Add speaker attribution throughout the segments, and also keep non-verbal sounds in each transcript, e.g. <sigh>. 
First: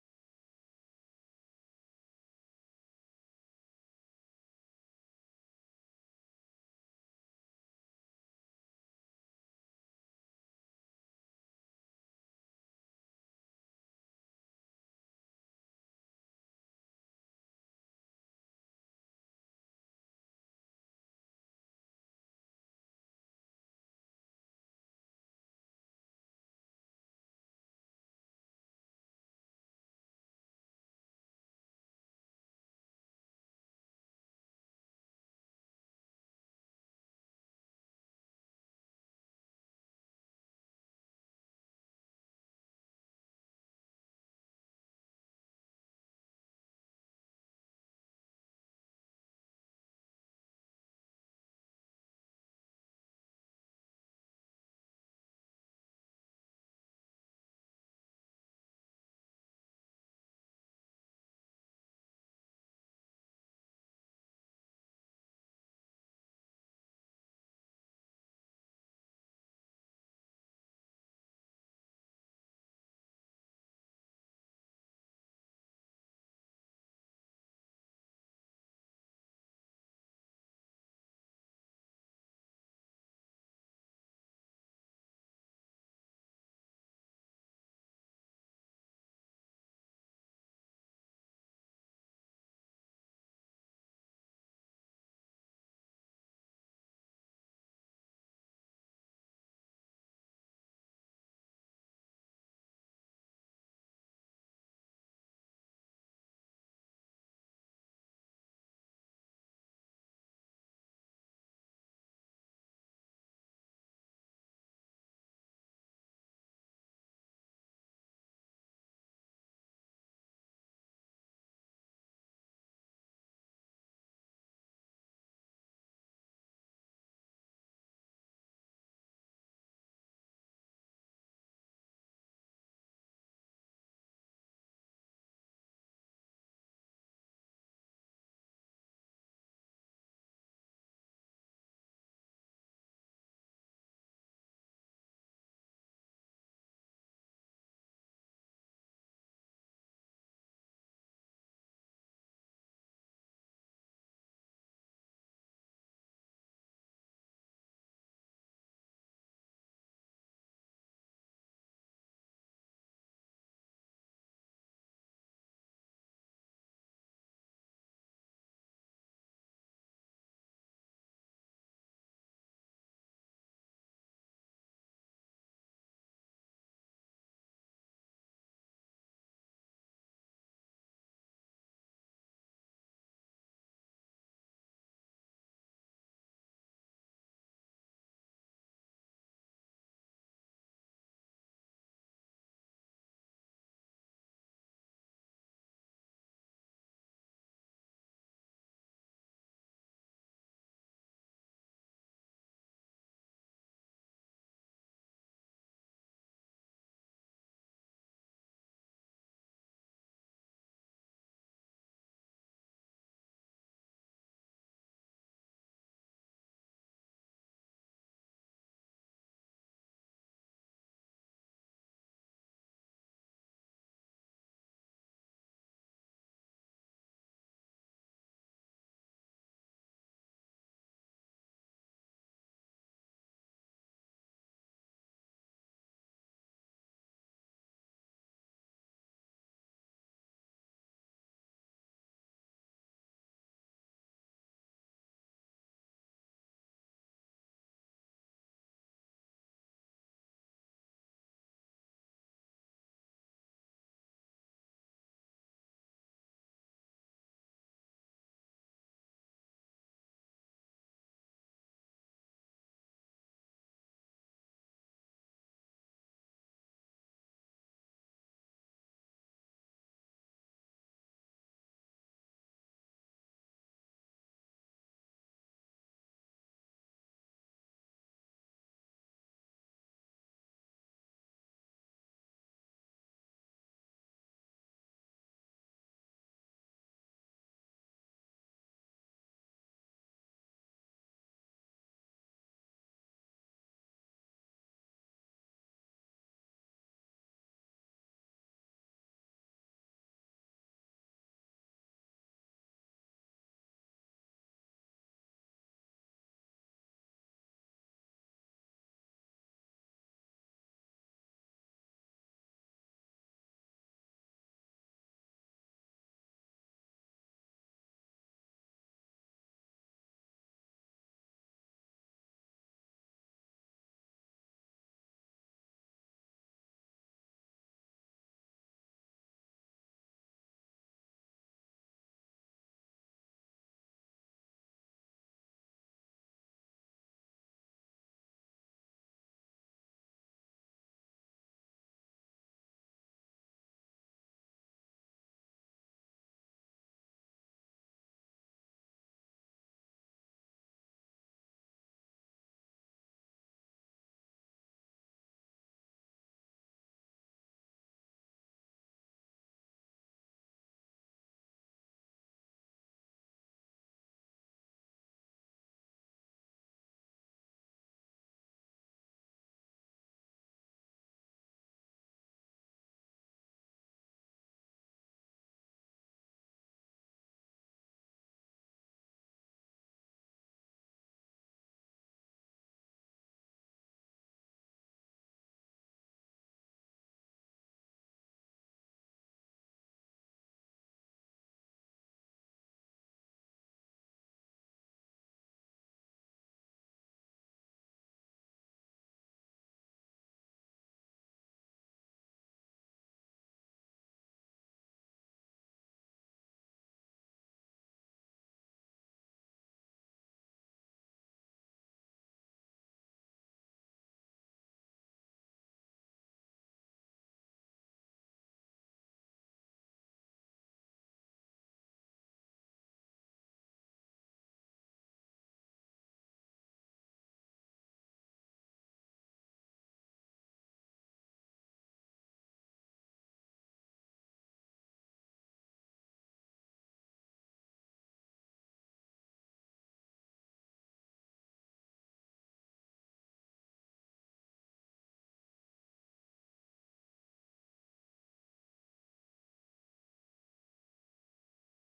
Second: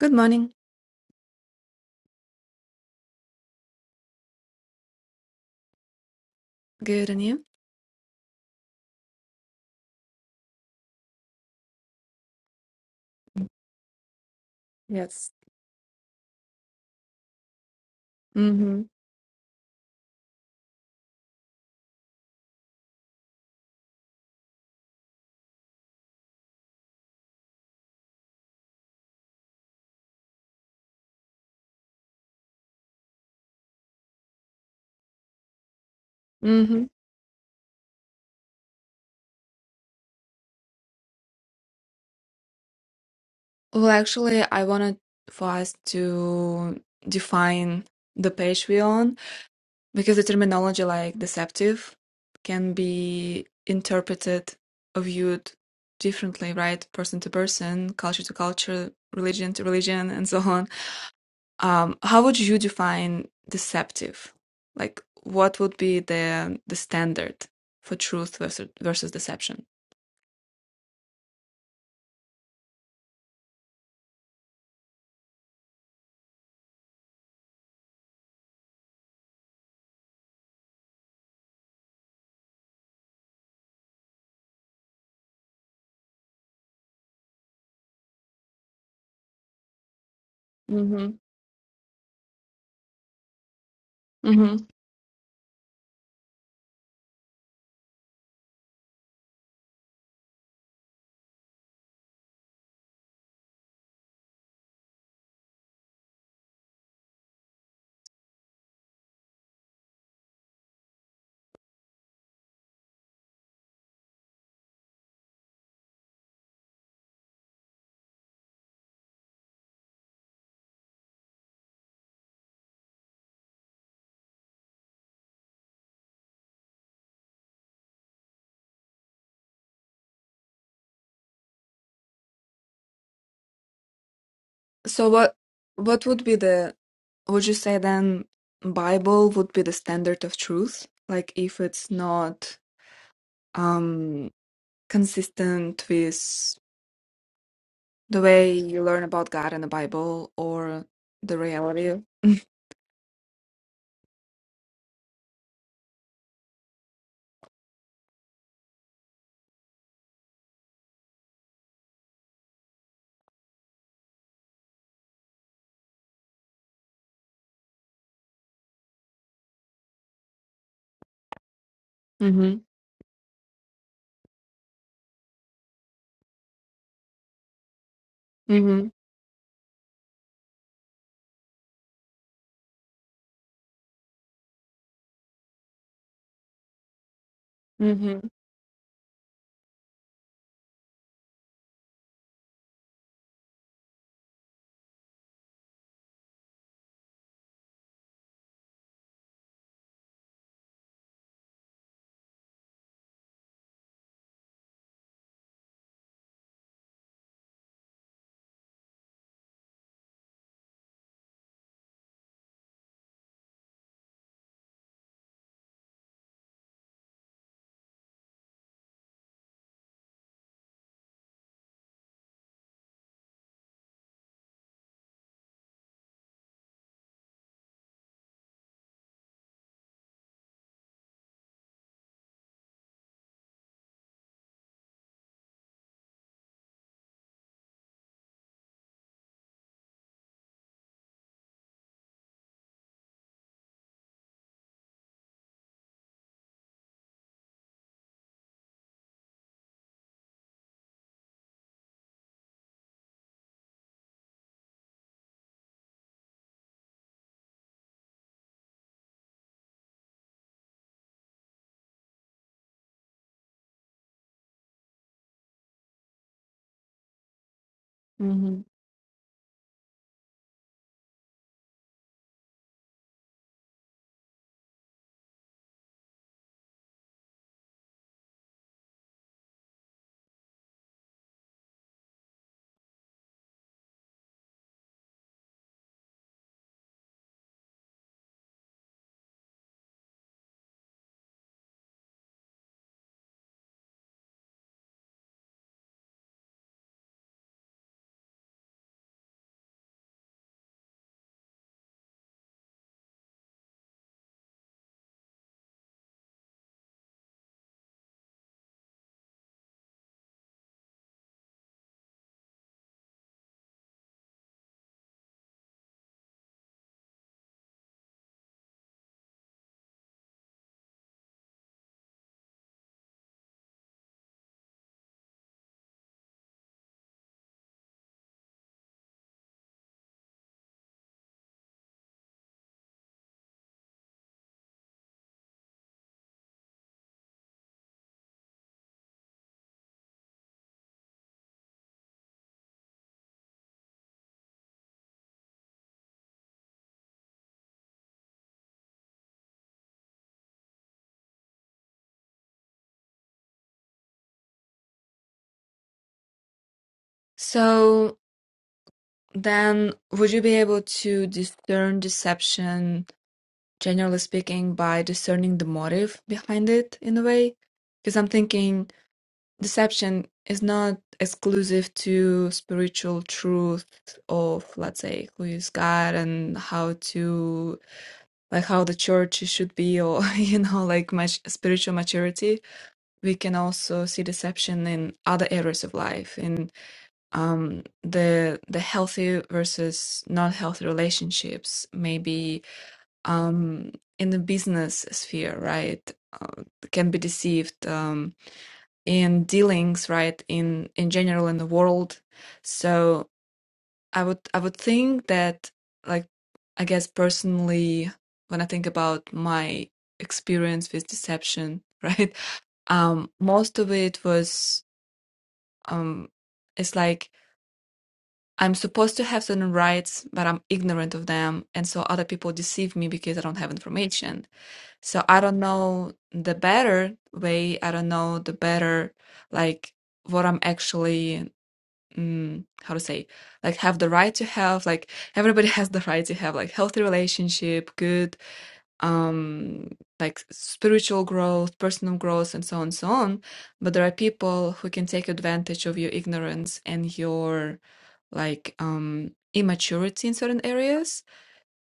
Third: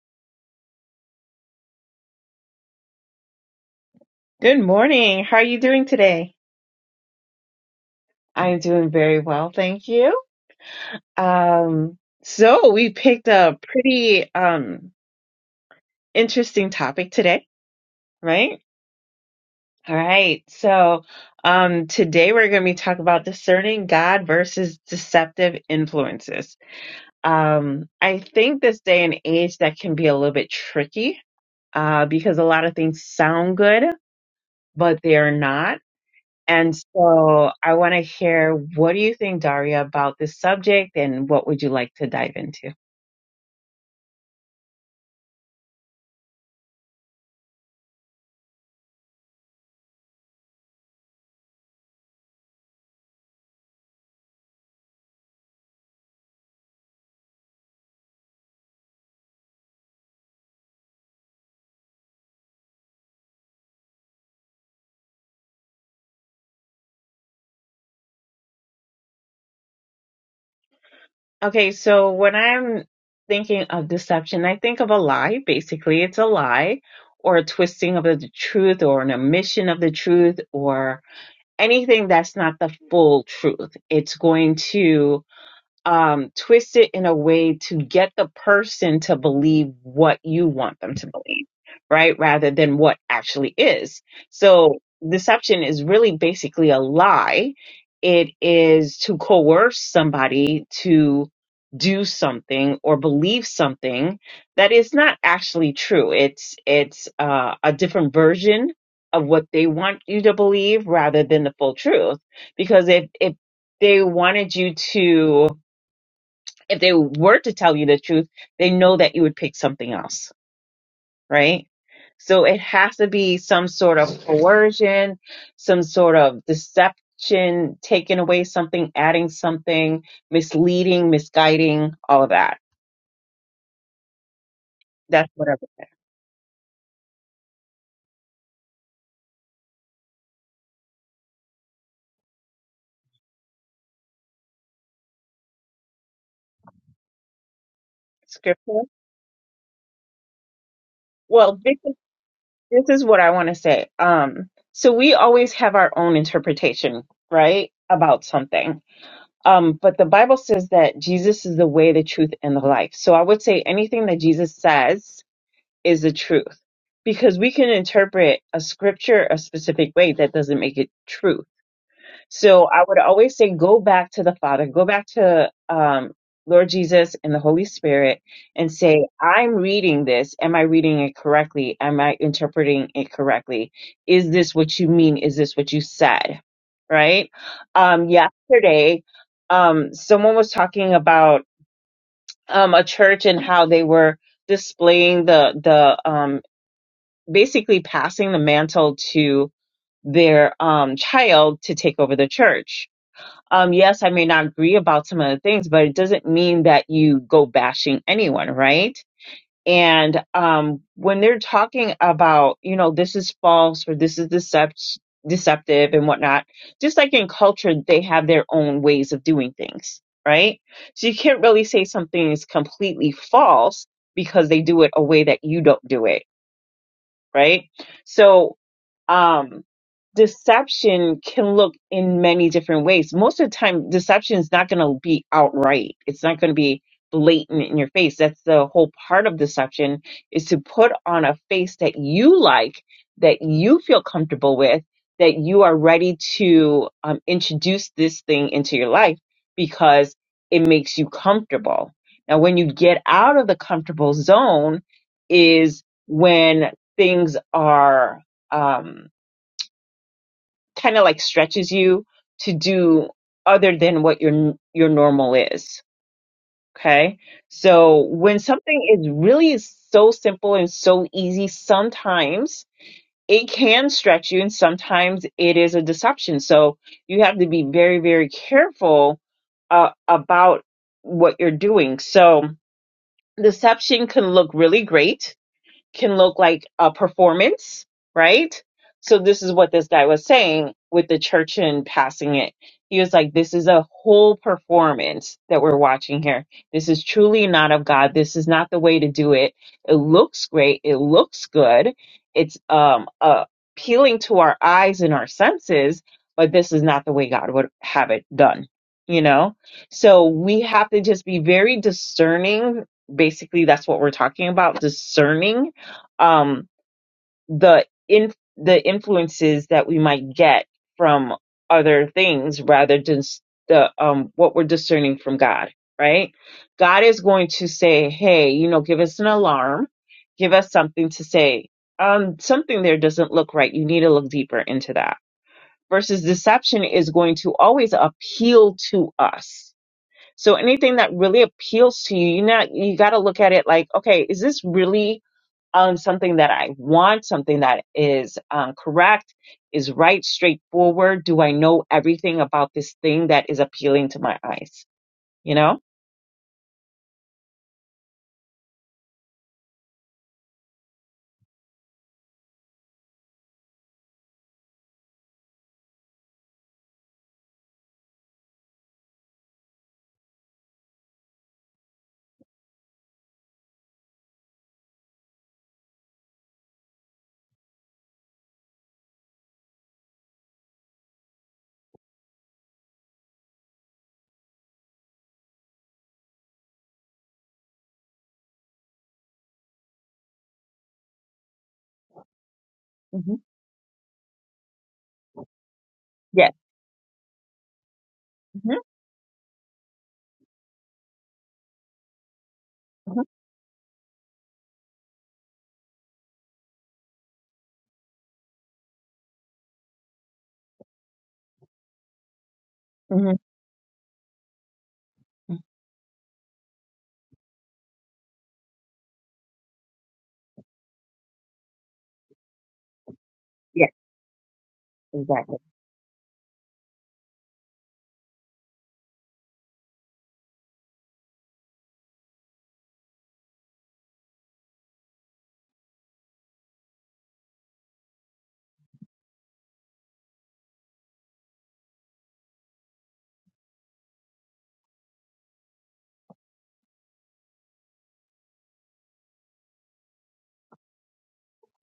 Speaker 1: Good morning.
Speaker 2: Good morning. How are you doing today?
Speaker 1: Good, and you?
Speaker 2: I'm doing very well, thank you. Um, so we picked a pretty um
Speaker 1: Yes.
Speaker 2: interesting topic today, right?
Speaker 1: Mm-hmm.
Speaker 2: All right. So um today we're going to be talking about discerning God versus deceptive influences. Um, I think this day and age that can be a little bit tricky uh because a lot of things sound good, but they are not And
Speaker 1: Mm-hmm.
Speaker 2: so I want to hear what do you think, Daria, about this subject and what would you like to dive into?
Speaker 1: Well, actually, I wanted for us to define the page we're on because the terminology like deceptive can be interpreted or viewed differently, right? Person to person, culture to culture, religion to religion, and so on. Um, how would you define deceptive? Like, what would be the the standard for truth versus versus deception?
Speaker 2: Okay, so when I'm thinking of deception, I think of a lie. Basically, it's a lie or a twisting of the truth or an omission of the truth or anything that's not the full truth. It's going to um, twist it in a way to get the person to believe what you want them to
Speaker 1: Mm-hmm.
Speaker 2: believe, right? Rather than what actually is.
Speaker 1: Mm-hmm.
Speaker 2: So deception is really basically a lie. It is to coerce somebody to do something or believe something that is not actually true. It's, it's, uh, a different version of what they want you to believe rather than the full truth. Because if, if they wanted you to, if they were to tell you the truth, they know that you would pick something else, right? So it has to be some sort of coercion, some sort of deception, taking away something, adding something, misleading, misguiding, all of that.
Speaker 1: So
Speaker 2: That's
Speaker 1: what
Speaker 2: what whatever
Speaker 1: what would be the would you say then Bible would be the standard of truth? Like if it's not um consistent with the way
Speaker 2: scripture.
Speaker 1: you learn about God in the Bible or the
Speaker 2: Well, this is,
Speaker 1: reality. <laughs>
Speaker 2: this is what I want to say. Um, so we always have our own interpretation, right, about something Um, but the Bible says that Jesus is the way, the truth, and the life. So I would say anything that Jesus says is the truth because we can interpret a scripture a specific way that doesn't make it true.
Speaker 1: Mm-hmm.
Speaker 2: So I would always say, go back to the Father, go back to um, Lord Jesus and the Holy Spirit and
Speaker 1: Mm-hmm.
Speaker 2: say, I'm reading this. Am I reading it correctly? Am I interpreting it correctly? Is this what you mean? Is this what you said? Right? Um,
Speaker 1: Mm-hmm.
Speaker 2: yesterday, um, someone was talking about um, a church and how they were displaying the, the, um, basically passing the mantle to their um, child to take over the church um, yes, I may not agree about some of the things, but it doesn't mean that you go bashing anyone, right? And um, when they're talking about, you know, this is false or this is decept- deceptive and whatnot, just like in culture, they have their own ways of doing things, right? So you can't really say something is completely false because they do it a way that you don't do it right? So um deception can look in many different ways. Most of the time deception is not going to be outright. It's not going to be blatant in your face. That's the whole part of deception is to put on a face that you like, that you feel comfortable with, that you are ready to um, introduce this thing into your life because it makes you comfortable. Now when you get out of the comfortable zone is when things are um, kind of like stretches you to do other than what your your normal is. Okay, so when
Speaker 1: Mm-hmm.
Speaker 2: something is really so simple and so easy, sometimes it can stretch you, and sometimes it is a deception. So you have to be very very careful uh, about what you're doing. So deception can look really great can look like a performance, right? So this is what this guy was saying with the church and passing it. He was like, this is a whole performance that we're watching here. This is truly not of God. This is not the way to do it. It looks great. It looks good. It's um uh, appealing to our eyes and our senses, but this is not the way God would have it done, you know? So we have to just be very discerning. Basically, that's what we're talking about, discerning um, the in the influences that we might get from other things rather than s- the um, what we're discerning from God. Right? God is going to say, "Hey, you know, give us an alarm, give us something to say. Um, something there doesn't look right. You need to look deeper into that." Versus deception is going to always appeal to us. So anything that really appeals to you, you not you got to look at it like, okay, is this really um, something that I want, something that is um, correct, is right, straightforward? Do I know everything about this thing that is appealing to my eyes? You know?
Speaker 1: So then would you be able to discern deception generally speaking, by discerning the motive behind it in a way. Because I'm thinking deception is not exclusive to spiritual truth of, let's say, who is God and how to, like, how the church should be, or, <laughs> you know, like much spiritual maturity. We can also see deception in other areas of life, in um, the the healthy versus not healthy relationships, maybe
Speaker 2: Mm-hmm.
Speaker 1: um, in the business sphere, right,
Speaker 2: Yes.
Speaker 1: uh, can be deceived um,
Speaker 2: hmm
Speaker 1: in dealings, right, in in general in the world. So I would I would think that, like, I guess personally, when I think about my experience with deception, <laughs> right, um,
Speaker 2: hmm
Speaker 1: most of it was
Speaker 2: hmm
Speaker 1: um, it's like. I'm supposed to have certain rights, but I'm ignorant of them, and so other people deceive me because I don't have
Speaker 2: Yes,
Speaker 1: information So I
Speaker 2: exactly.
Speaker 1: don't know the better way. I don't know the better, like what I'm actually, mm, how to say, like have the right to have. Like everybody <laughs> has the right to have like healthy relationship, good, um, like spiritual growth, personal growth, and so on so on. But there are people who can take advantage of your ignorance and your like um immaturity in certain areas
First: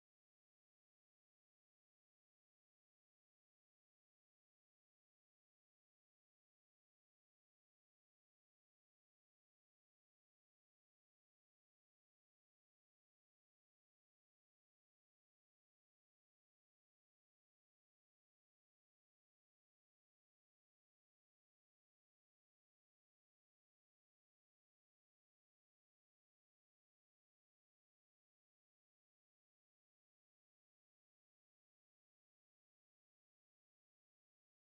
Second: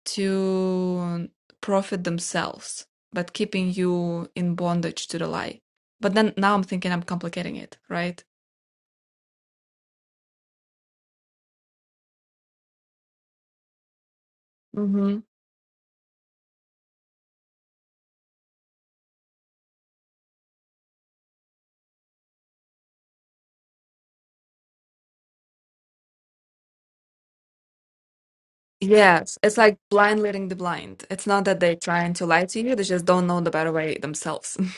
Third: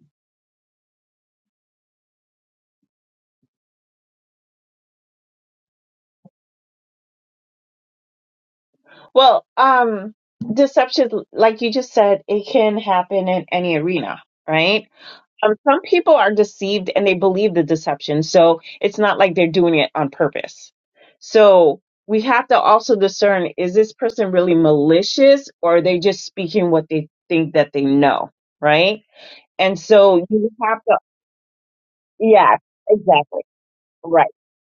Speaker 1: to profit themselves, but keeping you in bondage to the lie. But then now I'm thinking I'm complicating it, right?
Speaker 2: Well, um, deception, like you just said, it can happen in any arena, right?
Speaker 1: hmm
Speaker 2: Um, some people are deceived and they believe the deception. So it's not like they're doing it on purpose. So we have to also discern is this person really malicious or are they just speaking what they think that they know? Right.
Speaker 1: Yes, it's like
Speaker 2: And
Speaker 1: blind
Speaker 2: so
Speaker 1: leading
Speaker 2: you
Speaker 1: the
Speaker 2: have to,
Speaker 1: blind. It's not that they're trying to lie
Speaker 2: yeah,
Speaker 1: to you, they just don't know
Speaker 2: exactly.
Speaker 1: the better way
Speaker 2: Right.
Speaker 1: themselves. <laughs>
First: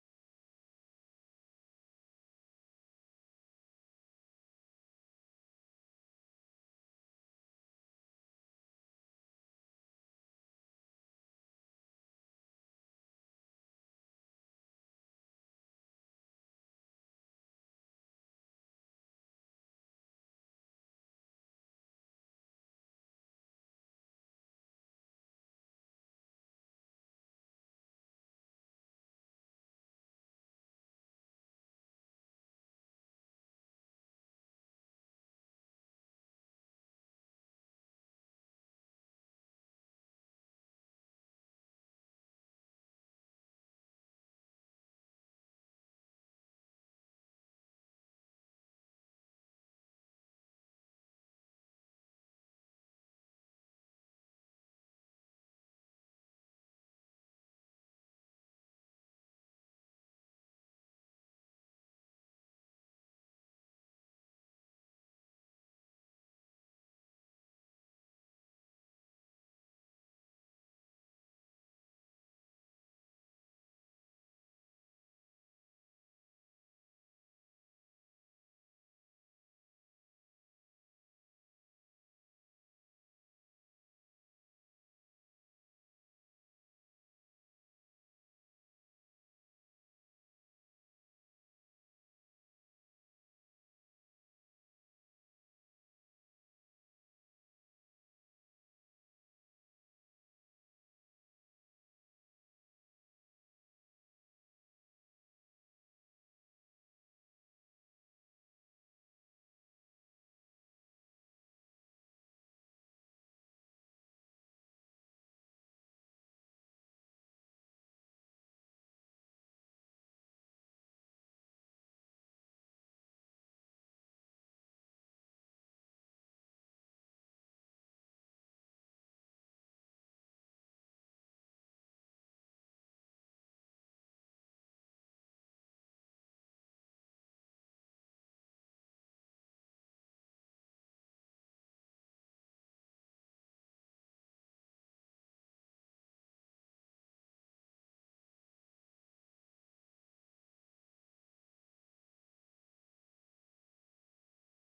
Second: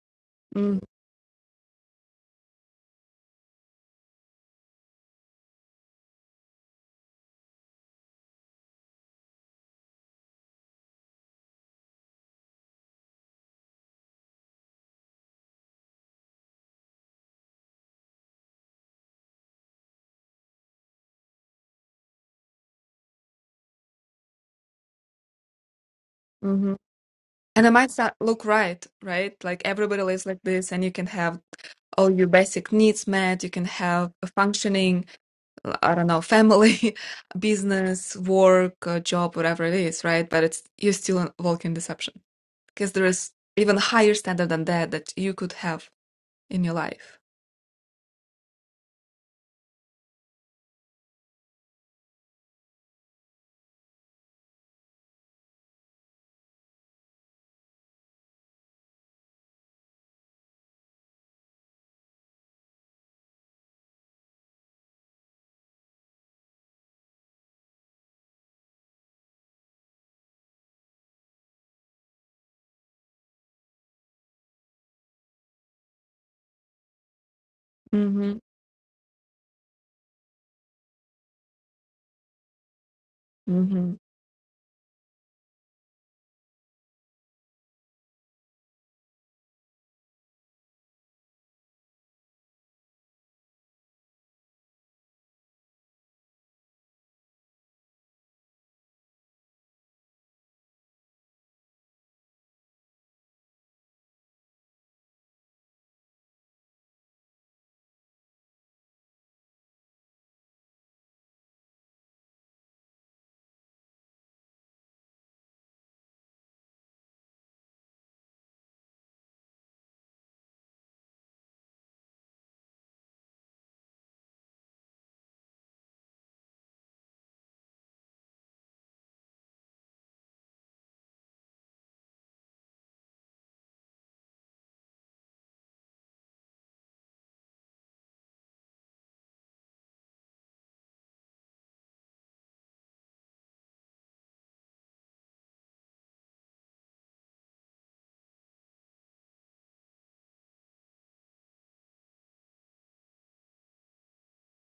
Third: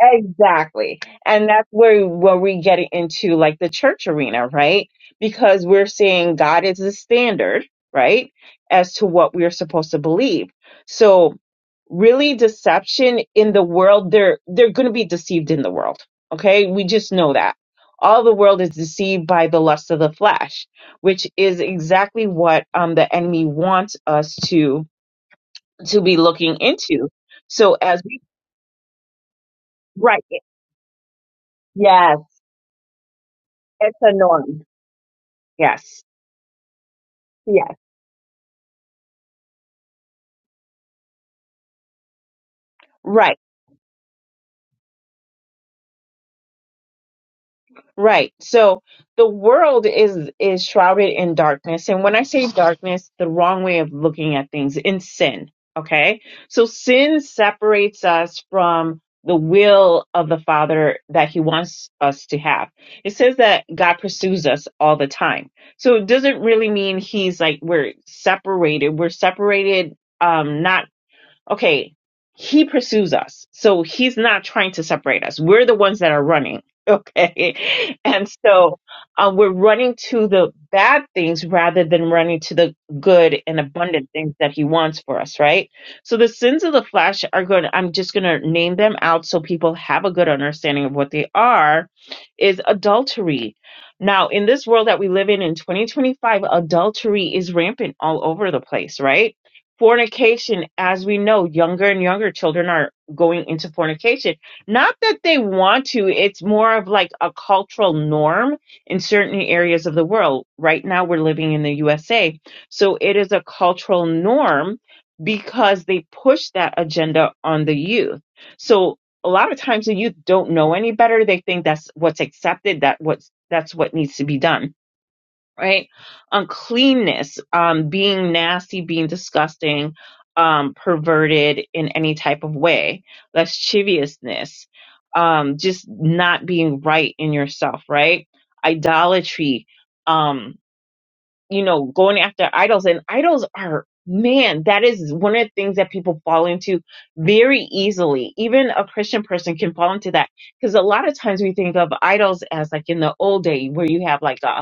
Speaker 2: Exactly. And that's where where we get into like the church arena, right? Because we're seeing God is the standard, right? As to what we're supposed to believe. So really deception in the world, they're they're gonna be deceived in the world. Okay? We just know that. All the world is deceived by the lust of the flesh, which is exactly what um the enemy wants us to to be looking
Speaker 1: Mm-hmm.
Speaker 2: into.
Speaker 1: And it
Speaker 2: So
Speaker 1: might
Speaker 2: as
Speaker 1: start
Speaker 2: we
Speaker 1: look right, right? Like everybody
Speaker 2: right
Speaker 1: lives like this, and you can have all
Speaker 2: yes,
Speaker 1: your basic needs met, you can
Speaker 2: it's
Speaker 1: have
Speaker 2: a
Speaker 1: a
Speaker 2: norm.
Speaker 1: functioning l- I
Speaker 2: Yes.
Speaker 1: don't know, family, <laughs>
Speaker 2: Yes.
Speaker 1: business, work, uh, job, whatever it is, right? But it's you're still in- walking in deception because there is
Speaker 2: Right.
Speaker 1: even higher standard than that that you could have in your life.
Speaker 2: Right. So the world is is shrouded in darkness. And when I say darkness, the wrong way of looking at things in sin. Okay. So sin separates us from the will of the Father that He wants us to have. It says that God pursues us all the time. So it doesn't really mean He's like we're separated. We're separated um not okay, he pursues us. So he's not trying to separate us. We're the ones that are running. Okay. <laughs> And
Speaker 1: hmm
Speaker 2: so um, we're running to the bad things rather than running to the good and
Speaker 1: hmm
Speaker 2: abundant things that he wants for us, right? So the sins of the flesh are going to, I'm just going to name them out so people have a good understanding of what they are, is adultery. Now, in this world that we live in in 2025, adultery is rampant all over the place, right? fornication, as we know, younger and younger children are going into fornication. Not that they want to, it's more of like a cultural norm in certain areas of the world. Right now, we're living in the USA. So it is a cultural norm because they push that agenda on the youth. So a lot of times the youth don't know any better. They think that's what's accepted, that what's that's what needs to be done right? Uncleanness, um, being nasty, being disgusting, um, perverted in any type of way, lasciviousness, um, just not being right in yourself, right? Idolatry, um, you know, going after idols, and idols are man that is one of the things that people fall into very easily even a christian person can fall into that because a lot of times we think of idols as like in the old day where you have like a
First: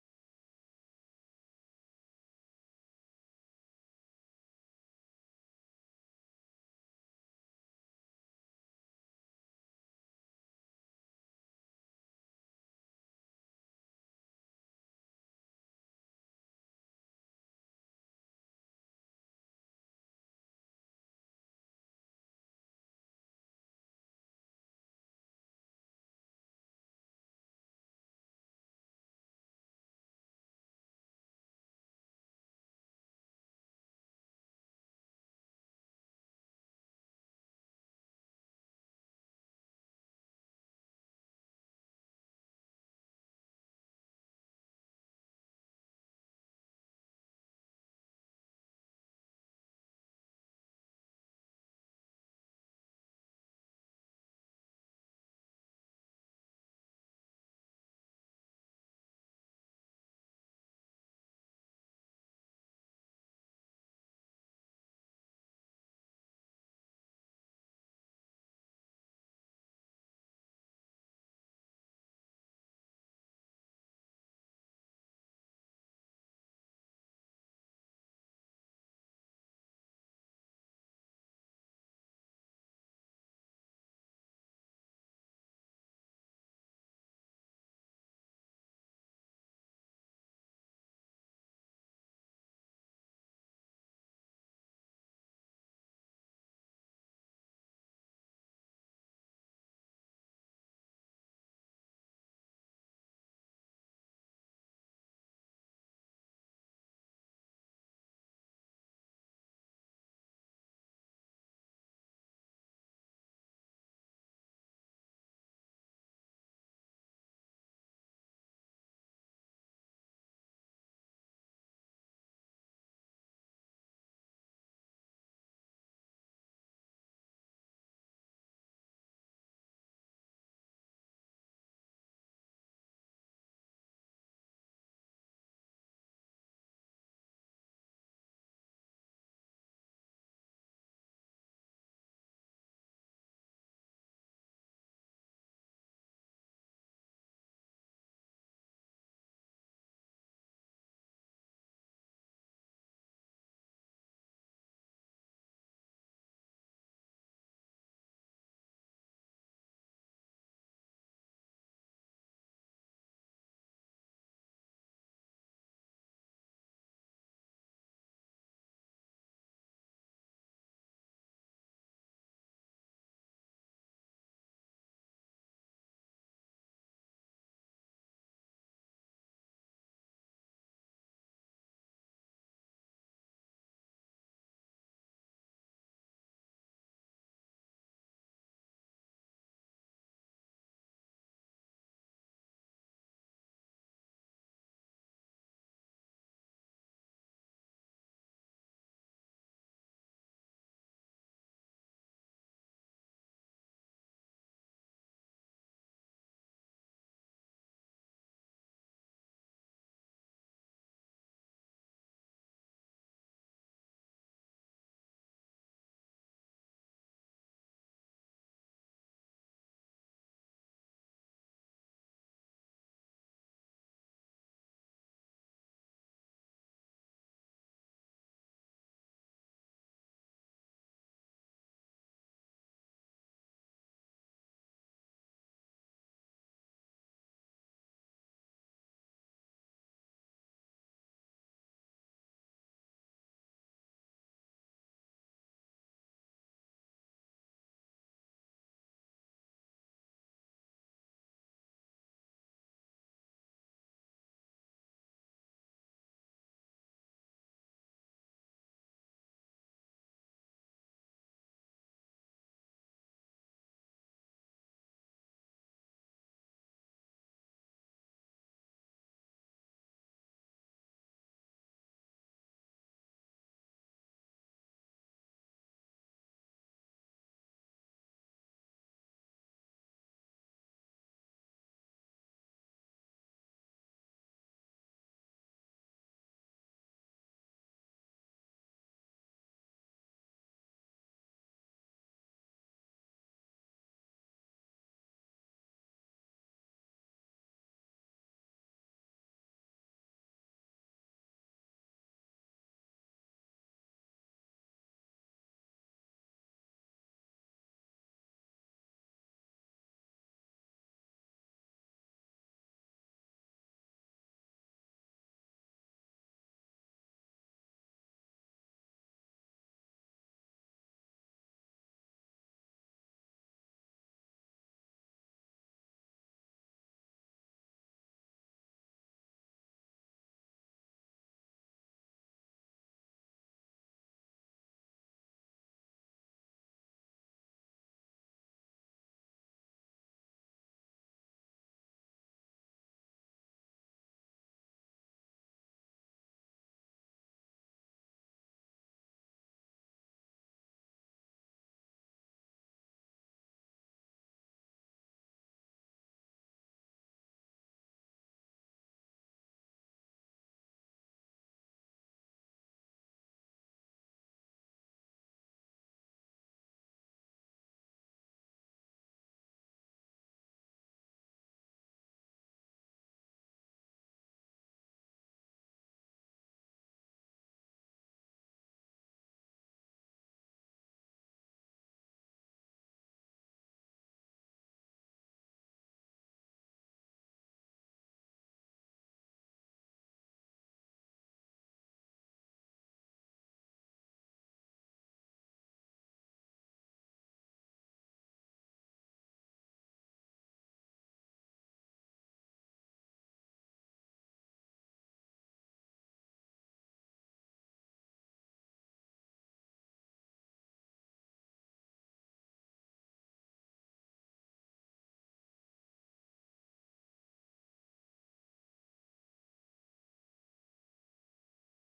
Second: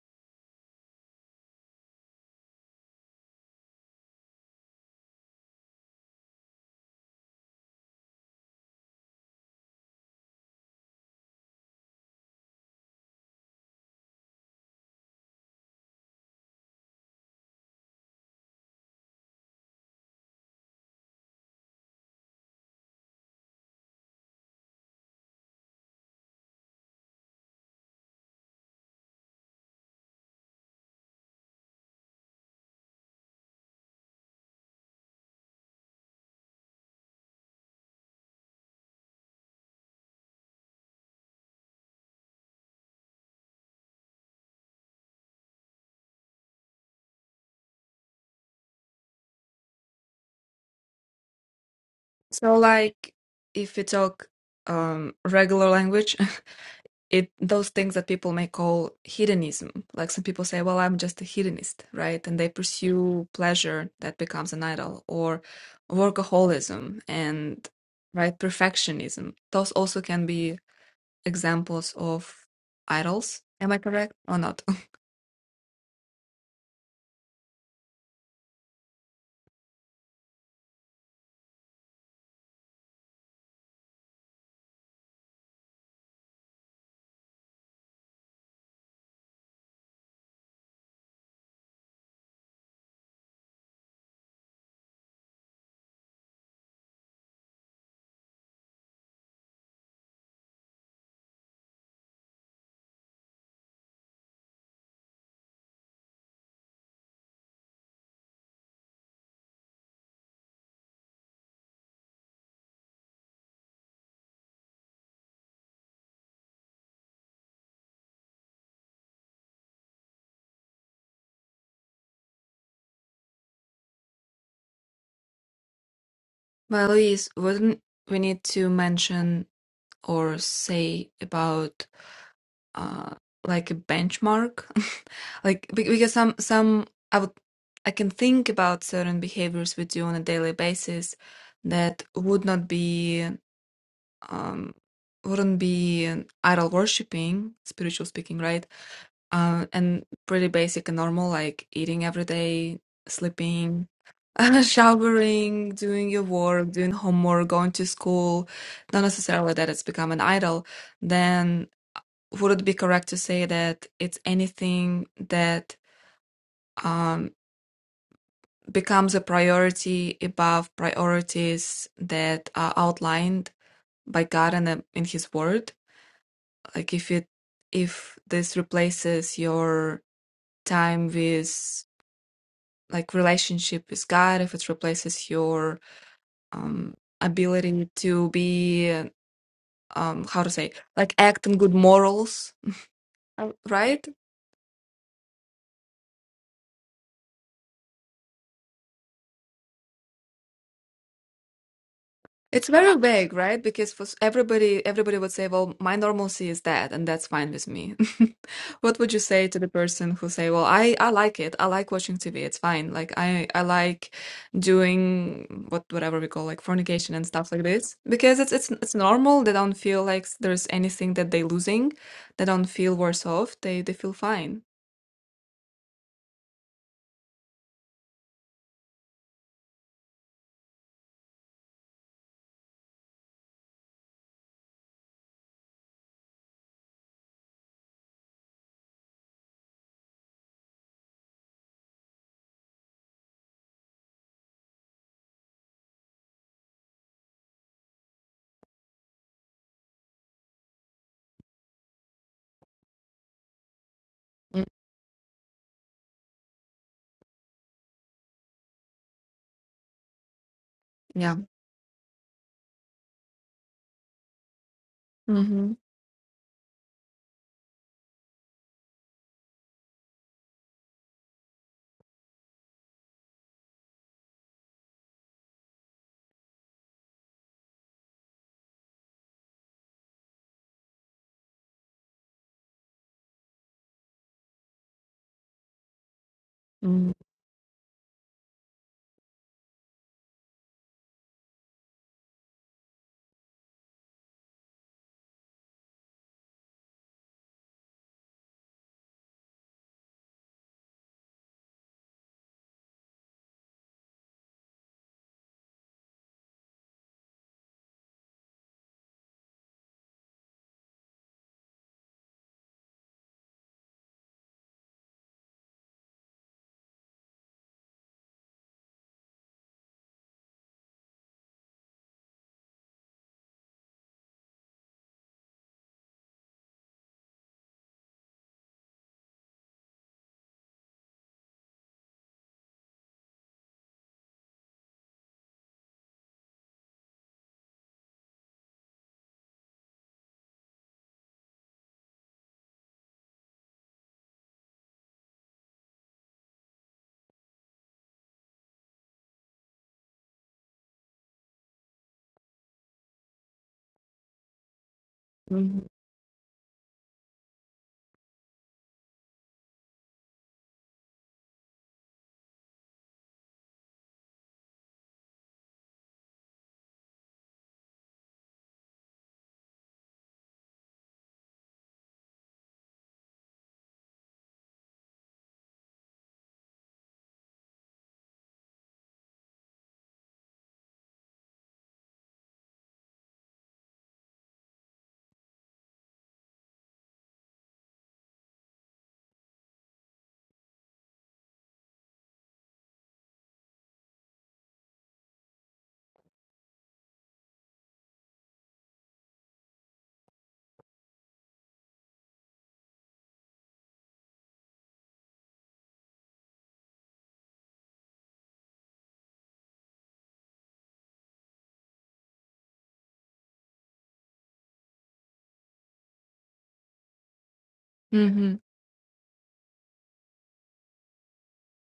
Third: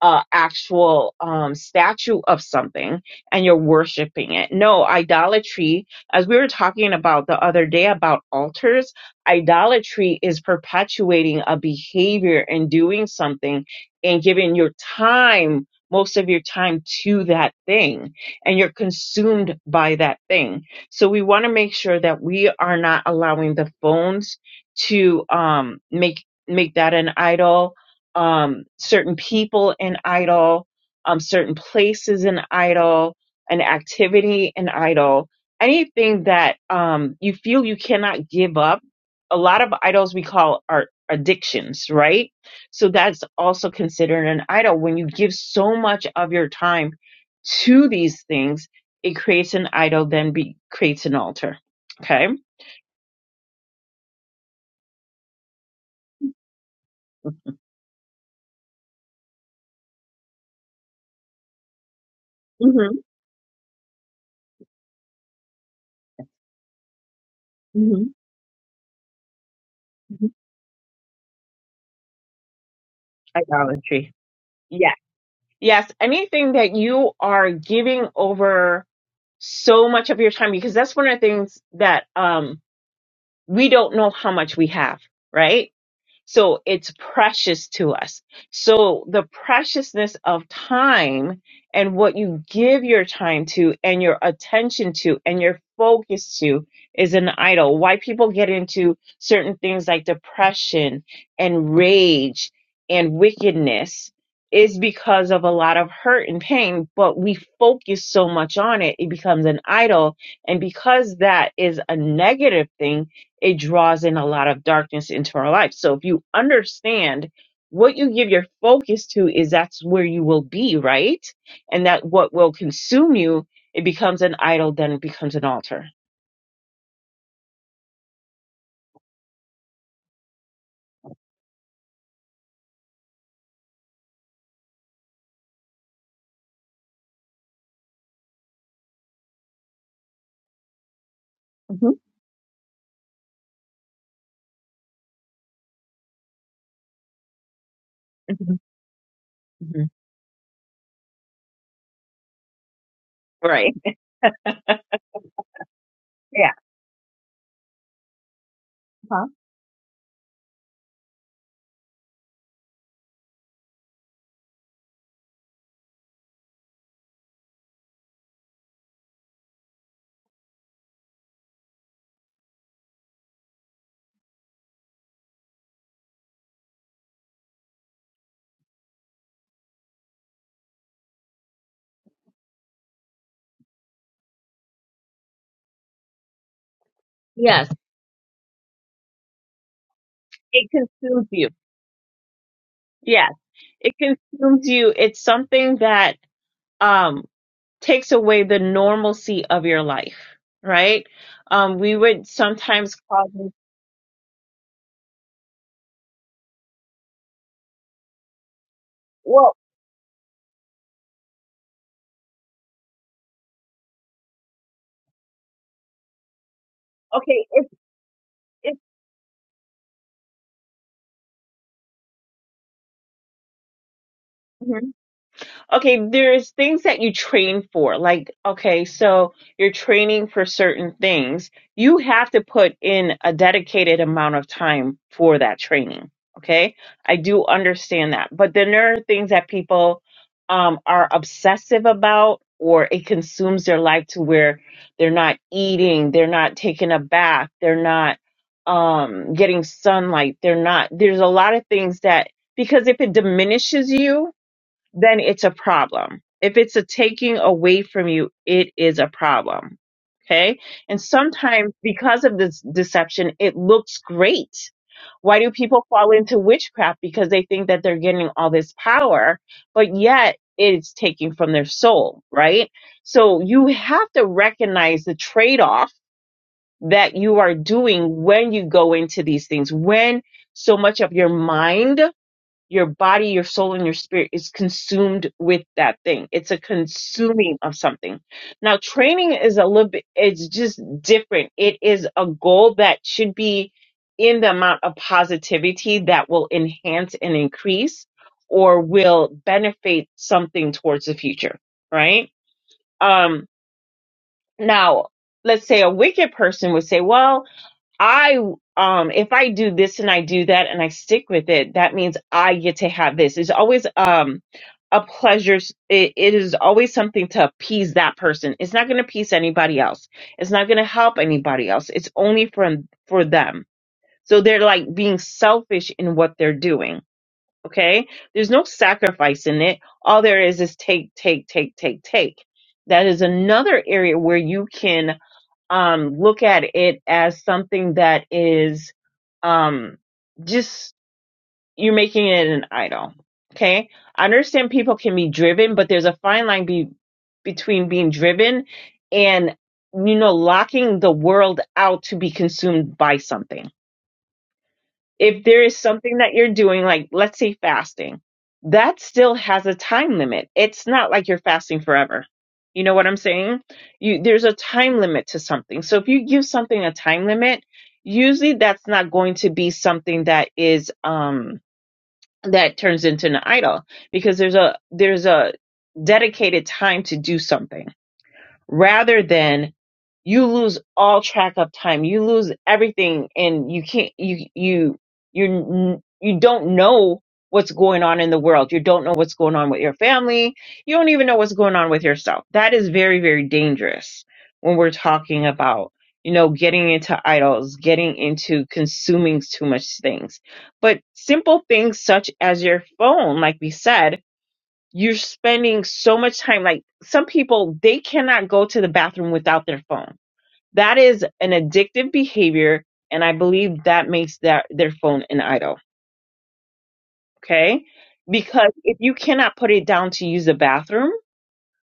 Speaker 2: uh, actual um, statue of something and you're worshiping it. No, idolatry, as we were talking about the other day about altars, idolatry is perpetuating a behavior and doing something and giving your time, most of your time to that thing, and you're consumed by that thing. So we want to make sure that we are not allowing the phones to um, make make that an idol um, certain people in idol, um, certain places in idol, an activity in idol, anything that um, you feel you cannot give up. A lot of idols we call are addictions, right? So that's also considered an idol. When you give so much of your time to these things, it creates an idol, then be, creates an altar. Okay.
Speaker 1: So, like, if we talk um, regular language, <laughs> it those things that people may call hedonism like some people say well i'm just a hedonist right and they
Speaker 2: hmm
Speaker 1: pursue pleasure that becomes an idol or workaholism and
Speaker 2: hmm
Speaker 1: right perfectionism those also can be examples of idols am i correct
Speaker 2: Idolatry.
Speaker 1: or not <laughs>
Speaker 2: Yes. Yes, anything that you are giving over so much of your time, because that's one of the things that um, we don't know how much we have, right? So it's precious to us. So the preciousness of time and what you give your time to and your attention to and your focus to is an idol. Why people get into certain things like depression and rage and wickedness is because of a lot of hurt and pain, but we focus so much on it, it becomes an idol. And because that is a negative thing, it draws in a lot of darkness into our life. So if you understand what you give your focus to is that's where you will be, right? And that what will consume you, it becomes an idol, then it becomes an altar.
Speaker 1: well louise wouldn't we need to mention or say about uh like a benchmark <laughs> like be- because some some i would i can think about certain behaviors we do on a daily basis
Speaker 2: hmm
Speaker 1: that would not be um wouldn't be idol worshiping spiritual speaking right uh,
Speaker 2: hmm
Speaker 1: and pretty basic and normal like eating every day
Speaker 2: Right.
Speaker 1: sleeping <laughs> showering doing your
Speaker 2: Yeah.
Speaker 1: work doing homework going to school not
Speaker 2: Huh?
Speaker 1: necessarily that it's become an idol then would it be correct to say that it's anything that um, becomes a priority above priorities that are outlined by God and uh, in His Word? Like if it if this replaces your time with like relationship with God, if it replaces your um,
Speaker 2: Yes,
Speaker 1: ability to be um, how to
Speaker 2: it
Speaker 1: say like
Speaker 2: consumes
Speaker 1: act
Speaker 2: you.
Speaker 1: on good morals,
Speaker 2: Yes,
Speaker 1: uh,
Speaker 2: it
Speaker 1: right?
Speaker 2: consumes you. It's something that um takes away the normalcy of your life, right? Um, we would
Speaker 1: It's very
Speaker 2: sometimes call
Speaker 1: vague,
Speaker 2: this,
Speaker 1: right? Because for s- everybody, everybody would say, "Well, my normalcy is that, and that's fine with me." <laughs> What would you say
Speaker 2: well,
Speaker 1: to the person who say, "Well, I I like it. I like watching TV. It's fine. Like I I like doing what whatever we call like fornication and
Speaker 2: okay,
Speaker 1: stuff like
Speaker 2: it's
Speaker 1: this because it's it's it's normal. They don't feel like s- there's anything that they're losing. They don't feel worse off. They they feel fine.
Speaker 2: it's Okay, there's things that you train for. Like, okay, so you're training for certain things. You have to put in a dedicated amount of time for that training. Okay, I do understand that. But then there are things that people um, are obsessive about, or it consumes their life to where they're not eating, they're not taking a bath, they're not um, getting sunlight, they're not. There's a lot of things that, because if it diminishes you,
Speaker 1: Mm,
Speaker 2: then it's a problem. If it's a taking away from you, it is a problem. Okay. And
Speaker 1: Yeah.
Speaker 2: sometimes because of this deception, it looks great. Why do
Speaker 1: Mm-hmm.
Speaker 2: people fall into witchcraft? Because they think that they're getting all this power, but yet it's taking from their soul, right? So you have to recognize the trade off that you are doing when you go into these things, when so much of your mind your body, your soul, and your spirit is consumed with that thing. It's a
Speaker 1: Mm-hmm.
Speaker 2: consuming of something. Now, training is a little bit, it's just different. It is a goal that should be in the amount of positivity that will enhance and increase or will benefit something towards the future, right? Um, now, let's say a wicked person would say, well, I um if I do this and I do that and I stick with it, that means I get to have this. It's always um a pleasure. It, it is always something to appease that person. It's not going to appease anybody else. It's not going to help anybody else. It's only from for them. So they're like being selfish in what they're doing. Okay, there's no sacrifice in it. All there is is take, take, take, take, take. That is another area where you can um, look at it as something that is um, just you're making it an idol. Okay, I understand people can be driven, but there's a fine line be, between being driven and you know locking the world out to be consumed by something if there is something that you're doing, like let's say fasting, that still has a time limit. It's not like you're fasting forever. You know what I'm saying? You, there's a time limit to something. So if you give something a time limit, usually that's not going to be something that is, um, that turns into an idol because there's a, there's a dedicated time to do something rather than you lose all track of time you lose everything and you can't you you you you don't know what's going on in the world you don't know what's going on with your family you don't even know what's going on with yourself that is very very dangerous when we're talking about you know getting into idols getting into consuming too much things but simple things such as your phone like we said you're spending so much time. Like some people, they cannot go to the bathroom without their phone. That is an addictive behavior. And I believe that makes that their phone an idol. Okay.
Speaker 1: Mm-hmm.
Speaker 2: Because if you cannot put it down to use the bathroom,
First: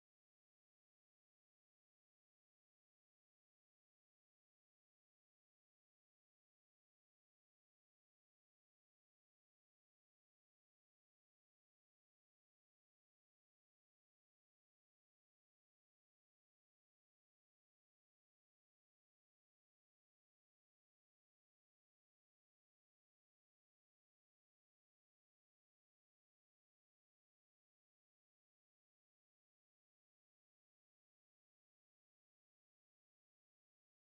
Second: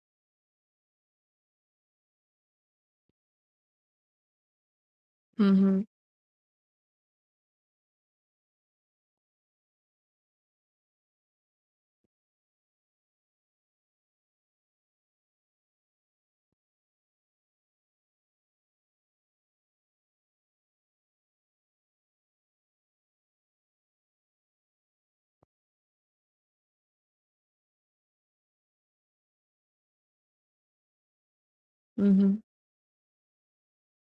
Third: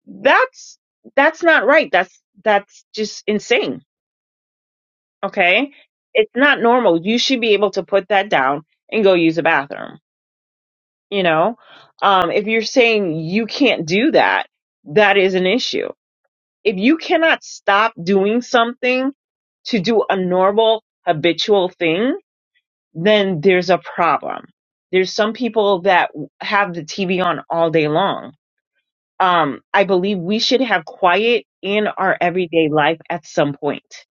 Speaker 2: that's, that's not right. That's, that's just insane. Okay.
Speaker 1: Mm-hmm.
Speaker 2: It's not normal. You should be able to put that down and go use the bathroom. You know, um, if you're saying you can't do that, that is an issue. If you cannot stop doing something to do a normal habitual thing, then there's a problem. There's some people that have the TV on all day long. Um, I believe we should have quiet in our
Speaker 1: Mm-hmm.
Speaker 2: everyday life at some point,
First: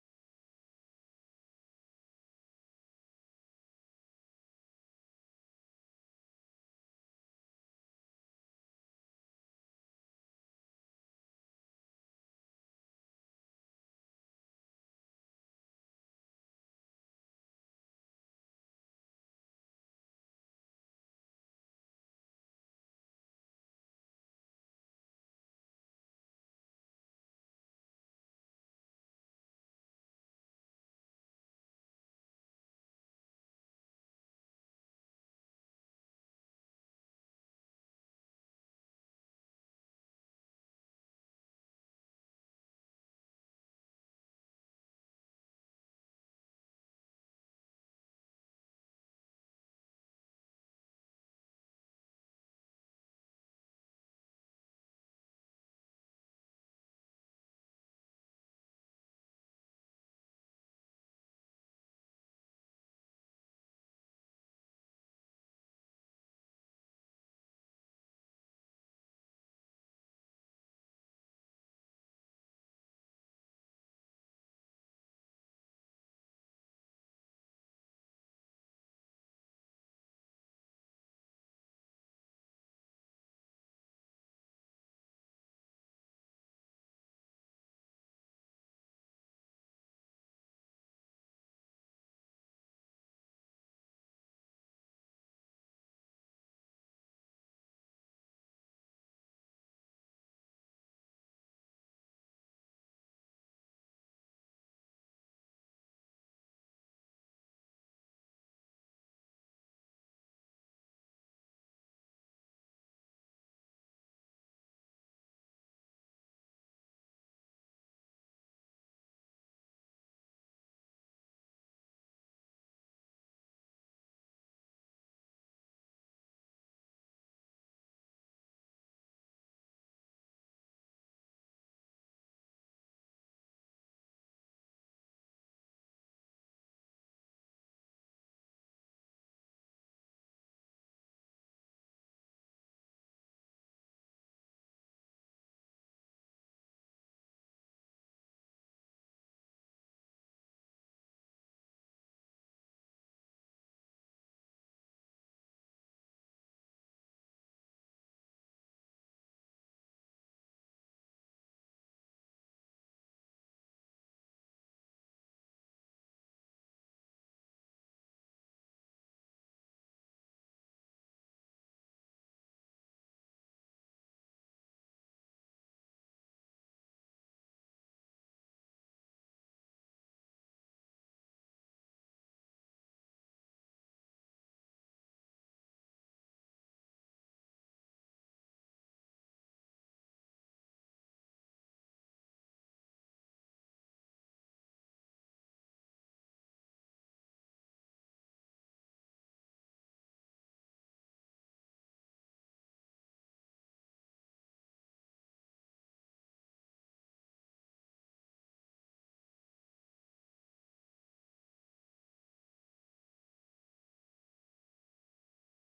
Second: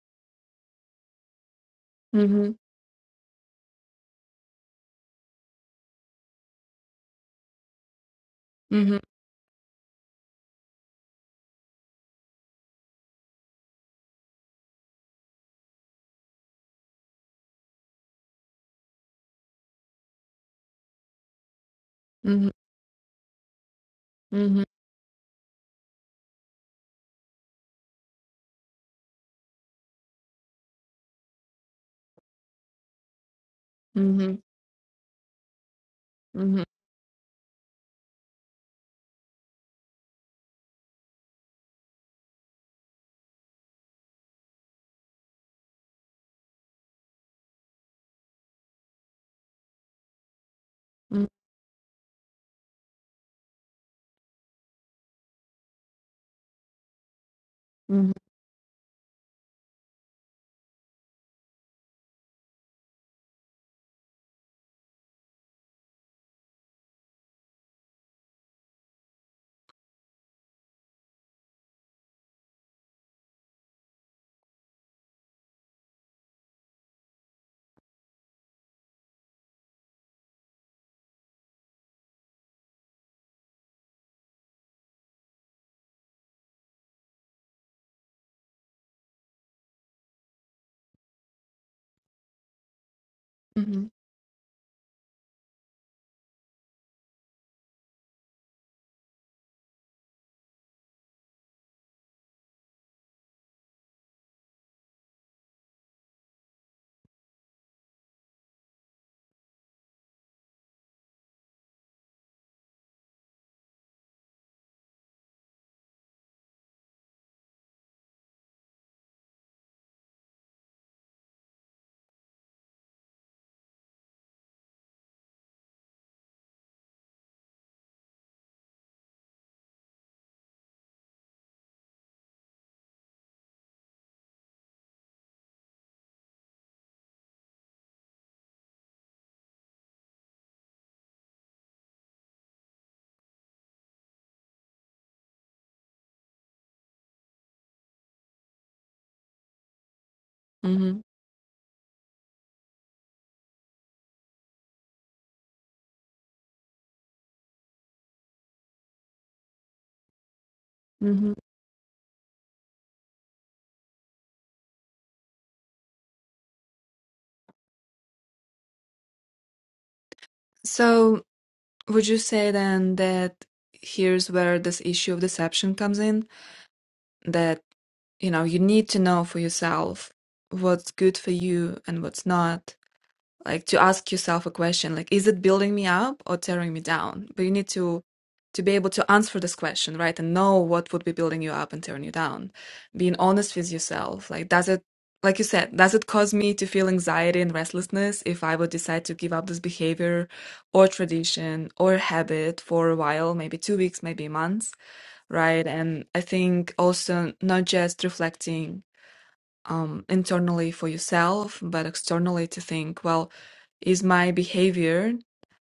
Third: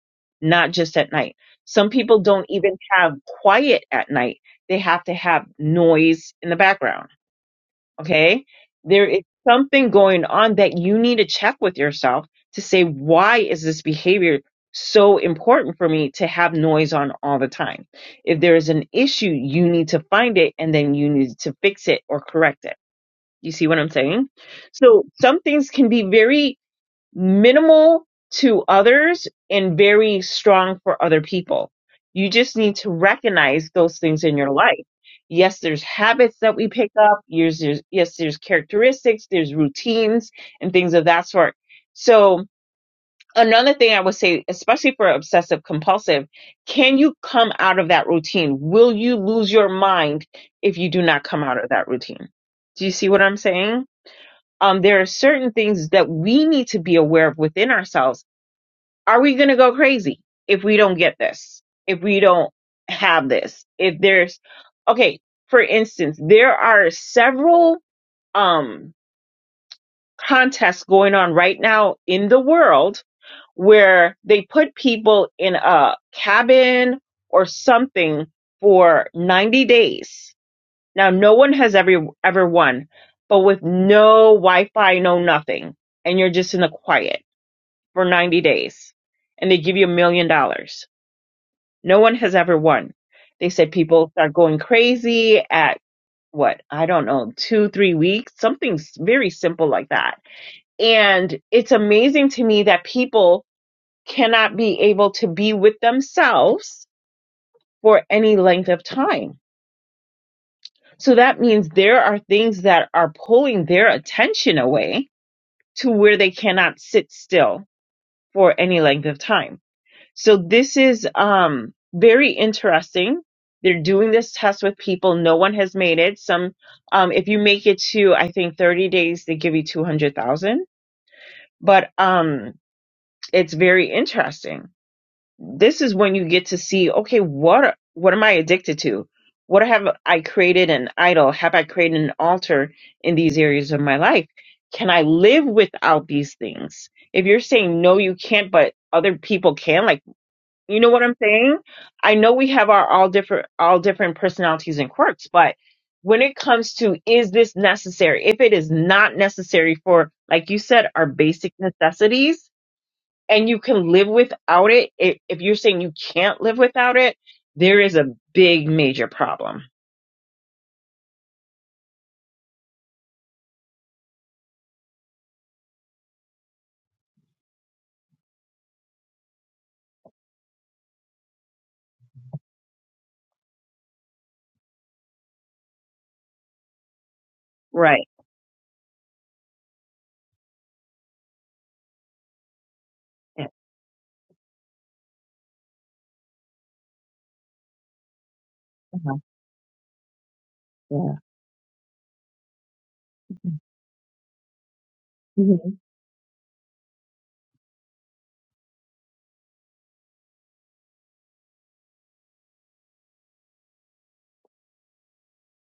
Speaker 2: not just at night. Some people don't
Speaker 1: Mm-hmm.
Speaker 2: even have quiet at night. They have to have noise in the background Okay. There is something going on that you need to check with yourself to say, why is this behavior so important for me to have noise on all the time? If there is an issue, you need to find it and then you need to fix it or correct it. You see what I'm saying?
Speaker 1: Mm-hmm.
Speaker 2: So some things can be very minimal to others and very strong for other people. You just need to recognize those things
Speaker 1: Mm-hmm.
Speaker 2: in your life. Yes, there's habits that
Speaker 1: Mhm,
Speaker 2: we pick up. Yes, there's, yes, there's characteristics, there's routines and things of that sort. So another thing I would say, especially for obsessive compulsive, can you come out of that routine? Will you lose your mind if you do not
Speaker 1: mm,
Speaker 2: come out of that routine? Do you see what I'm saying? um, there are certain things that we need to be aware of within
Speaker 1: mhm,
Speaker 2: ourselves. Are we going to go crazy if we don't get this? If we don't have this? If there's, okay, for instance, there are several, um, contests going on right now in the world where they put people in a cabin or something for 90 days now, no one has ever ever won, but with no Wi-Fi, no nothing, and you're just in the quiet for 90 days, and they give you a million dollars. No one has ever won. They said
Speaker 1: mhm,
Speaker 2: people start going crazy at what I don't know, two, three weeks, something s- very simple like that. And it's amazing to me that people cannot be able to be with themselves for any length of time So that means there are things that are pulling their attention away to where they cannot sit still for any length of time. So this is um, very interesting. They're doing this test with people. No one has made it. Some, um, if you make it to, I think, 30 days, they give you 200,000. But um, it's very interesting this is when you get to see okay what what am i addicted to what have i created an idol have i created an altar in these areas of my life can i live without these things if you're saying no you can't but other people can like you know
Speaker 1: mhm,
Speaker 2: what i'm saying i know we have our all different all different personalities and quirks but when it comes to is this necessary if it is not necessary for like you said our
Speaker 1: mhm.
Speaker 2: basic necessities and you can live without it, if, if you're saying you can't live without it, there is a big major problem.
Speaker 1: So, would you say then that here's where this issue of deception comes in? That, you know, you need to know for yourself what's good for you and what's not, like to ask yourself a question like is it building me up or tearing me down but you need to
Speaker 2: Right.
Speaker 1: to be able to answer this question right and know what would be building you up and tearing you down being
Speaker 2: Yeah.
Speaker 1: honest with yourself like does it like you said does it cause me to feel anxiety and restlessness if i would decide to
Speaker 2: Uh-huh.
Speaker 1: give up this behavior or
Speaker 2: Yeah.
Speaker 1: tradition or habit for a while maybe two weeks maybe months right
Speaker 2: Mhm.
Speaker 1: and i think also not just reflecting um, internally for yourself, but externally to think, well, is my behavior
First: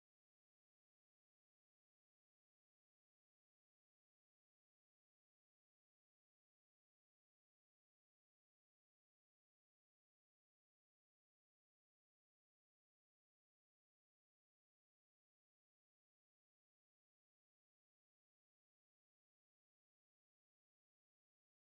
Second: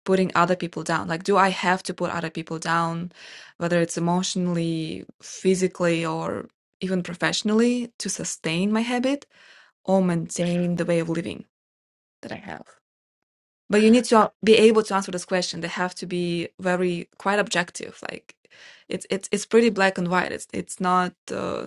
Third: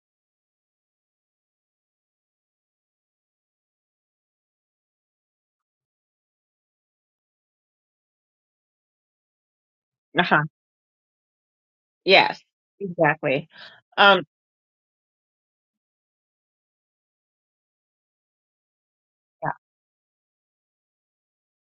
Speaker 1: putting other people down? Like, do I have to put other people down, whether it's emotionally, physically, or even professionally, to sustain my habit or
Speaker 2: Uh-huh.
Speaker 1: maintain the way of living that I
Speaker 2: Yes,
Speaker 1: have?
Speaker 2: exactly.
Speaker 1: But you need to
Speaker 2: Um,
Speaker 1: be able to answer this question. They have to be very quite objective. Like, it's it's it's pretty black and white. It's it's not uh,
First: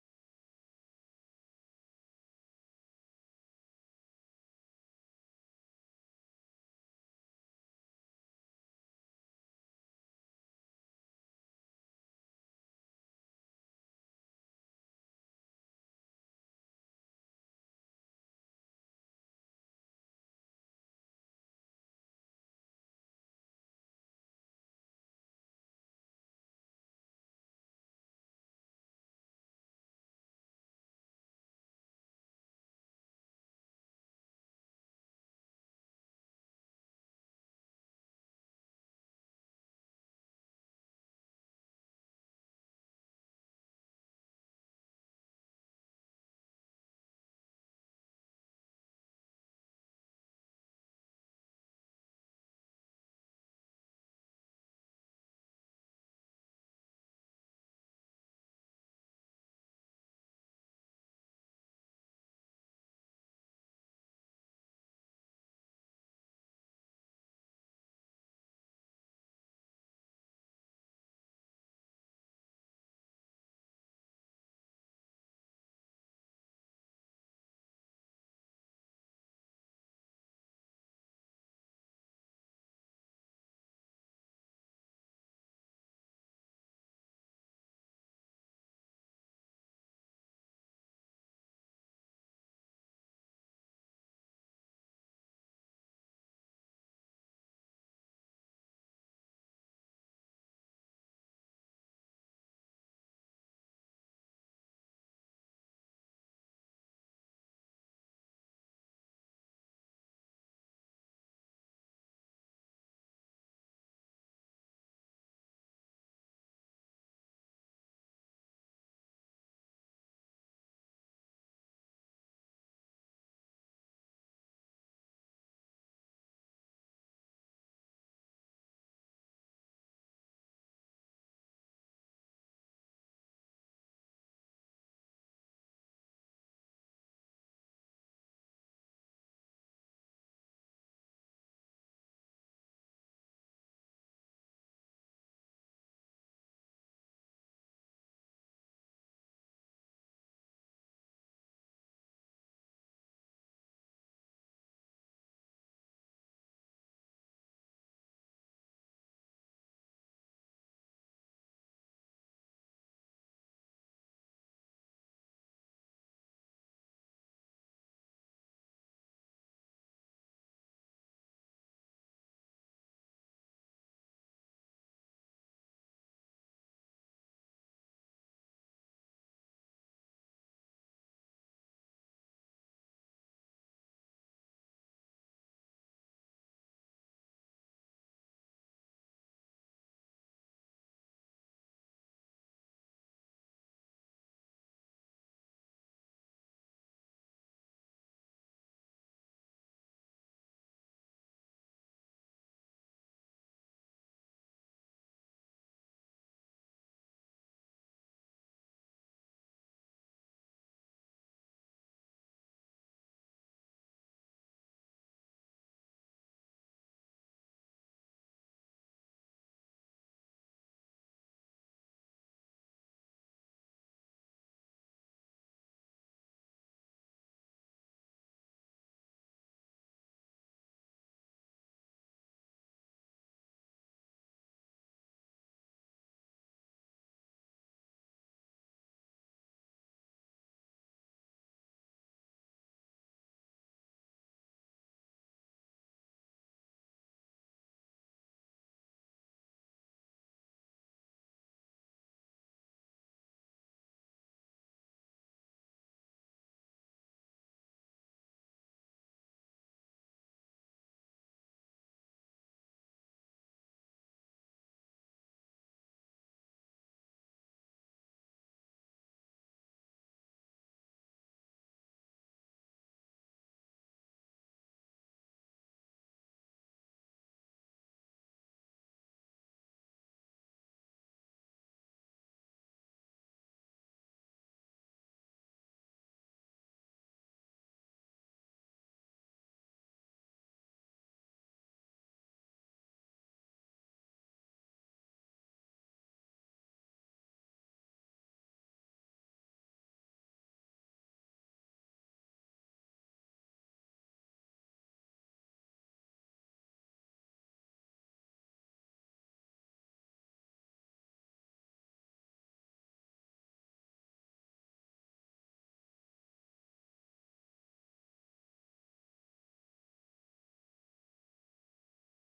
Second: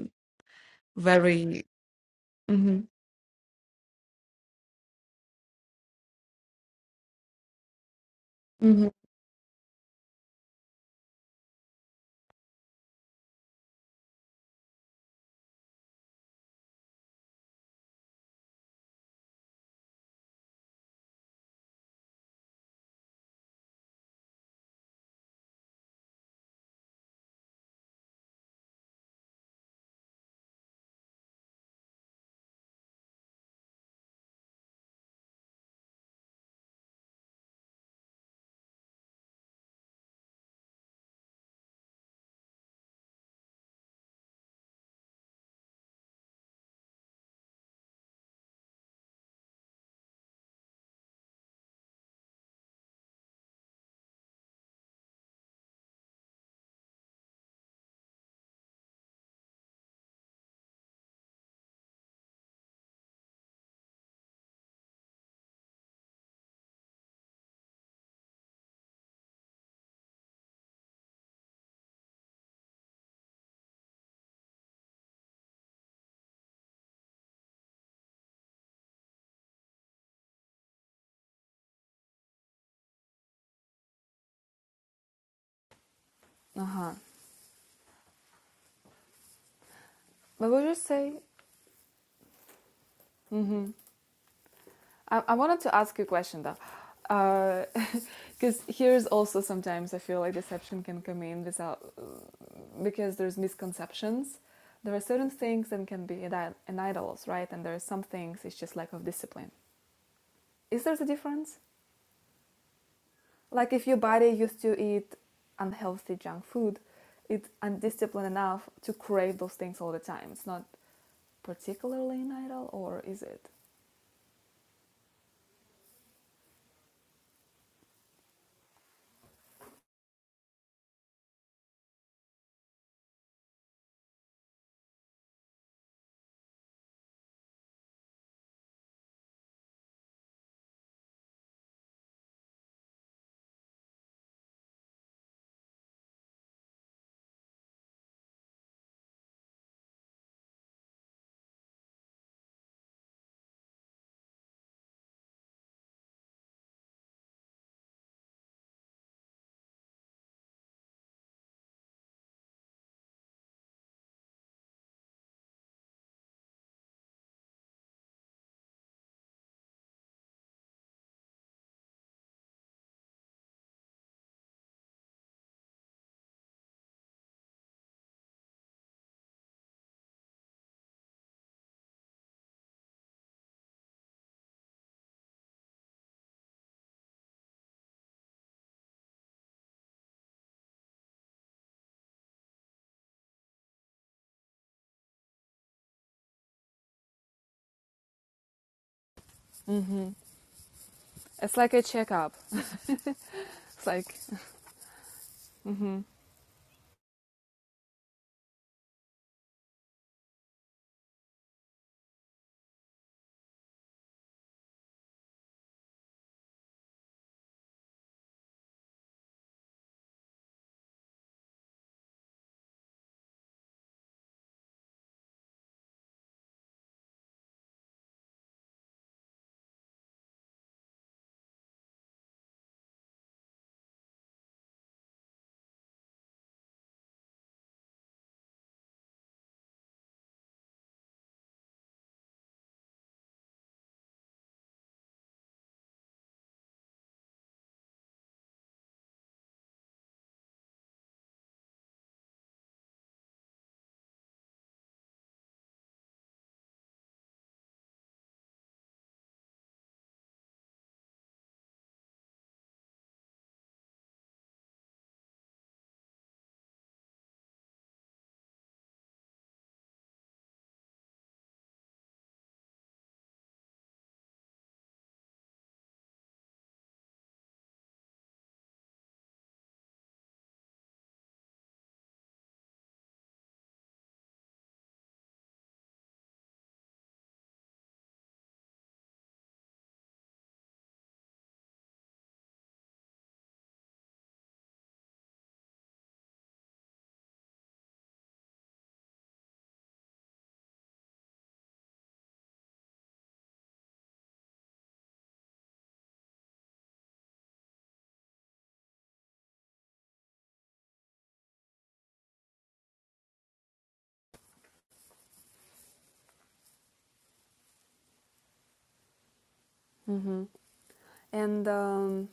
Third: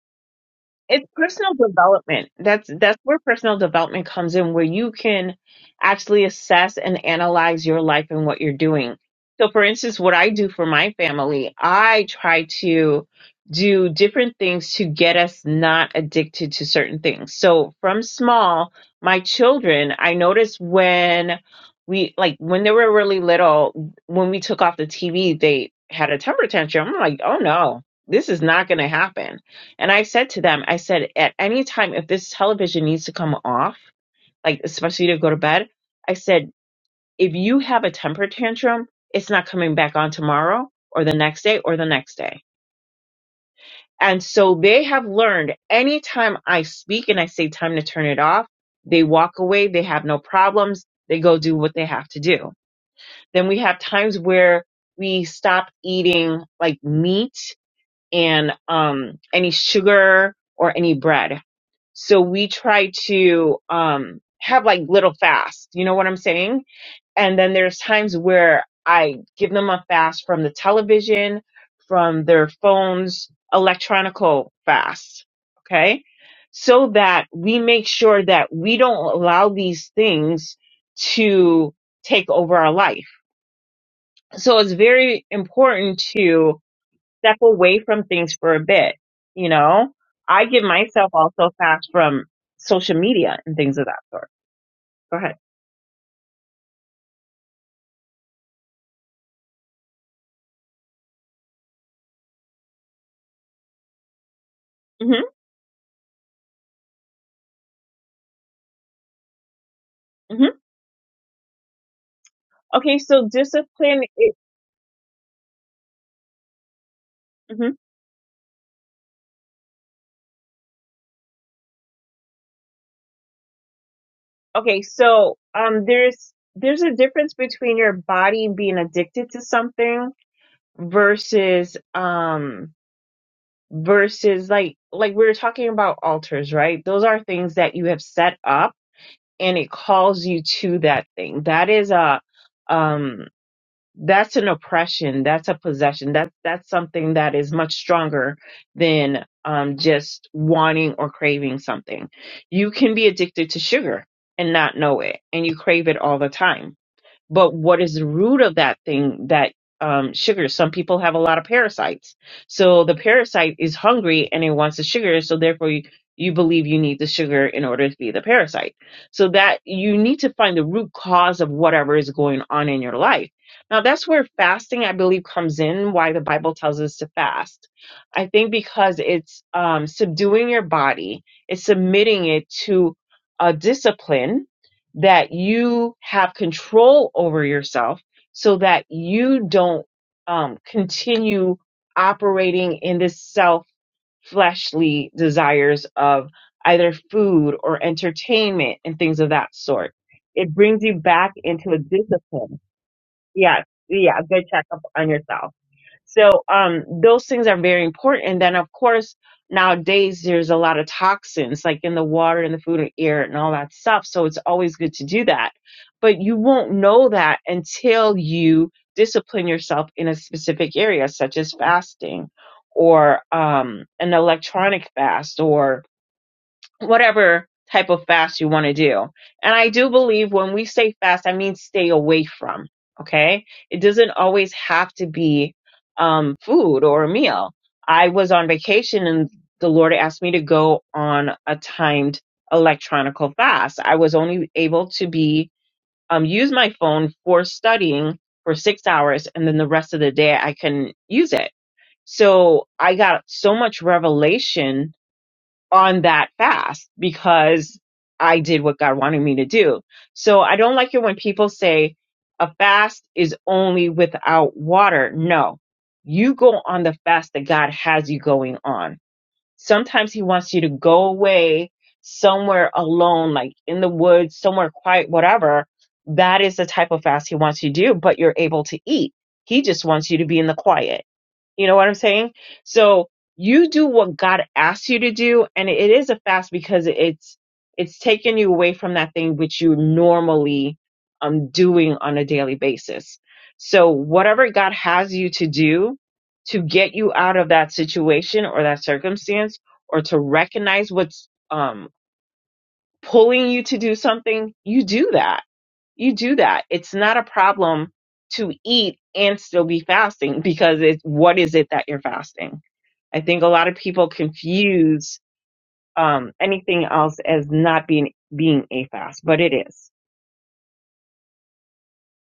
Speaker 2: it's personal
Speaker 1: very.
Speaker 2: development that's
Speaker 1: Mm-hmm.
Speaker 2: that's where personal development comes in where you can actually assess and analyze your life and what you're doing so for instance what i do for my family i try to do different things to get us not addicted to certain things so from small my children i noticed when we like when they were really little when we took off the tv they had a temper tantrum i'm like oh no this is not going to happen and I said to them, I said, at any time, if this television needs to come off, like especially to go to bed, I said, if you have a temper tantrum, it's not coming back on tomorrow or the next day or the next day. And so they have learned anytime I speak and I say time to turn it off, they walk away, they have no problems, they go do what they have to do. Then we have times where we stop eating like meat and um any sugar or any bread So we try to um, have like little fasts. You know what I'm saying? And then there's times where I give them a fast from the television, from their phones, electronical fast. Okay. So that we make sure that we don't allow these things to take over our life. So it's very important to
Speaker 1: Mm-hmm.
Speaker 2: step away from things for a bit. You know, I
Speaker 1: What
Speaker 2: give
Speaker 1: would you
Speaker 2: myself
Speaker 1: say?
Speaker 2: also fast from social media and things of that sort. Go
Speaker 1: I, I
Speaker 2: ahead.
Speaker 1: wanted to ask you a question though. Because here is <laughs> also sometimes I feel like deception can come in without, because there's misconceptions. There are
Speaker 2: hmm
Speaker 1: certain things that can be an idols, right? And there are some things it's just lack of discipline.
Speaker 2: hmm
Speaker 1: Is there a difference?
Speaker 2: Okay, so
Speaker 1: Like if your
Speaker 2: discipline.
Speaker 1: body
Speaker 2: It,
Speaker 1: used to eat unhealthy junk food, it's
Speaker 2: mhm.
Speaker 1: undisciplined enough to crave those things all the time. It's not particularly an idol, or is it?
Speaker 2: Okay, so um, there's there's a difference between your body being addicted to something versus um versus like like we were talking about altars, right? Those are things that you have set up and it calls you to that thing. That is a um that's an oppression that's a possession that that's something that is much stronger than um just wanting or craving something you can be addicted to sugar and not know it and you crave it all the time but what is the root of that thing that um, sugar some people have a lot of parasites so the parasite is hungry and it wants the sugar so therefore you, you believe you need the sugar in order to be the parasite so that you need to find the root cause of whatever is going on in your life now that's where fasting i believe comes in why the bible tells us to fast i think because it's um, subduing your body it's submitting it to a discipline that you have control over yourself so that you don't um, continue operating in this self fleshly desires of either food or entertainment and things of that sort. It brings you back
Speaker 1: It's
Speaker 2: into
Speaker 1: like
Speaker 2: a
Speaker 1: a checkup.
Speaker 2: discipline. Yes.
Speaker 1: It's like
Speaker 2: Yeah. Good checkup on yourself. So um, those things are very important. And then, of course, nowadays there's a lot of toxins like in the water and the food and air and all that stuff. So it's always good to do that. But you won't know that until you discipline yourself in a specific area, such as fasting or um, an electronic fast or whatever type of fast you want to do. And I do believe when we say fast, I mean stay away from. Okay. It doesn't always have to be um, food or a meal. I was on vacation and the Lord asked me to go on a timed electronical fast. I was only able to be, um, use my phone for studying for six hours and then the rest of the day I couldn't use it. So I got so much revelation on that fast because I did what God wanted me to do. So I don't like it when people say a fast is only without water. No, you go on the fast that God has you going on. Sometimes He wants you to go away somewhere alone, like in the woods, somewhere quiet, whatever. That is the type of fast He wants you to do, but you're able to eat. He just wants you to be in the quiet you know what I'm saying? So you do what God asks you to do, and it is a fast because it's it's taking you away from that thing which you normally um doing on a daily basis. So whatever God has you to do to get you out of that situation or that circumstance, or to recognize what's um pulling you to do something, you do that you do that. It's not a problem to eat and still be fasting because it's what is it that you're fasting? I think a lot of people confuse um, anything else as not being being a fast, but it is.
Speaker 1: And um,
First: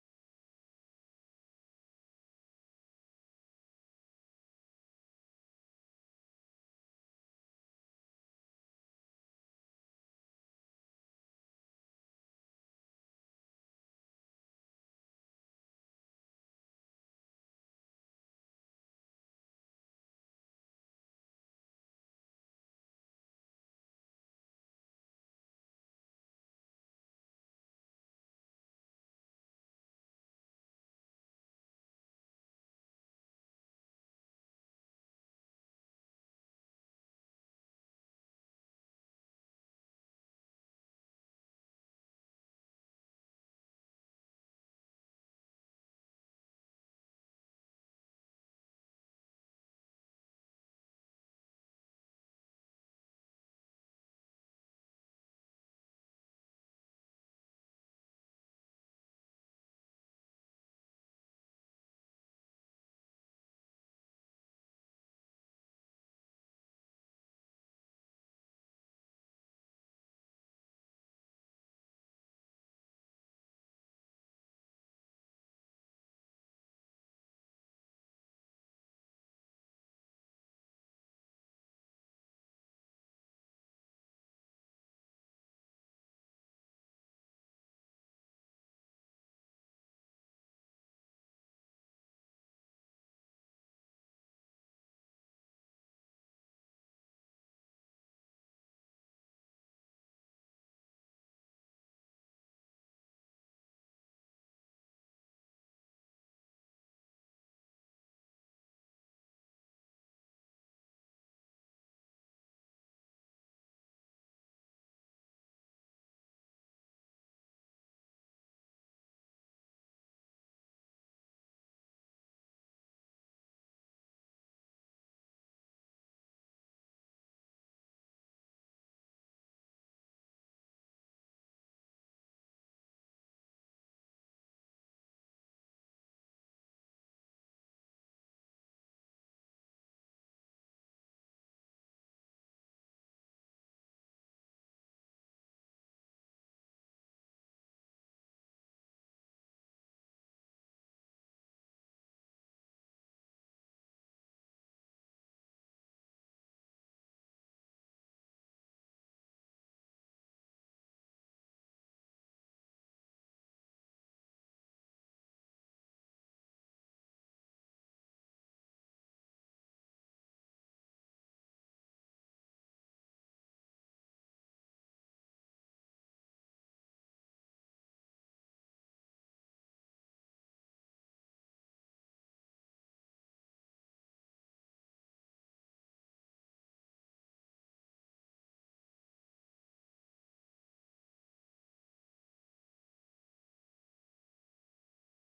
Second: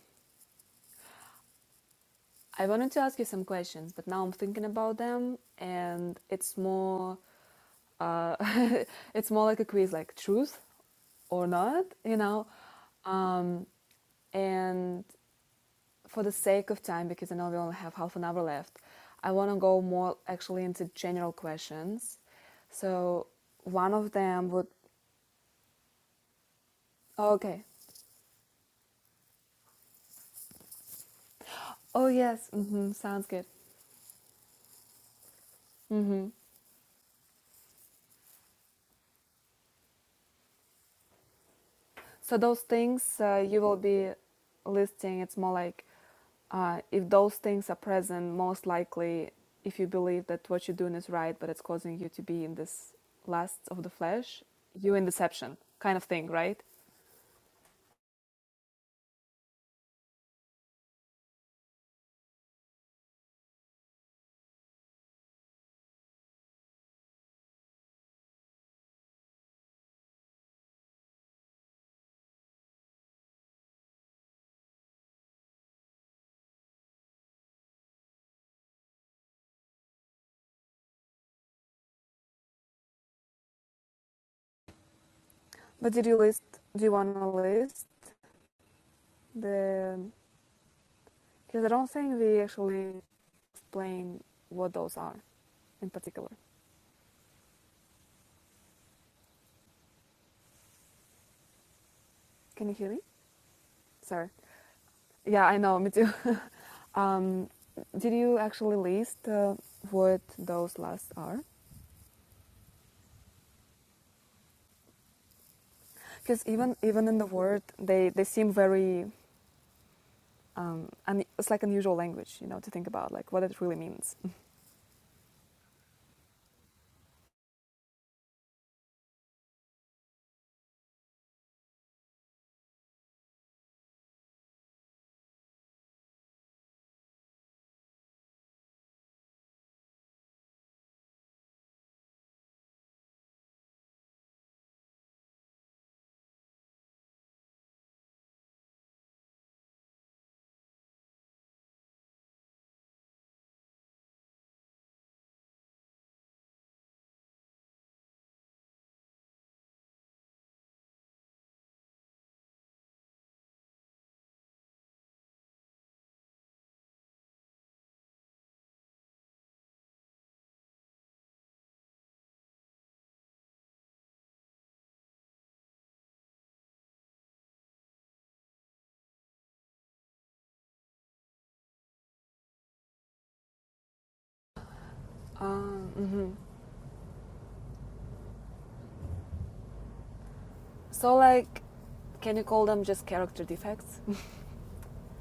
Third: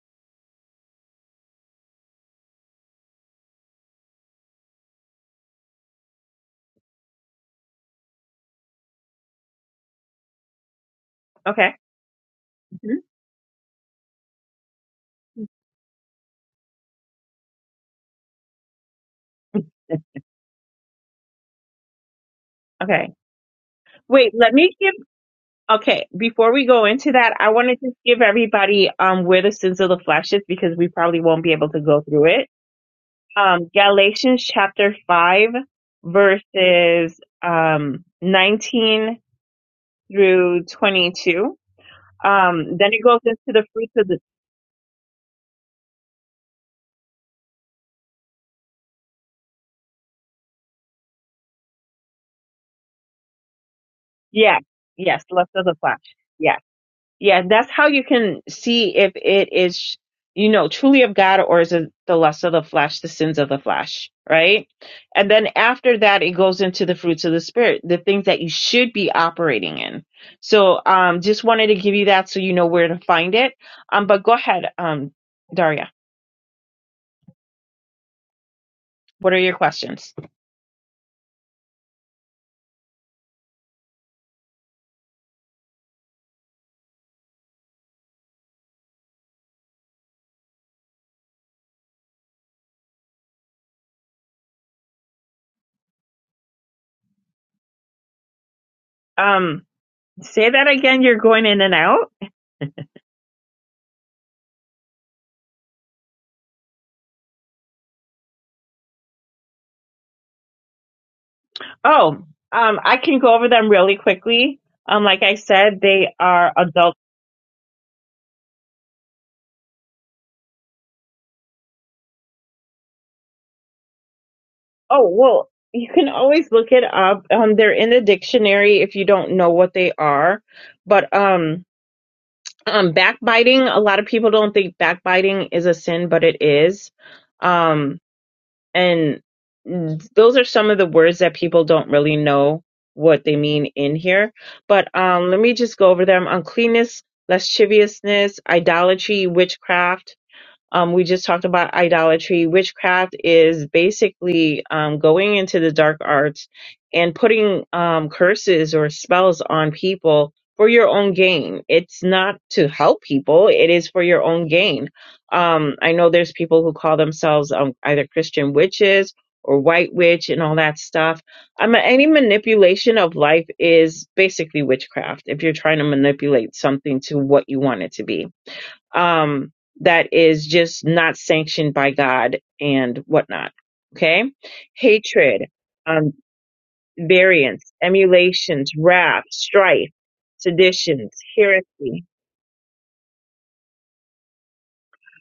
Speaker 1: I wanted to ask you some questions, but now I'm thinking about them, and it's more uh, <laughs> it's more like a quiz, like truth or
Speaker 2: Okay.
Speaker 1: not, you know.
Speaker 2: Mhm.
Speaker 1: Um, and for the sake of time, because I know we only have half an hour left, I want to go more actually into general questions.
Speaker 2: Okay.
Speaker 1: So one of
Speaker 2: Wait,
Speaker 1: them
Speaker 2: let
Speaker 1: would,
Speaker 2: me give okay, before we go into that, I
Speaker 1: okay.
Speaker 2: want to just give everybody um where the sins of the flesh is because we probably won't be able to go
Speaker 1: Oh
Speaker 2: through
Speaker 1: yes,
Speaker 2: it.
Speaker 1: hmm sounds good.
Speaker 2: Um Galatians chapter 5 verses um 19 through 22.
Speaker 1: So those
Speaker 2: Um, then it
Speaker 1: things
Speaker 2: goes
Speaker 1: uh,
Speaker 2: into
Speaker 1: you
Speaker 2: the
Speaker 1: will
Speaker 2: fruits of
Speaker 1: be
Speaker 2: the,
Speaker 1: listing. It's more like uh, if those things are present, most likely if you believe that what you're doing is right, but it's causing you to be in this lust of the flesh,
Speaker 2: yeah,
Speaker 1: you in
Speaker 2: yes, lust
Speaker 1: deception
Speaker 2: of the
Speaker 1: kind
Speaker 2: flesh.
Speaker 1: of thing,
Speaker 2: Yeah,
Speaker 1: right?
Speaker 2: yeah, that's how you can see if it is, you know, truly of God or is it the lust of the flesh, the sins of the flesh, right? And then after that, it goes into the fruits of the spirit, the things that you should be operating in. So, um, just wanted to give you that so you know where to find it. Um, but go ahead, um, Daria, what are your questions?
Speaker 1: But did you list? Do you want to list the? Because I don't think we actually explain what those are in particular.
Speaker 2: Um, say that again. You're going in and out.
Speaker 1: Can you hear me? Sorry. Yeah, I know, me too. <laughs> um, did you actually list uh, what those last are?
Speaker 2: Oh, um, I can go over them really quickly. Um, like I said, they
Speaker 1: Because
Speaker 2: are
Speaker 1: even
Speaker 2: adult.
Speaker 1: even in the word, they, they seem very, un- it's like unusual language, you know, to think about like what it really means.
Speaker 2: Oh, well, you can always look it up. Um, they're in the dictionary if you don't know what they are. But um, um, backbiting. A lot of people don't think backbiting is a sin, but it is. Um, and those are some of the words that people don't really know what they mean in here. But um, let me just go over them: uncleanness, lasciviousness, idolatry, witchcraft Um, we just talked about idolatry. Witchcraft is basically um, going into the dark arts and putting um, curses or spells on people for your own gain. It's not to help people, it is for your own gain. Um, I know there's people who call themselves um, either Christian witches or white witch and all that stuff. Um, any manipulation of life is basically witchcraft if you're trying to manipulate something to what you want it to be um, that is just not sanctioned by God and whatnot. Okay. Hatred,
Speaker 1: Um,
Speaker 2: um, variance, emulations, wrath, strife, seditions,
Speaker 1: So, like,
Speaker 2: heresy.
Speaker 1: can you call them just character defects?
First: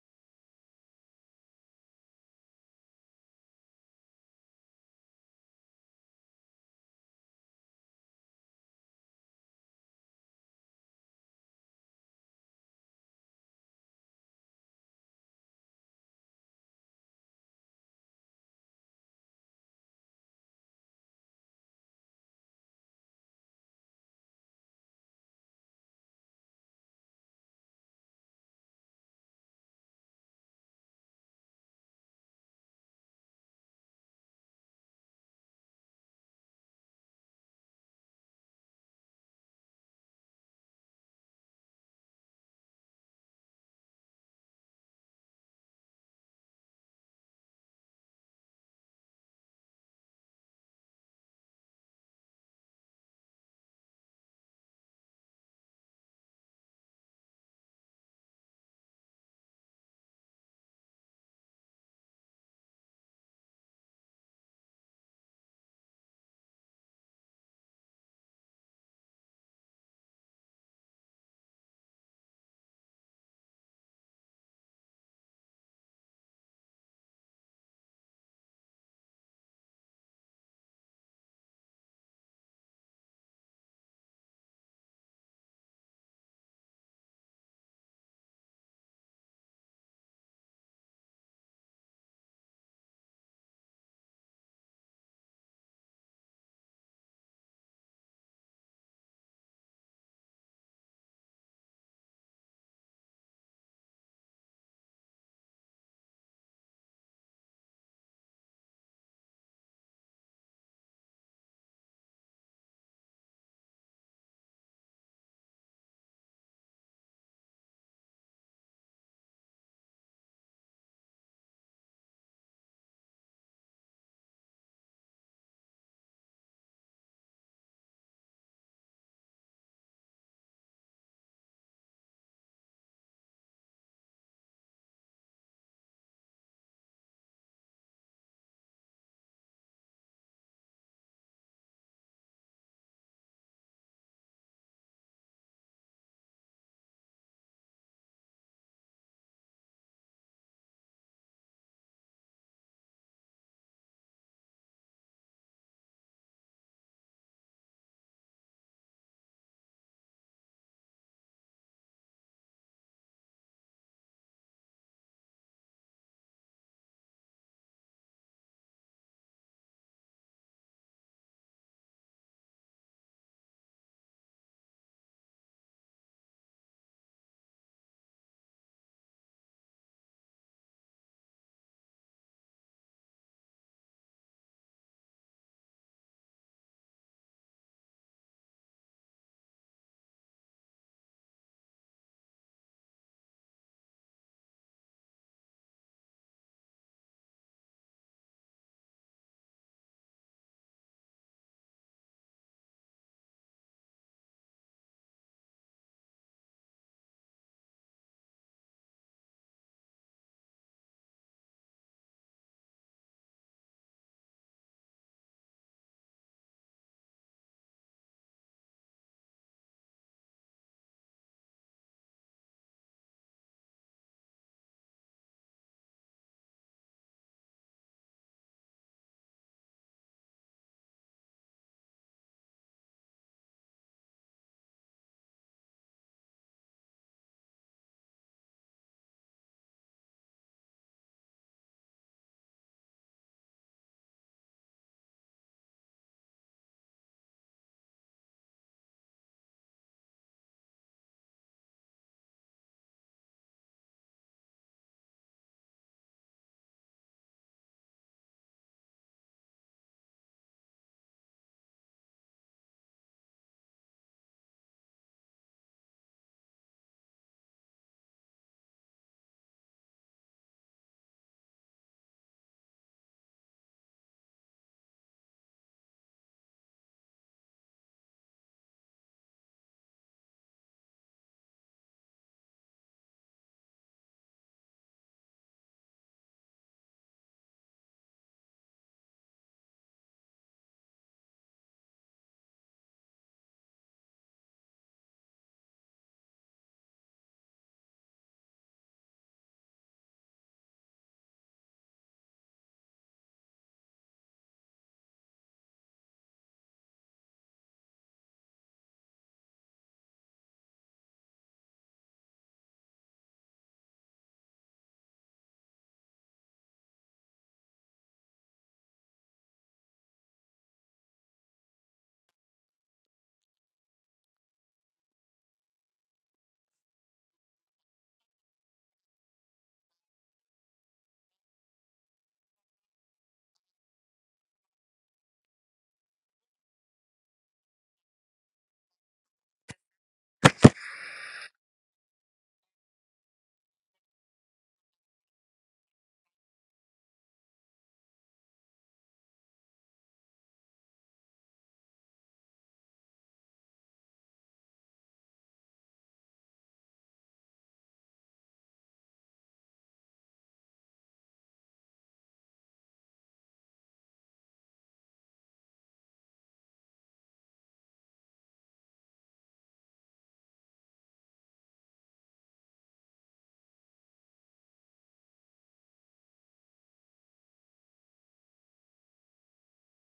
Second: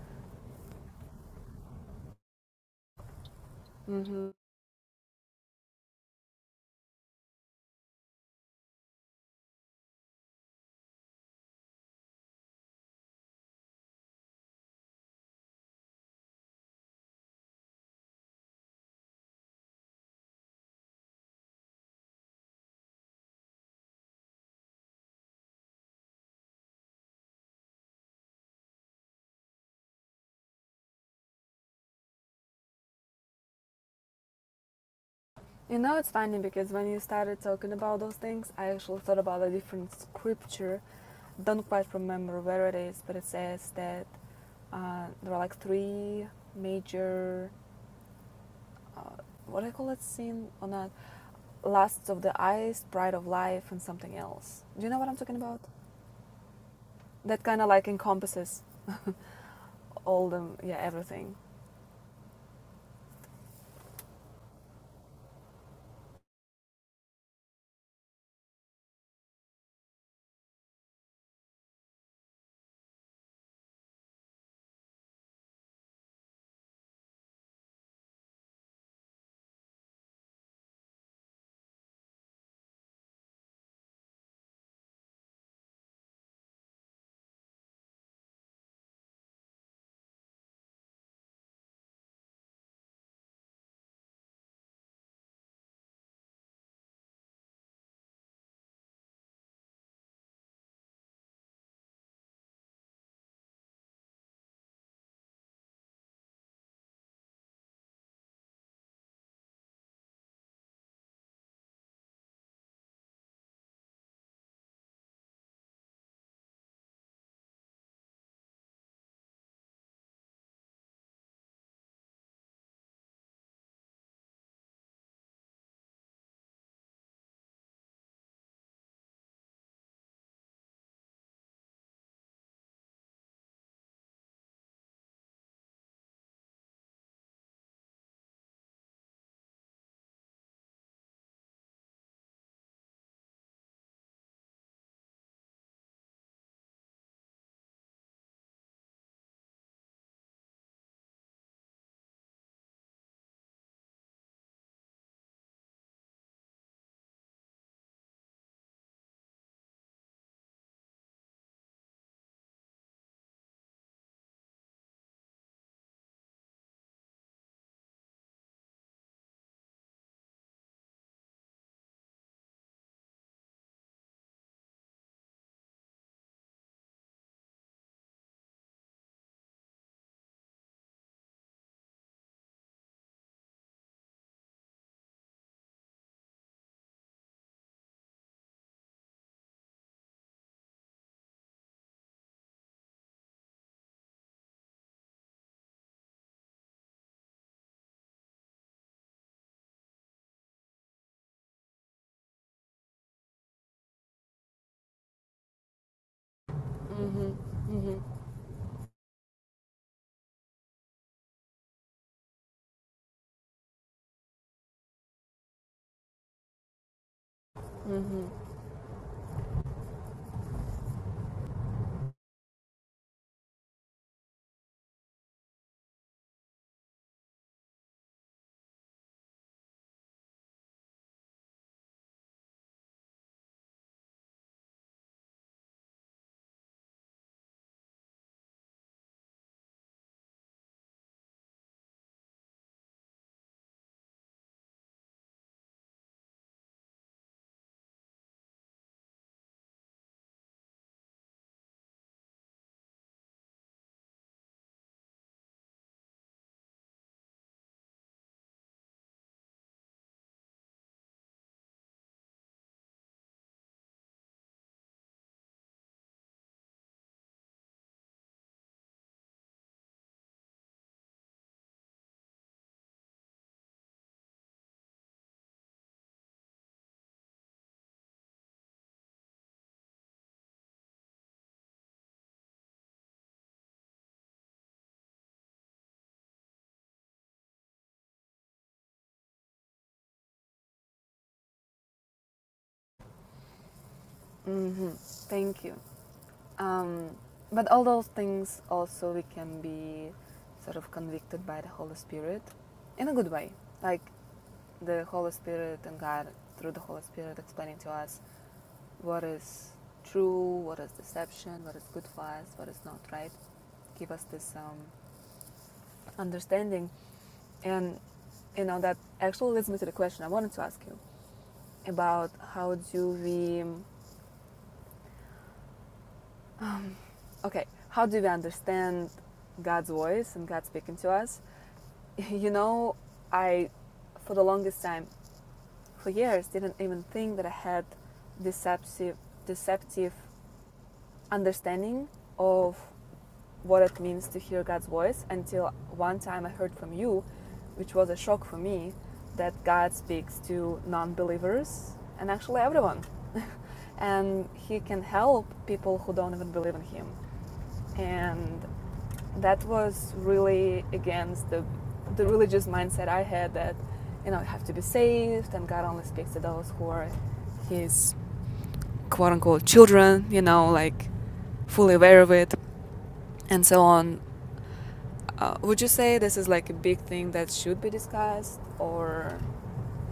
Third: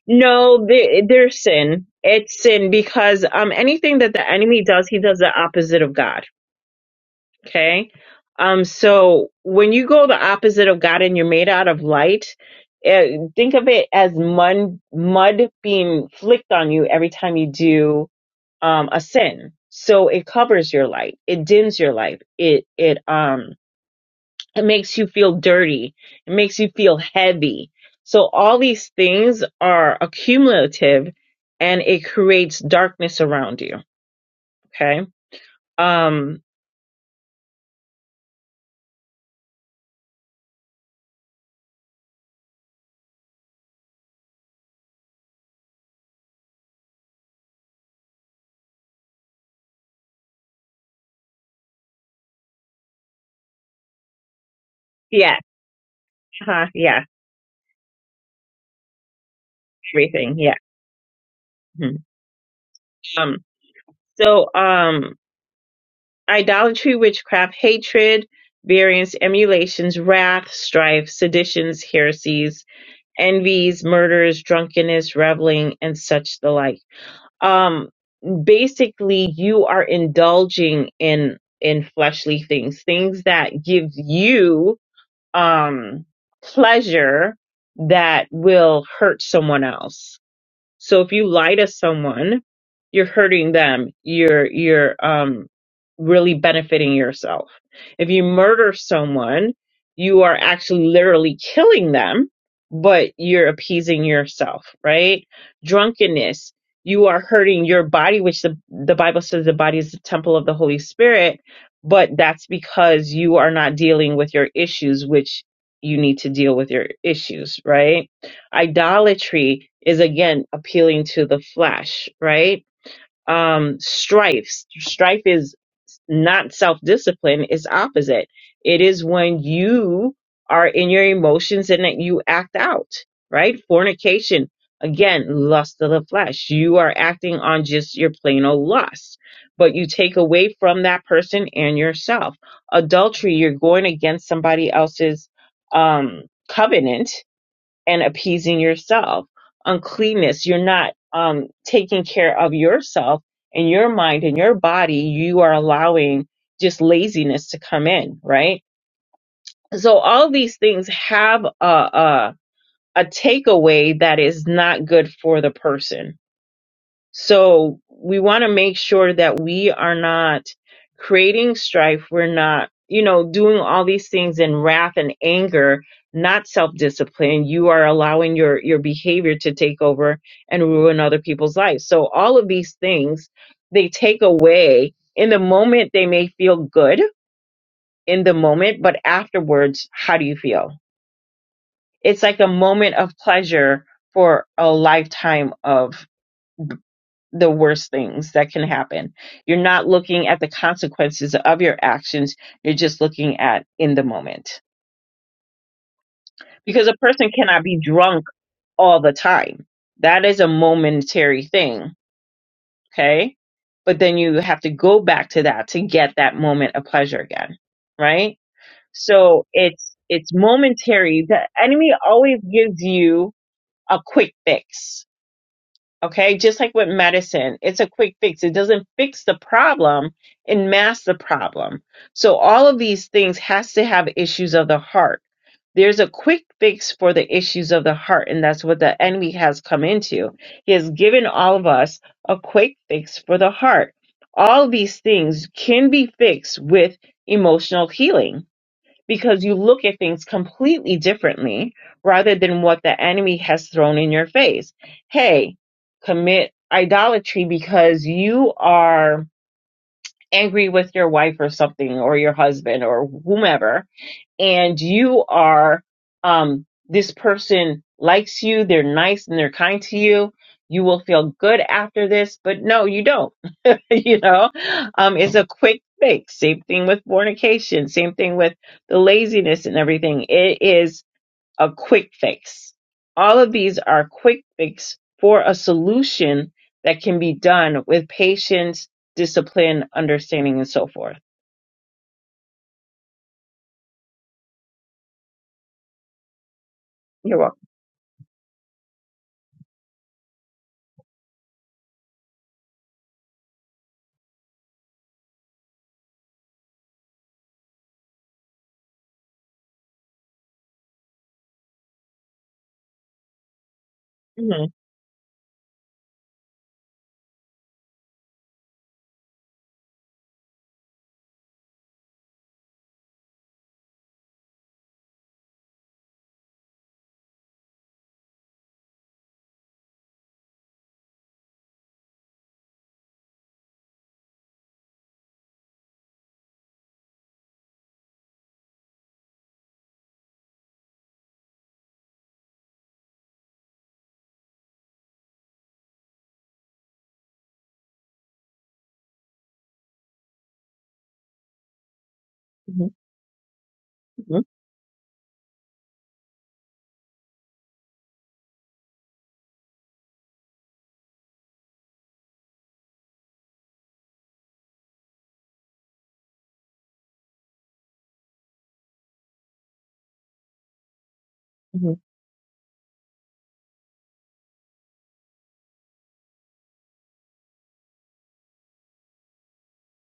Speaker 2: No, they- they're sin. It's sin because, um, anything that the enemy does, he does the opposite of God. Okay. Um, so when you go the opposite of God and you're made out of light, uh, think of it as mud, mud being flicked on you every time you do um, a sin. So it covers your light. It dims your light. It it um it makes you feel dirty. It makes you feel heavy. So all these things are accumulative and it creates darkness around you. Okay.
Speaker 1: <laughs> you know, it's funny
Speaker 2: Um
Speaker 1: because when you started talking about those things, I actually thought about a different scripture. Don't quite remember where it is, but it says that uh, there are like three major what do I call that scene or not? Last of the Eyes, Pride of Life, and something else. Do you know what I'm talking
Speaker 2: yeah,
Speaker 1: about?
Speaker 2: huh, yeah,
Speaker 1: That kind of like encompasses all
Speaker 2: everything.
Speaker 1: the
Speaker 2: Yeah.
Speaker 1: yeah everything.
Speaker 2: Mhm. Um so um idolatry, witchcraft, hatred, variance, emulations, wrath, strife, seditions, heresies, envies, murders, drunkenness, reveling, and such the like. Um, basically, you are indulging in in fleshly things, things that give you um, pleasure that will hurt someone else. So if you lie to someone, you're hurting them. You're you're um really benefiting yourself. If you murder someone, you are actually literally killing them, but you're appeasing yourself, right? Drunkenness, you are hurting your body, which the, the Bible says the body is the temple of the Holy Spirit, but that's because you are not dealing with your issues, which you need to deal with your issues, right? idolatry is again appealing to the flesh, right? Um, strife, strife is not self discipline, it's opposite. It is when you are in your emotions and that you act out, right? Fornication, again, lust of the flesh. You are acting on just your plain old lust, but you take away from that person and yourself. Adultery, you're going against somebody else's um, covenant and appeasing yourself. Uncleanness, you're not um, taking care of yourself and your mind and your body. You are allowing just laziness to come in, right? So all these things have a, a, a takeaway that is not good for the person so we want to make sure that we are not creating strife. We're not, you know, doing all these things in wrath and anger, not self-discipline. You are allowing your, your behavior to take over and ruin other people's lives. So all of these things, they take away in the moment. They may feel good in the moment, but afterwards, how do you feel? It's like a moment of pleasure for a lifetime of the worst things that can happen. You're not looking at the consequences of your actions. You're just looking at in the moment. Because a person cannot be drunk all the time. That is a momentary thing. Okay. But then you have to go back to that to get that moment of pleasure again. Right. So it's, it's momentary. The enemy always gives you a quick fix Okay, just like with medicine, it's a quick fix. It doesn't fix the problem, it masks the problem. So all of these things has to have issues of the heart. There's a quick fix for the issues of the heart, and that's what the enemy has come into. He has given all of us a quick fix for the heart. All of these things can be fixed with emotional healing because you look at things completely differently rather than what the enemy has thrown in your face. Hey, commit idolatry because you are angry with your wife or something or your husband or whomever and you are um this person likes you, they're nice and they're kind to you. You will feel good after this, but no, you don't <laughs> you know um it's a quick fix same thing with fornication same thing with the laziness and everything it is a quick fix all of these are quick fix for a solution that can be done with patience discipline understanding and so forth
Speaker 1: hmm Thank you. Um,
Speaker 2: you're welcome
Speaker 1: but all those things also we can be sort of convicted by the Holy Spirit in a good way, like the Holy Spirit and God through the Holy Spirit explaining to us what is true, what is deception, what is good for us, what is not right. Give us this
Speaker 2: Mhm,
Speaker 1: um, understanding and you know that actually leads me to the question i wanted to ask you about how do we okay how do we understand god's voice and god speaking to us <laughs> you know i for the longest time for years didn't even think that i had deceptive deceptive understanding of what it means to hear God's voice until one time I heard from you, which was a shock for me, that God speaks to non believers and actually
Speaker 2: mhm,
Speaker 1: everyone. <laughs>
Speaker 2: mhm,
Speaker 1: and He can help people who don't even believe in Him. And that was really against the, the religious mindset I had that, you know, you have to be saved and God only speaks to those who are His quote unquote children, you know, like
Speaker 2: mhm.
Speaker 1: fully aware of it and so on. Uh, would you say this is like a big thing that should be discussed, or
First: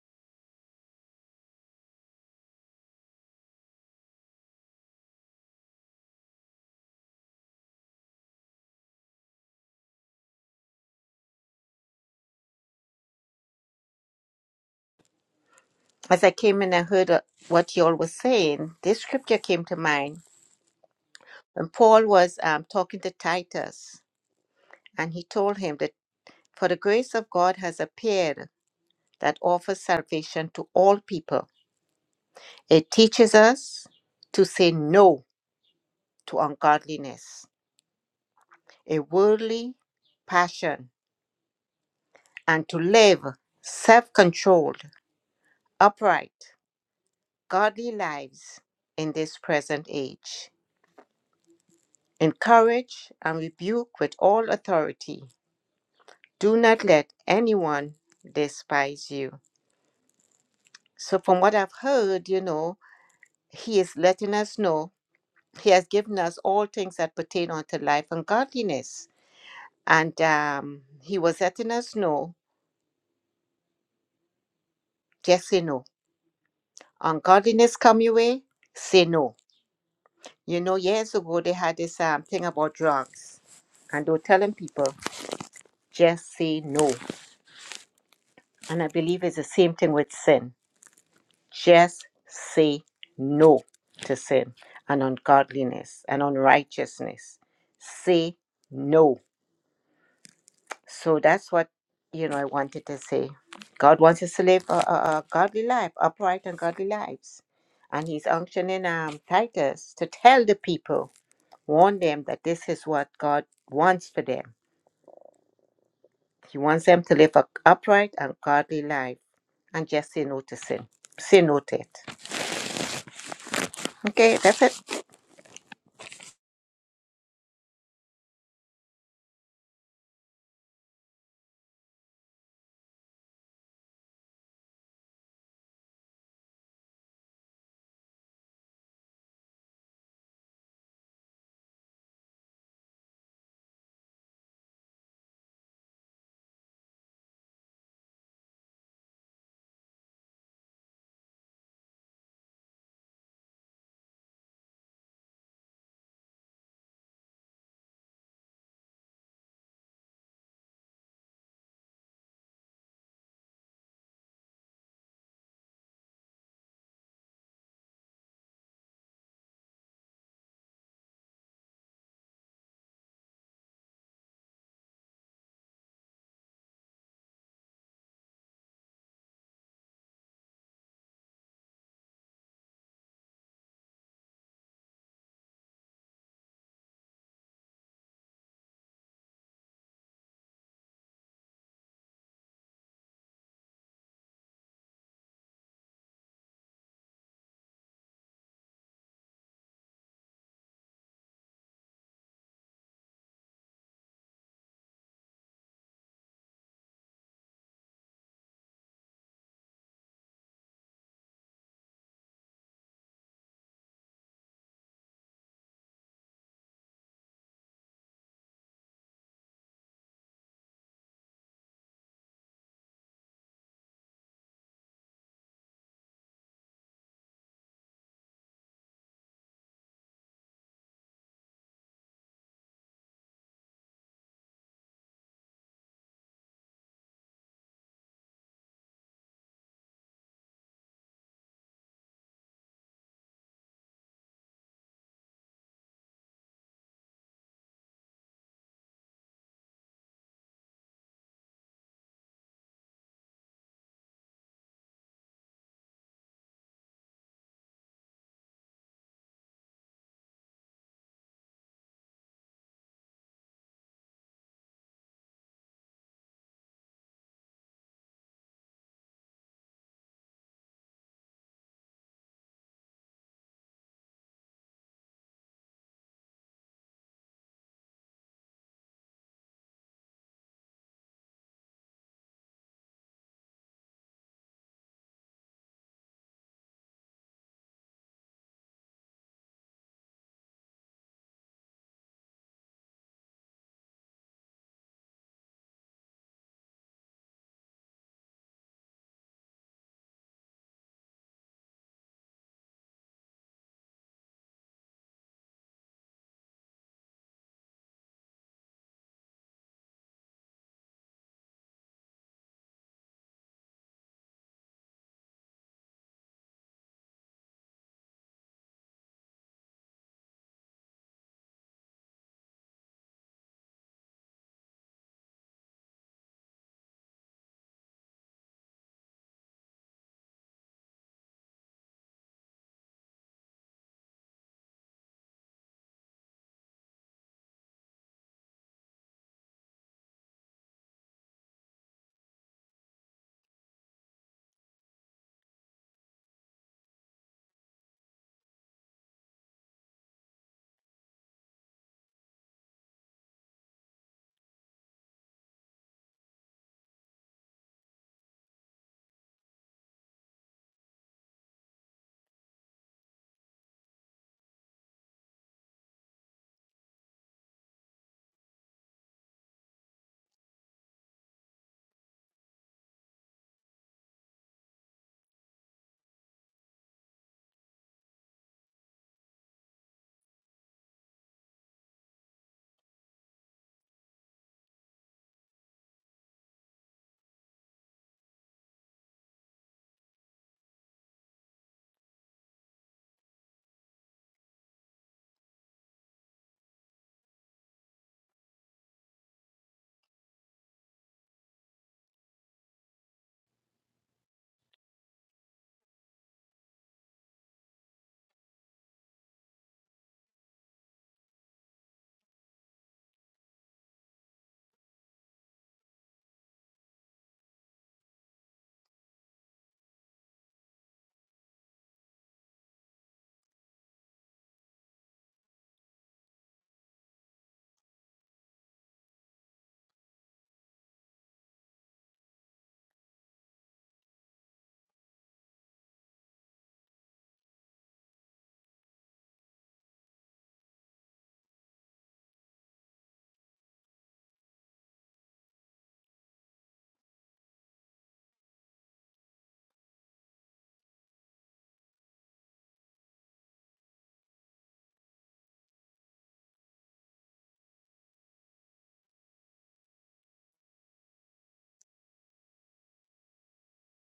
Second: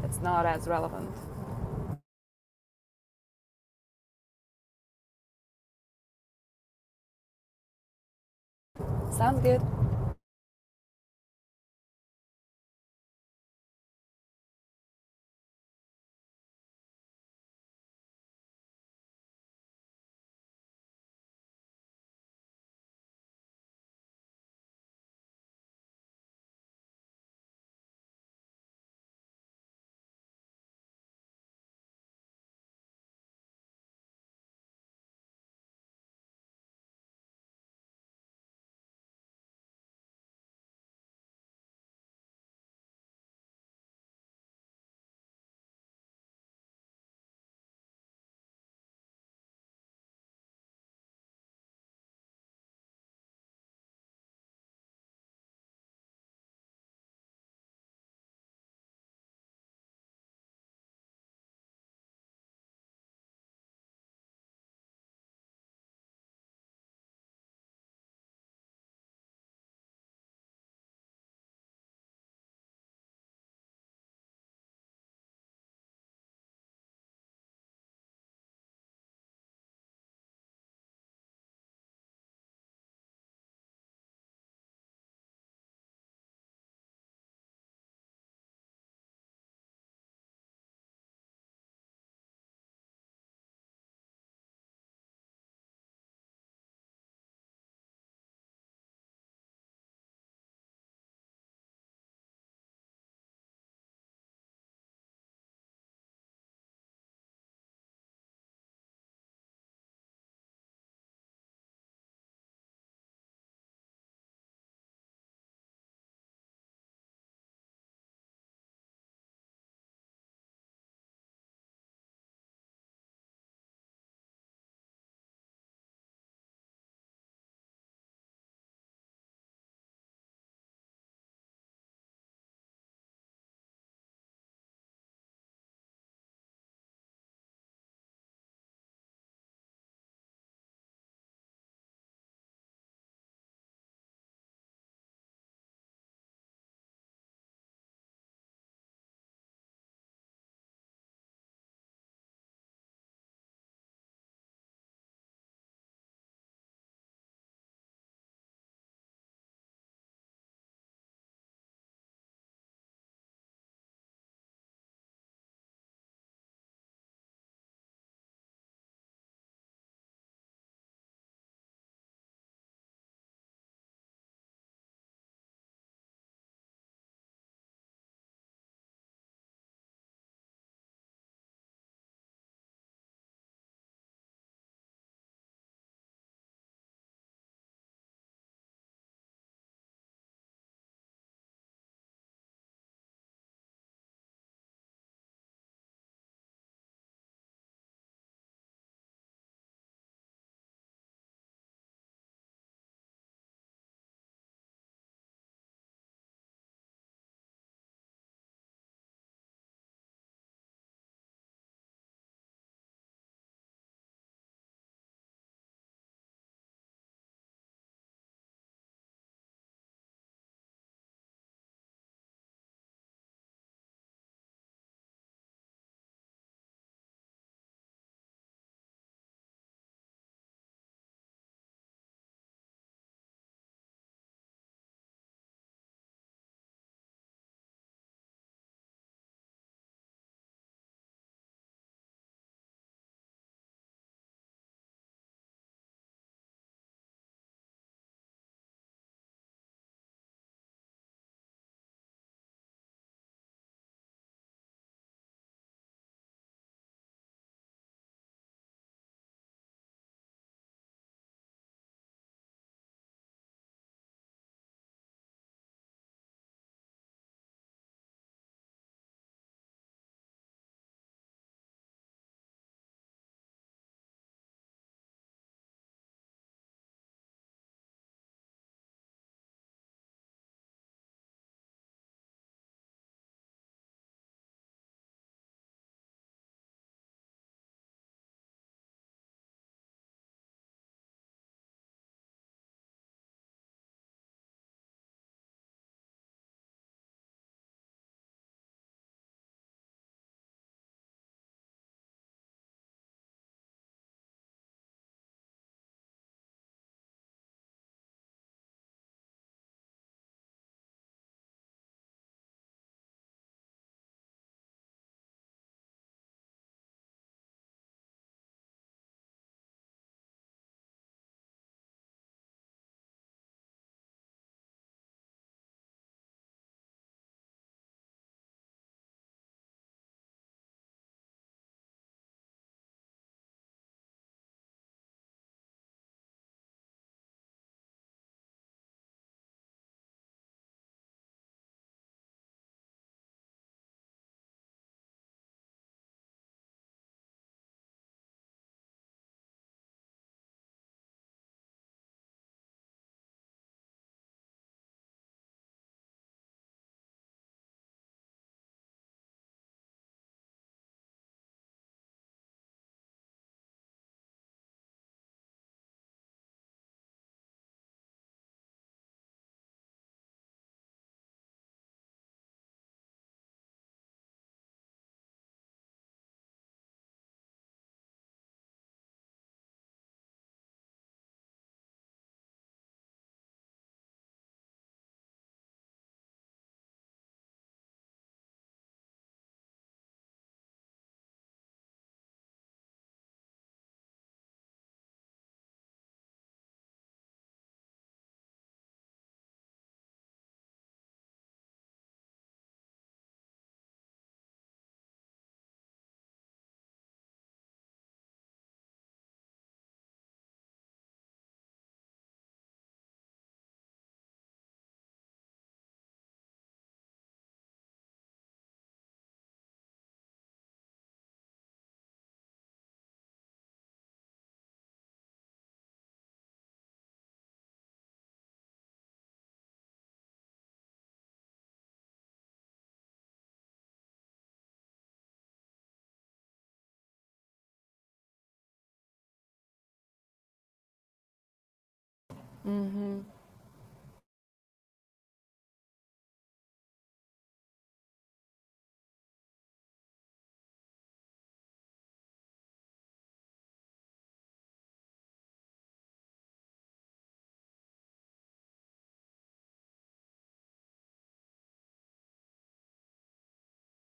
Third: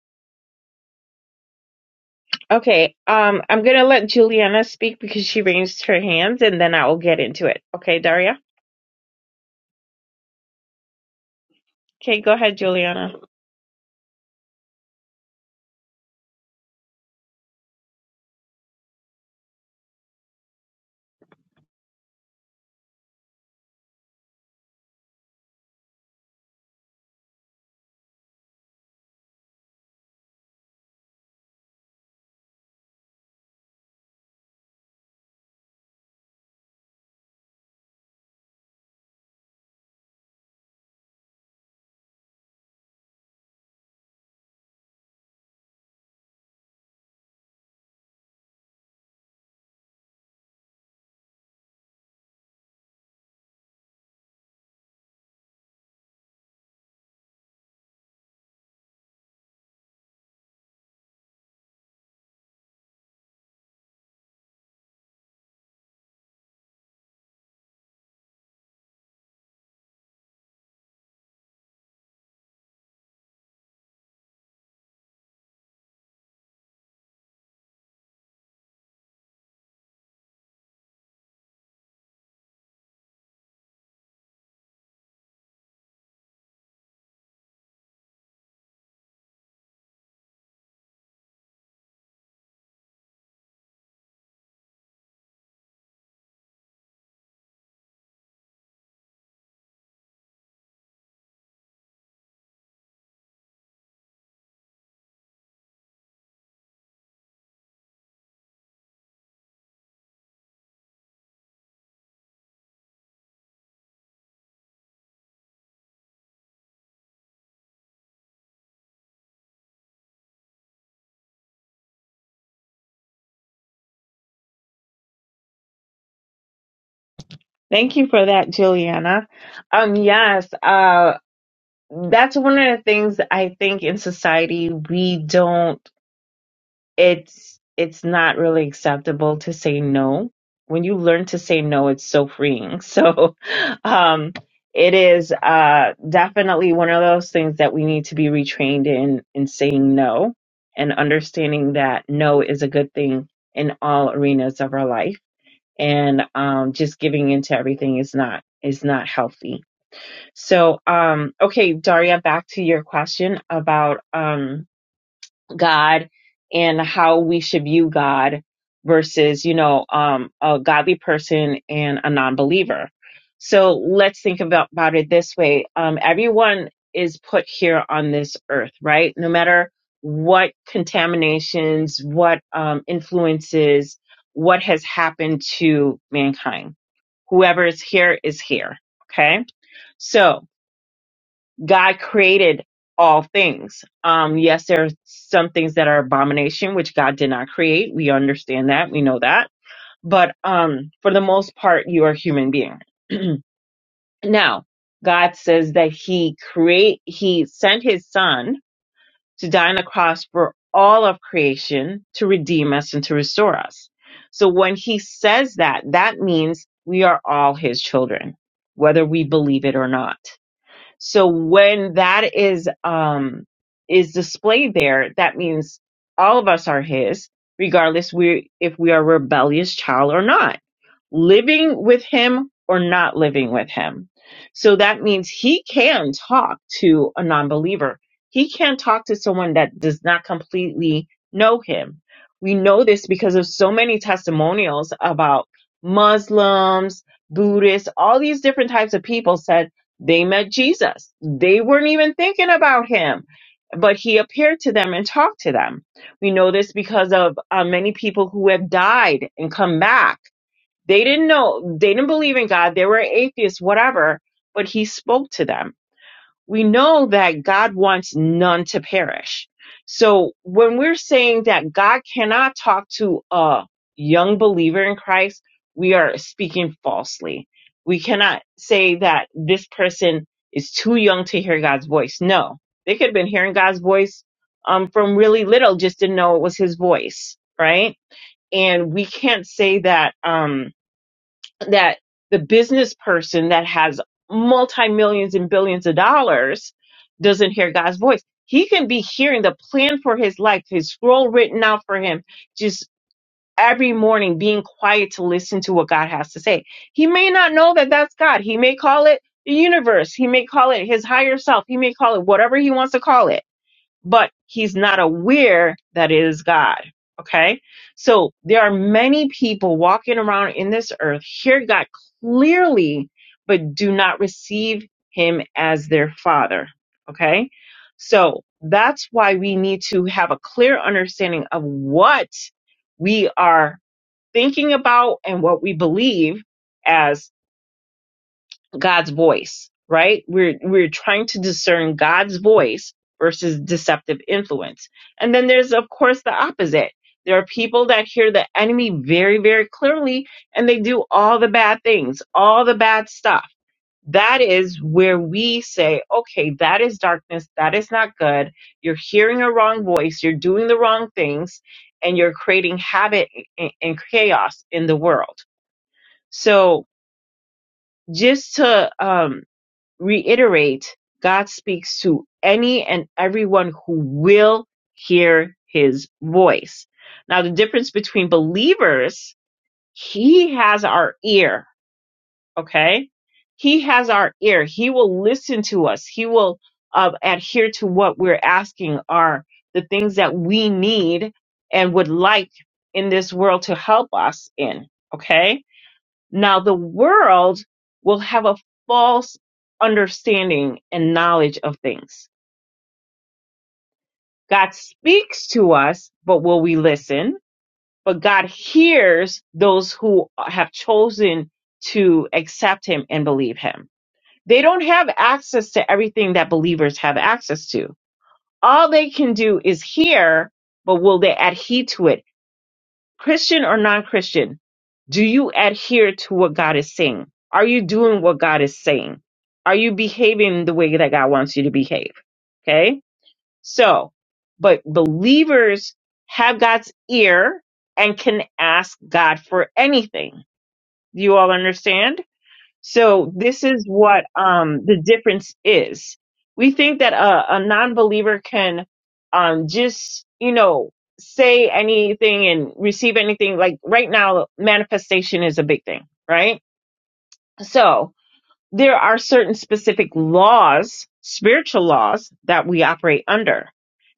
Speaker 1: it's not as relevant?
Speaker 2: Okay, um, I'm gonna let Juliana speak because she raised her hand, and then I will get into it. Okay, Daria.
Speaker 1: Sounds good.
Speaker 2: Okay, go ahead, Juliana.
Speaker 3: As I came in, I heard uh, what you all were saying. This scripture came to mind when Paul was um, talking to Titus, and he told him that for the grace of God has appeared that offers salvation to all people. It teaches us to say no to ungodliness, a worldly passion, and to live self controlled, upright, godly lives in this present age. Encourage and rebuke with all authority. Do not let anyone despise you. So, from what I've heard, you know, he is letting us know he has given us all things that pertain unto life and godliness. And um, he was letting us know just say no. Ungodliness come your way, say no. You know, years ago they had this um, thing about drugs, and they were telling people just say no. And I believe it's the same thing with sin Just say no to sin and ungodliness and unrighteousness. Say no. So that's what you know I wanted to say. God wants us to live a, a, a godly life, upright and godly lives. And he's unctioning um, Titus to tell the people, warn them that this is what God wants for them. He wants them to live a upright and godly life and just say no to sin. Say no to it. Okay, that's it.
Speaker 2: Thank you for that, Juliana. Um, yes, uh, that's one of the things I think in society we don't. it's it's not really acceptable to say no. When you learn to say no, it's so freeing. So <laughs> um it is uh definitely one of those things that we need to be retrained in in saying no and understanding that no is a good thing in all arenas of our life and um just giving into everything is not is not healthy. So um okay, Daria, back to your question about um God and how we should view God versus, you know, um, a godly person and a non believer. So let's think about, about it this way. Um, everyone is put here on this earth, right? No matter what contaminations, what um, influences, what has happened to mankind. Whoever is here is here. Okay. So God created all things. Um, yes, there are some things that are abomination, which God did not create. We understand that. We know that. But um, for the most part, you are a human being. <clears throat> now, God says that He create He sent His Son to die on the cross for all of creation to redeem us and to restore us. So when He says that, that means we are all His children, whether we believe it or not so when that is um is displayed there, that means all of us are his, regardless we if we are a rebellious child or not, living with him or not living with him. So that means he can talk to a non-believer. He can talk to someone that does not completely know him. We know this because of so many testimonials about Muslims, Buddhists, all these different types of people said. They met Jesus. They weren't even thinking about him, but he appeared to them and talked to them. We know this because of uh, many people who have died and come back. They didn't know, they didn't believe in God. They were atheists, whatever, but he spoke to them we know that God wants none to perish. So when we're saying that God cannot talk to a young believer in Christ, we are speaking falsely. We cannot say that this person is too young to hear God's voice. No, they could have been hearing God's voice um, from really little, just didn't know it was his voice, right? And we can't say that. Um, that the business person that has multi millions and billions of dollars doesn't hear God's voice. He can be hearing the plan for his life, his scroll written out for him, just every morning being quiet to listen to what God has to say. He may not know that that's God. He may call it the universe. He may call it his higher self. He may call it whatever he wants to call it but he's not aware that it is God. Okay. So there are many people walking around in this earth, hear God clearly, but do not receive him as their father. Okay. So that's why we need to have a clear understanding of what we are thinking about and what we believe as. God's voice, right? We're we're trying to discern God's voice versus deceptive influence. And then there's of course the opposite. There are people that hear the enemy very very clearly and they do all the bad things, all the bad stuff. That is where we say, okay, that is darkness, that is not good. You're hearing a wrong voice, you're doing the wrong things, and you're creating havoc and and chaos in the world. So just to um, reiterate, God speaks to any and everyone who will hear his voice. Now, the difference between believers, he has our ear, okay? He has our ear. He will listen to us. He will uh, adhere to what we're asking are the things that we need and would like in this world to help us in, okay? Now the world will have a false understanding and knowledge of things. God speaks to us, but will we listen? But God hears those who have chosen to accept him and believe him. They don't have access to everything that believers have access to. All they can do is hear, but will they adhere to it? Christian or non Christian, do you adhere to what God is saying? Are you doing what God is saying? Are you behaving the way that God wants you to behave? Okay. So, but believers have God's ear and can ask God for anything. Do you all understand? So this is what um, the difference is. We think that a, a non-believer can um, just, you know, say anything and receive anything. Like right now, manifestation is a big thing, right? So there are certain specific laws, spiritual laws that we operate under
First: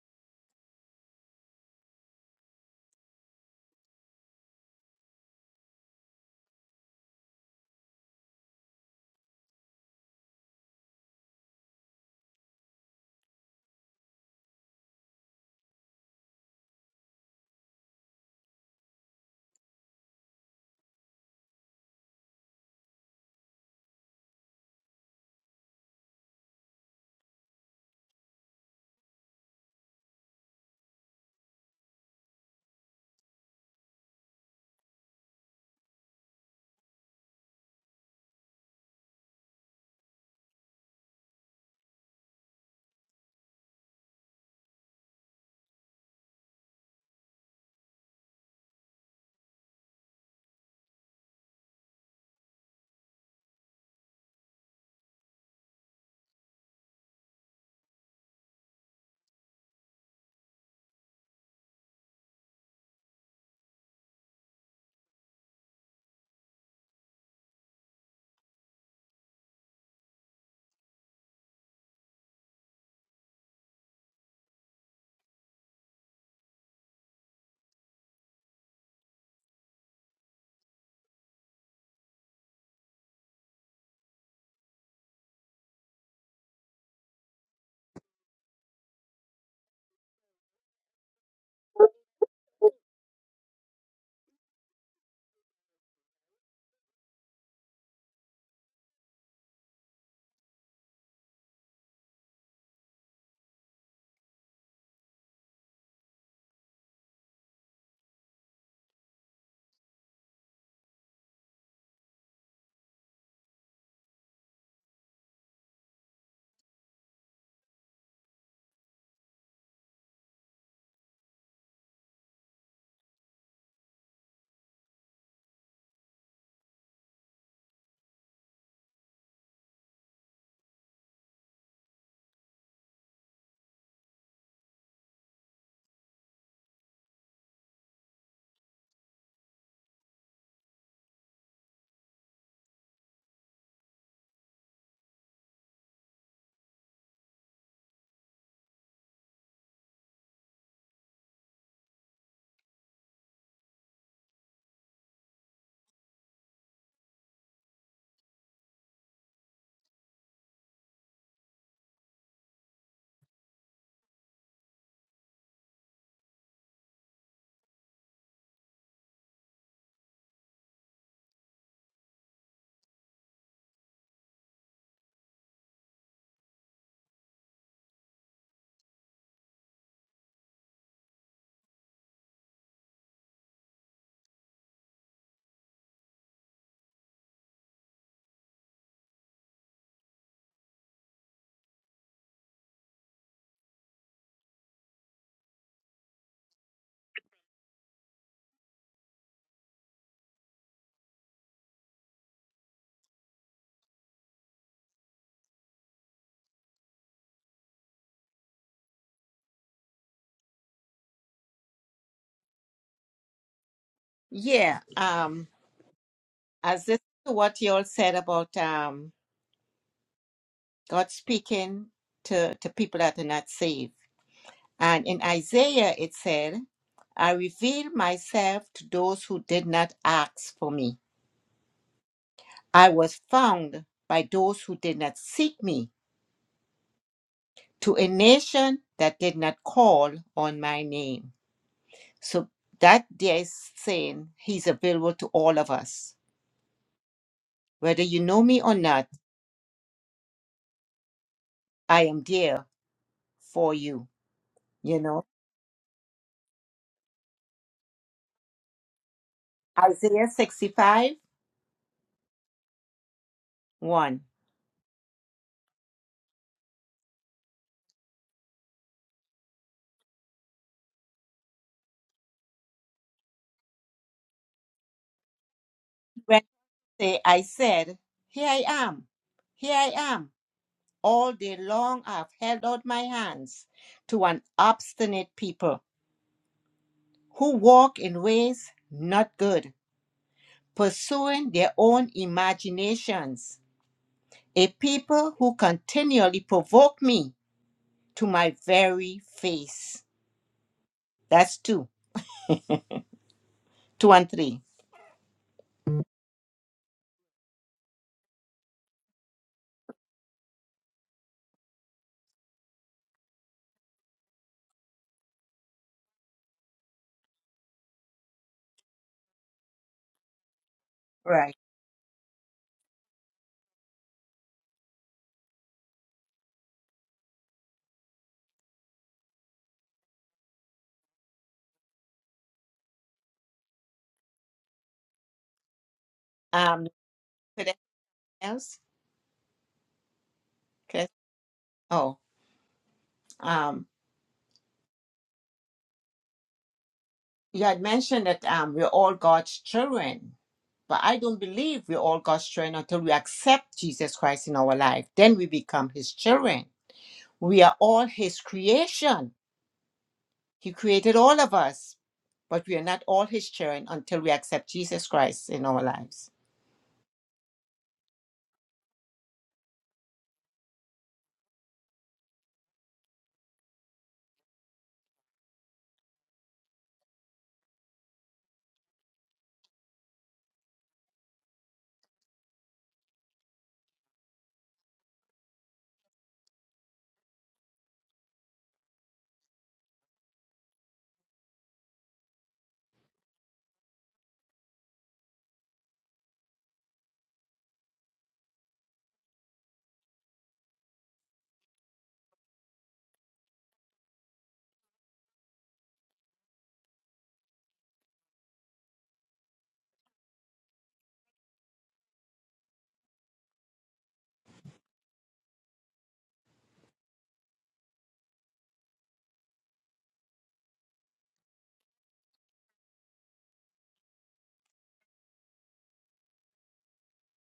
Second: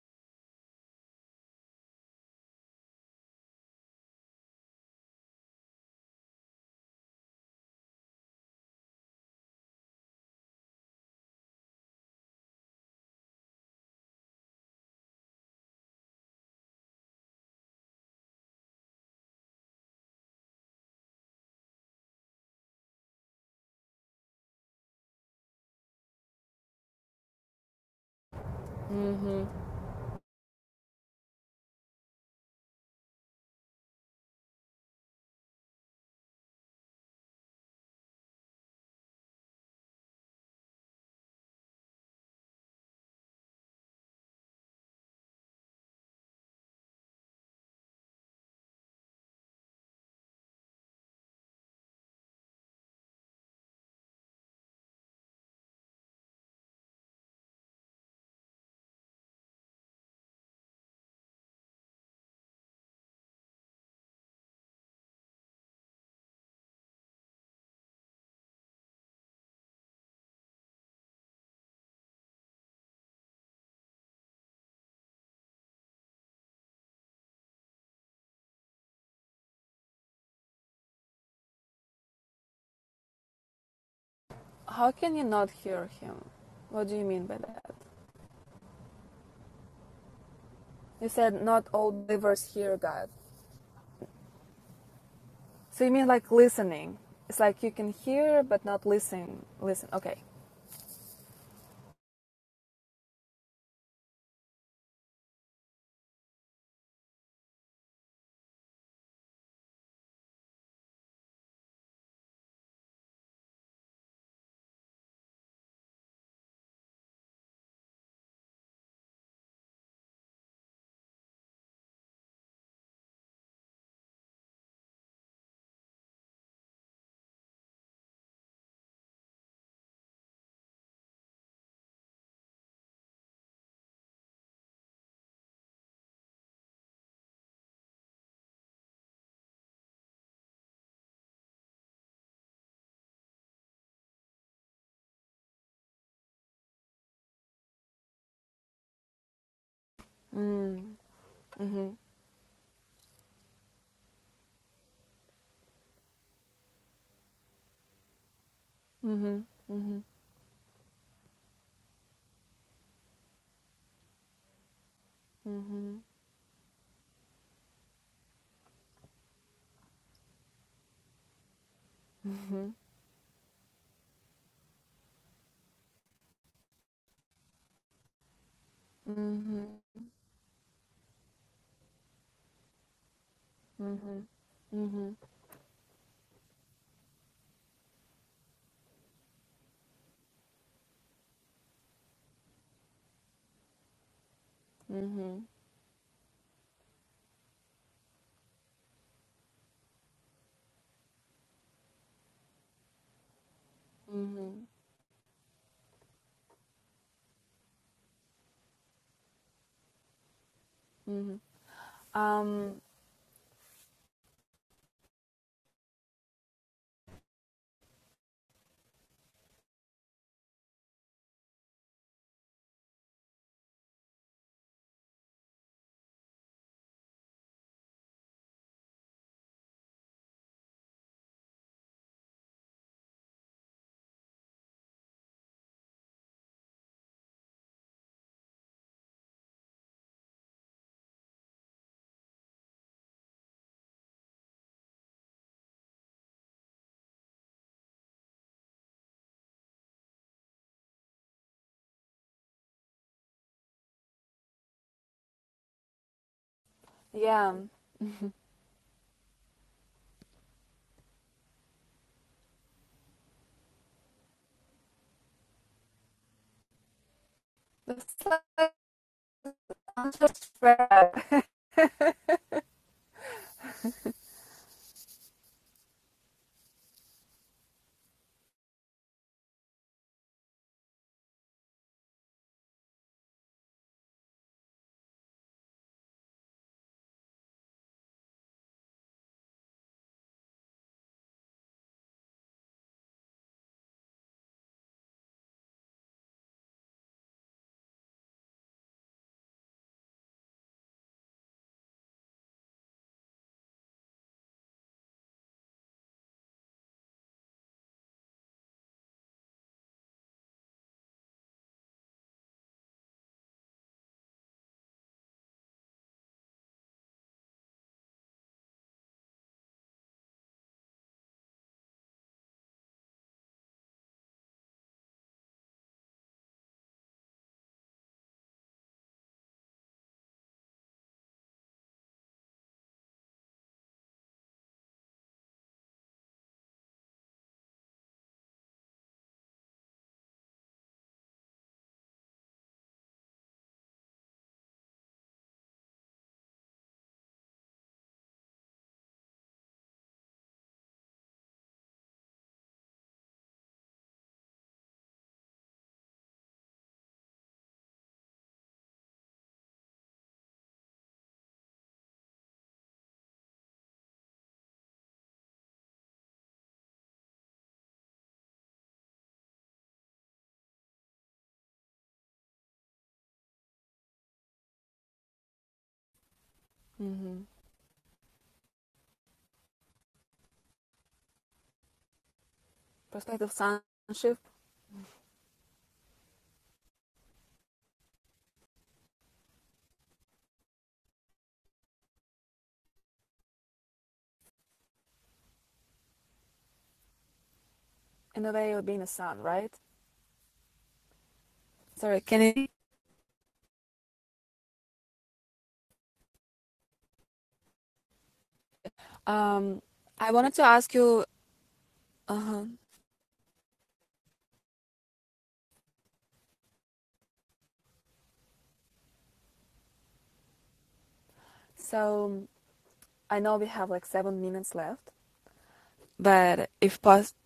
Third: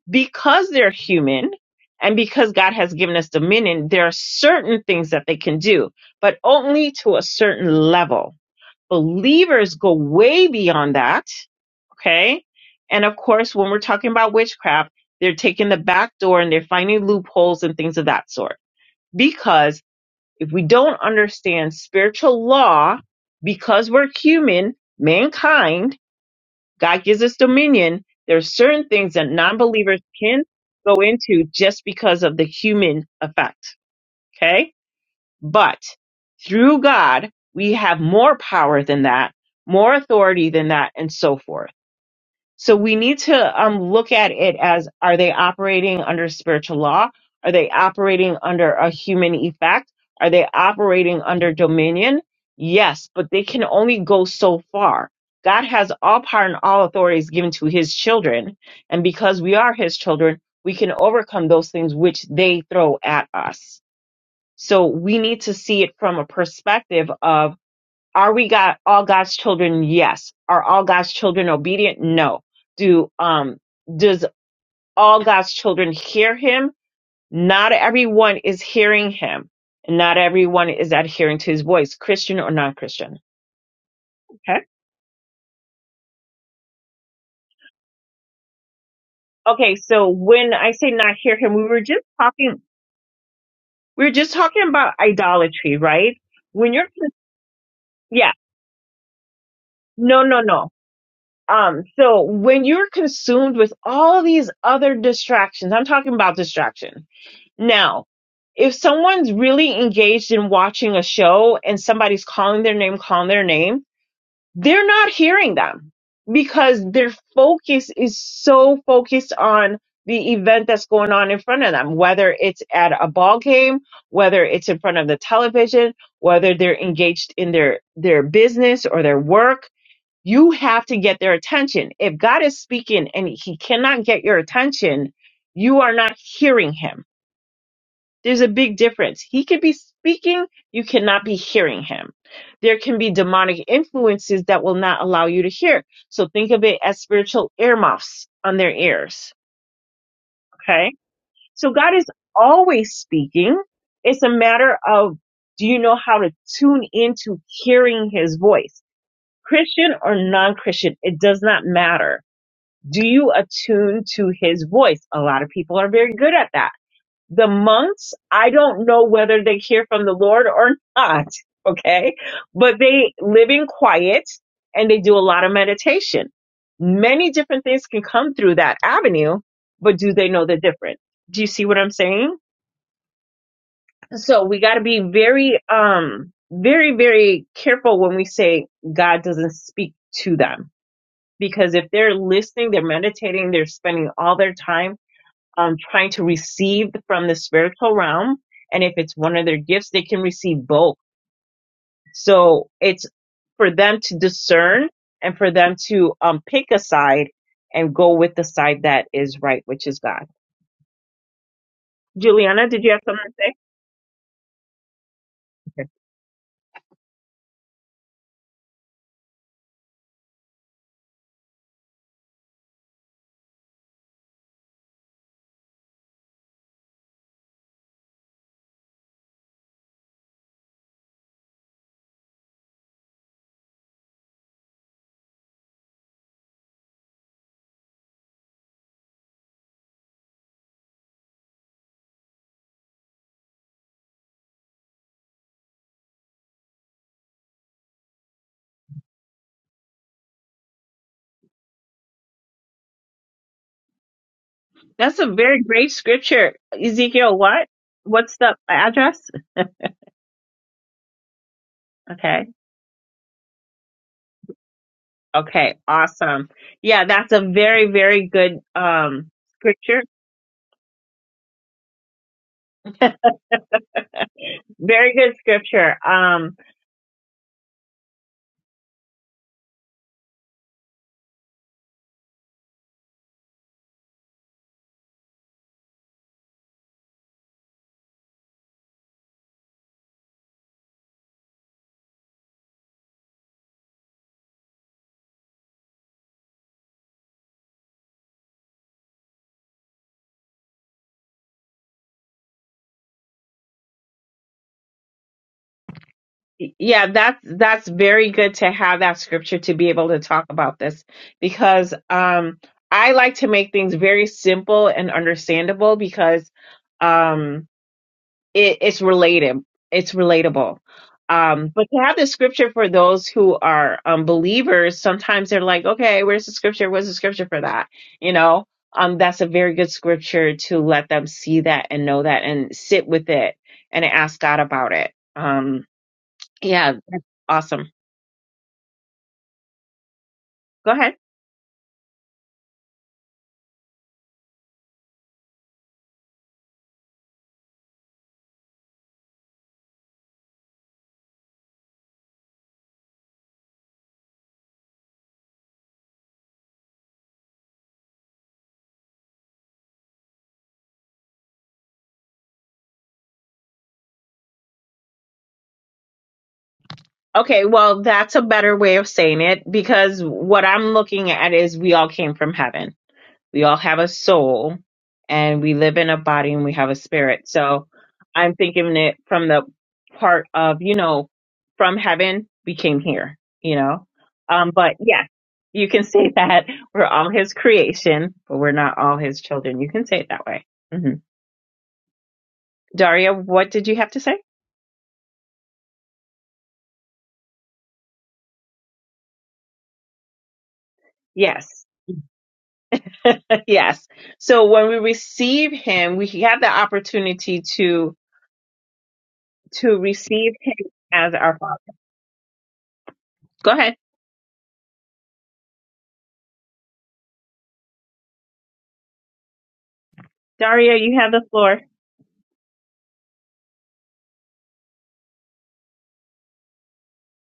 Speaker 2: because they're human. And because God has given us dominion, there are certain things that they can do, but only to a certain level Believers go way beyond that. Okay. And of course, when we're talking about witchcraft, they're taking the back door and they're finding loopholes and things of that sort. Because if we don't understand spiritual law, because we're human, mankind, God gives us dominion. There are certain things that non believers can go into just because of the human effect. Okay but through God, we have more power than that, more authority than that, and so forth. So we need to um, look at it as are they operating under spiritual law? Are they operating under a human effect? Are they operating under dominion? Yes, but they can only go so far. God has all power and all authorities given to his children. And because we are his children, we can overcome those things which they throw at us. So we need to see it from a perspective of are we got all God's children? Yes. Are all God's children obedient? No. Do um does all God's children hear him? Not everyone is hearing him. and Not everyone is adhering to his voice, Christian or non-Christian. Okay?
Speaker 1: How can you not hear him? What do you mean by that?
Speaker 2: Okay, so when I say
Speaker 1: You
Speaker 2: not hear
Speaker 1: said
Speaker 2: him, we
Speaker 1: not
Speaker 2: were
Speaker 1: all
Speaker 2: just
Speaker 1: believers
Speaker 2: talking
Speaker 1: hear God.
Speaker 2: we were just talking about idolatry,
Speaker 1: So you mean
Speaker 2: right?
Speaker 1: like
Speaker 2: When you're
Speaker 1: listening? It's like you can
Speaker 2: yeah,
Speaker 1: hear but not listen. Listen. Okay.
Speaker 2: no, no, no Um, so when you're consumed with all these other distractions, I'm talking about distraction. Now, if someone's really engaged in watching a show and somebody's calling their name, calling their name, they're not hearing them because their focus is so focused on the event that's going on in front of them, whether it's at a ball game, whether it's in front of the television, whether they're engaged in their, their business or their work you have to get their attention. If God is speaking and he cannot get your attention, you are not hearing him. There's a big difference. He could be speaking, you cannot be hearing him. There can be demonic influences that will not allow you to hear. So think of it as spiritual earmuffs on their ears. Okay. So God is always speaking. It's a matter of do you know how to tune into hearing his voice? Christian or non Christian, it does not matter Do you attune to his voice? A lot of people are very good at that. The monks, I don't know whether they hear from the Lord or <laughs> not. Okay. But they live in quiet and they do a lot of meditation. Many different things can come through that avenue, but do they know the difference? Do you see what I'm saying? So we got to be very, um, very, very careful when we say God doesn't speak to them because if they're listening, they're meditating, they're spending all their time um, trying to receive from the spiritual realm. And if it's one of their gifts, they can receive both. So it's for them to discern and for them to um, pick a side and go with the side that is right, which is God. Juliana,
Speaker 1: Um.
Speaker 2: did you have something to say?
Speaker 3: Yeah. Um
Speaker 2: Okay.
Speaker 3: as this to what you all said about um, God speaking to, to people that are not saved. And in Isaiah, it said, I revealed myself to those who did not ask for me. I was found by those who did not seek me, to a nation that did not call on my name. So that there is saying he's available to all of us. Whether you know me or not, I am there for you. You
Speaker 2: That's
Speaker 3: know,
Speaker 2: a very great scripture. Ezekiel,
Speaker 1: Yeah.
Speaker 2: what? What's the address?
Speaker 3: Isaiah 65
Speaker 2: Okay.
Speaker 3: 1.
Speaker 2: Okay. Awesome. Yeah, that's a very,
Speaker 1: It's
Speaker 2: very good
Speaker 1: like
Speaker 2: um, scripture. Very good scripture. Um,
Speaker 3: Wednesday, I said, Here I am, here I am. All day long I have held out my hands to an obstinate people who walk in ways not good, pursuing their own imaginations, a people who continually provoke me to my very face. That's 2. 2 and 3.
Speaker 2: yeah that's that's very good to have that scripture to be able to talk about this because um i like to make things very simple and understandable because um it, it's related it's relatable
Speaker 3: Right.
Speaker 2: um but to have the scripture for those who are um believers sometimes they're like okay where's the scripture where's the scripture for that you know um that's a very good scripture to let them see that and know that and sit with it and ask god about it um
Speaker 3: Um,
Speaker 2: yeah, that's
Speaker 3: could anyone
Speaker 2: awesome.
Speaker 3: else?
Speaker 2: Go
Speaker 3: Okay.
Speaker 2: ahead.
Speaker 3: Oh. um, You had mentioned that um, we're all God's children, but I don't believe we're all God's children until we accept Jesus Christ in our life. Then we become His children. We are all His creation. He created all of us, but we are not all His children until we accept Jesus Christ in our lives.
Speaker 2: Okay, well, that's a better way of saying it because what I'm looking at is we all came from heaven. We all have a soul and we live in a body and we have a
Speaker 1: mm-hmm.
Speaker 2: spirit. So I'm thinking it from the part of, you know, from heaven, we came here,
Speaker 1: Prospective
Speaker 2: you know?
Speaker 1: sonship.
Speaker 2: Um, but yeah, you can say <laughs> that we're all his creation, but we're not all his children. You can say it that way. hmm Daria, what did you have to say?
Speaker 1: In a way, of being a son, right?
Speaker 2: Yes.
Speaker 1: Sorry. Can you?
Speaker 2: Yes. So when we receive him, we have the opportunity to
Speaker 1: Um.
Speaker 2: to
Speaker 1: I wanted
Speaker 2: receive
Speaker 1: to
Speaker 2: him
Speaker 1: ask you.
Speaker 2: as our father. Go ahead. Daria, you have the floor.
Speaker 1: So I know we have like seven minutes left, but if possible,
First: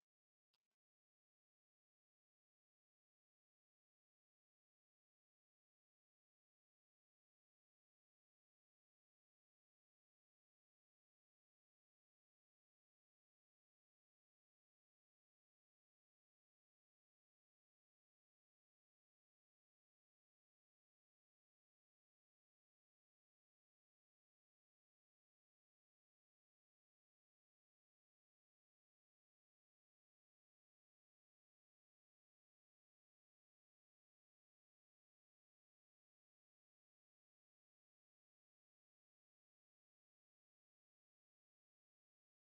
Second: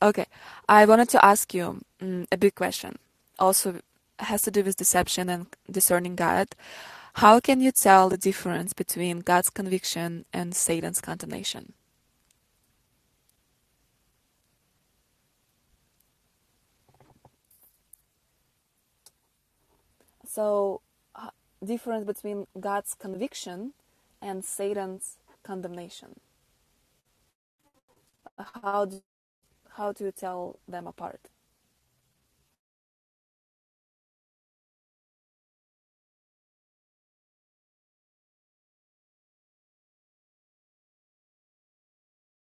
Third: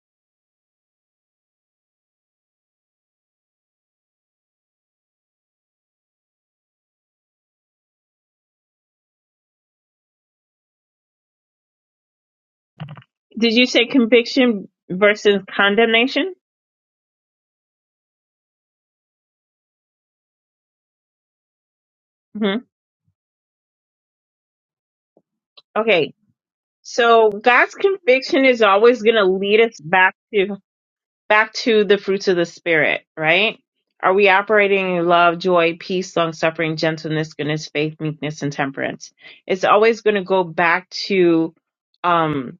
Speaker 1: okay, I wanted to ask you mm, a big question. Also, has to do with deception and discerning God. How can you tell the difference between God's conviction and Satan's condemnation?
Speaker 2: Did you say conviction versus condemnation?
Speaker 1: So, h- difference between
Speaker 2: hmm
Speaker 1: God's conviction and Satan's
Speaker 2: Okay.
Speaker 1: condemnation.
Speaker 2: So God's conviction is
Speaker 1: How do,
Speaker 2: always going to lead us
Speaker 1: how do you
Speaker 2: back to
Speaker 1: tell them apart?
Speaker 2: back to the fruits of the spirit, right? Are we operating in love, joy, peace, long suffering, gentleness, goodness, faith, meekness, and temperance? It's always going to go back to um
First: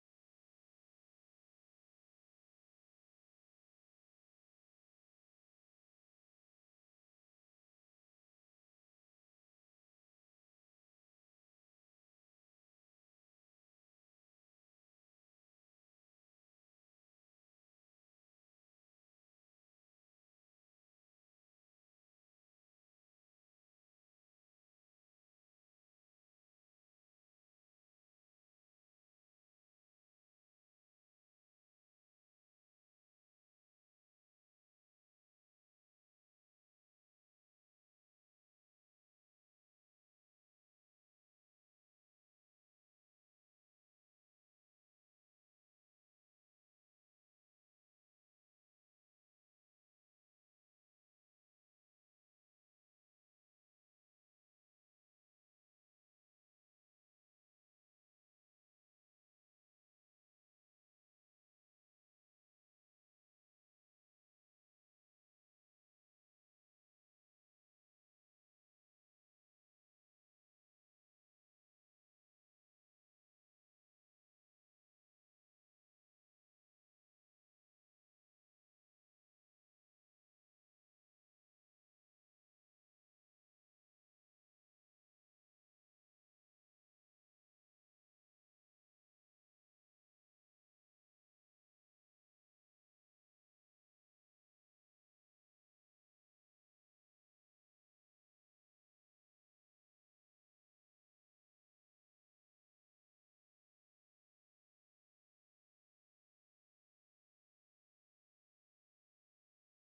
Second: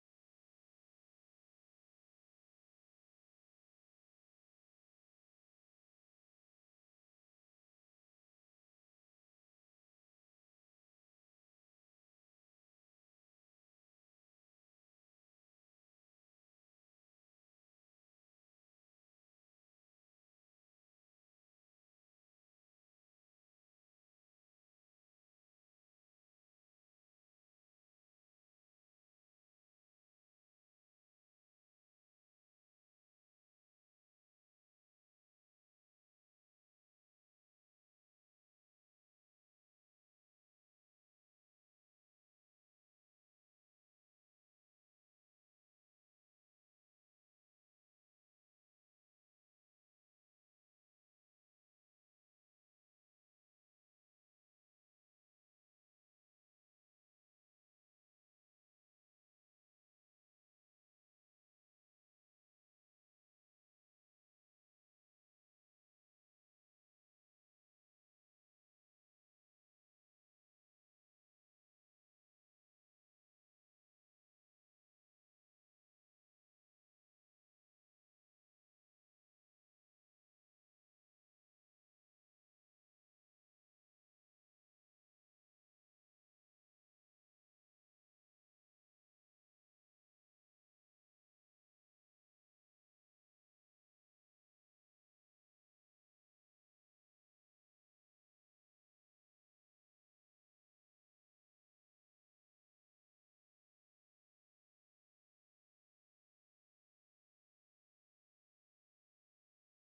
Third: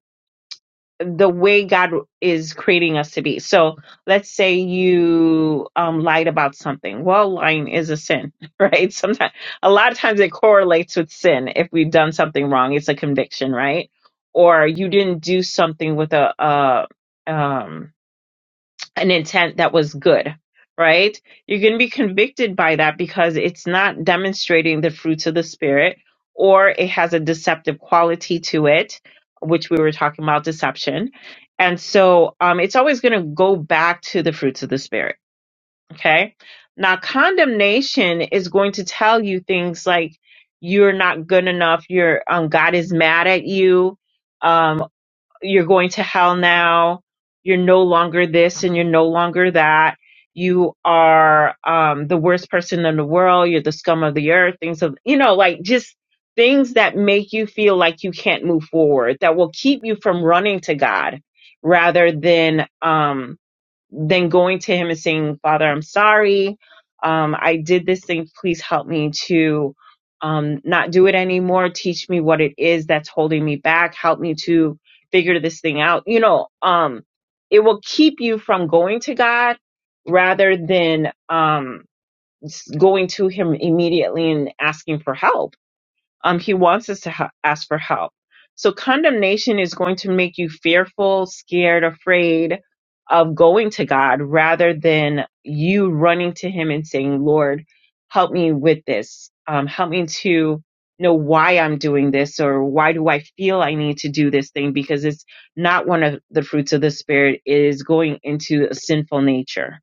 Speaker 2: the way God is creating us to be. So let's say you um, lied about something. Well, lying is a sin, <laughs> right? Sometimes, a lot of times it correlates with sin. If we've done something wrong, it's a conviction, right? Or you didn't do something with a, uh um, an intent that was good, right? You're going to be convicted by that because it's not demonstrating the fruits of the Spirit or it has a deceptive quality to it, which we were talking about deception. And so um, it's always going to go back to the fruits of the Spirit, okay? Now, condemnation is going to tell you things like you're not good enough, you're, um, God is mad at you. Um, you're going to hell now. You're no longer this and you're no longer that. You are um, the worst person in the world. You're the scum of the earth. Things of, you know, like just things that make you feel like you can't move forward, that will keep you from running to God rather than um, than going to him and saying, Father, I'm sorry. Um, I did this thing. Please help me to um, not do it anymore. Teach me what it is that's holding me back. Help me to figure this thing out. You know, um, it will keep you from going to God rather than um, s- going to Him immediately and asking for help um, he wants us to ha- ask for help. So condemnation is going to make you fearful, scared, afraid of going to God rather than you running to Him and saying, Lord, help me with this. Um, help me to know why I'm doing this or why do I feel I need to do this thing because it's not one of the fruits of the Spirit. It is going into a sinful nature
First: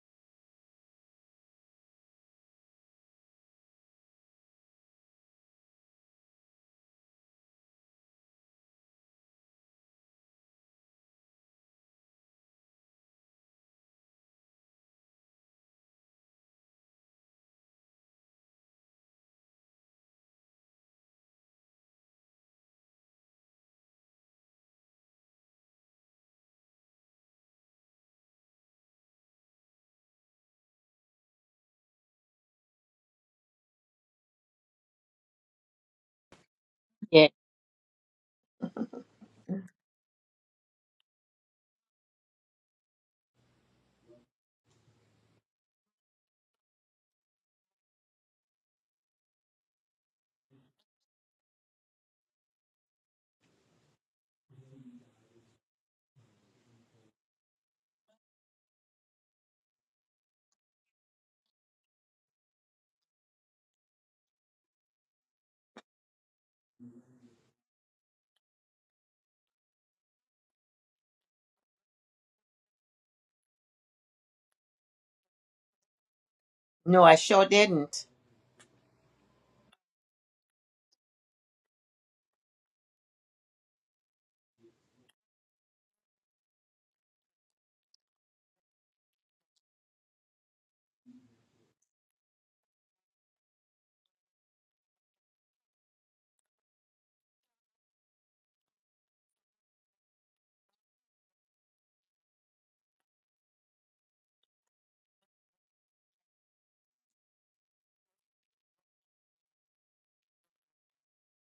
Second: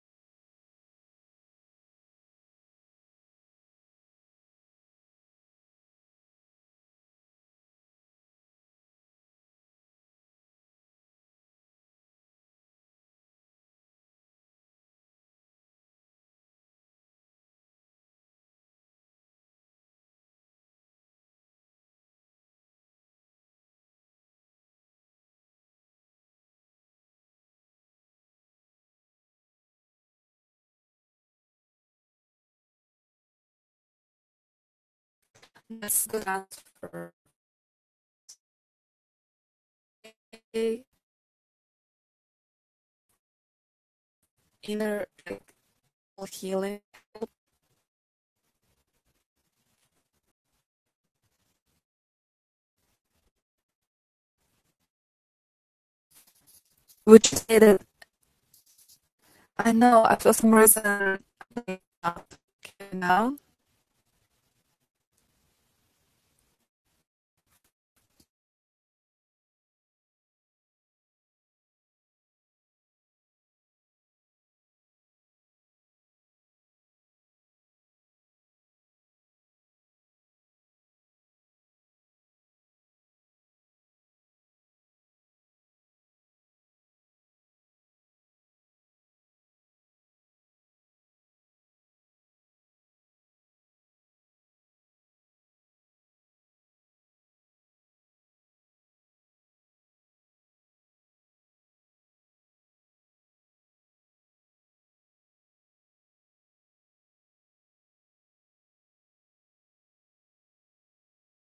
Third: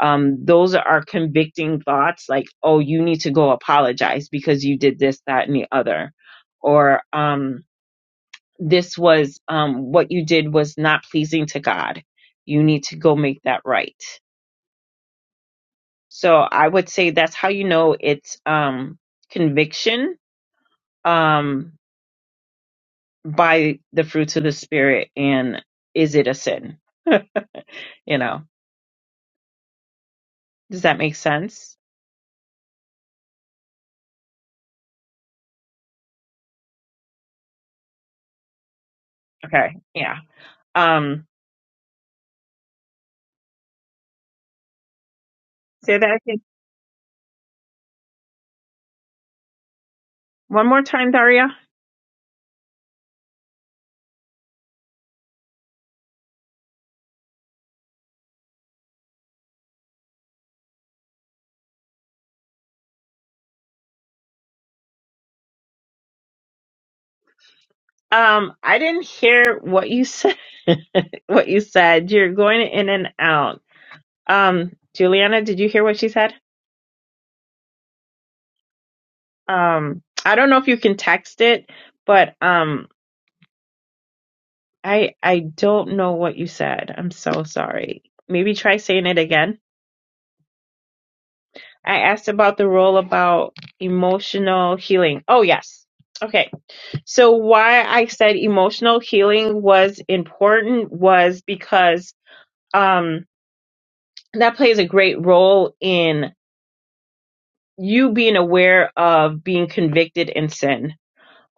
Speaker 2: um, those are convicting thoughts like, oh, you need to go apologize because you did this, that, and the other. Or um, this was um, what you did was not pleasing to God. You need to go make that right. So I would say that's how you know it's um, conviction um, by the fruits of the Spirit and is it a sin? <laughs> you know, does that make sense?
Speaker 1: That's a good answer.
Speaker 3: Yeah.
Speaker 2: Okay. Yeah.
Speaker 1: Okay.
Speaker 2: Um,
Speaker 1: Inner
Speaker 2: say that again.
Speaker 1: healing.
Speaker 2: one more time, Daria.
Speaker 1: Would you say that I know, uh, for some reason, you know.
Speaker 2: Um, I didn't hear what you said. <laughs> what you said. You're going in and out. Um, Juliana, did you hear what she said?
Speaker 3: No, I sure didn't.
Speaker 2: Um, I don't know if you can text it, but um, I I don't know what you said. I'm so sorry. Maybe try saying it again. I asked about the role about emotional healing. Oh, yes. Okay. So why I said emotional healing was important was because um that plays a great role in you being aware of being convicted in sin,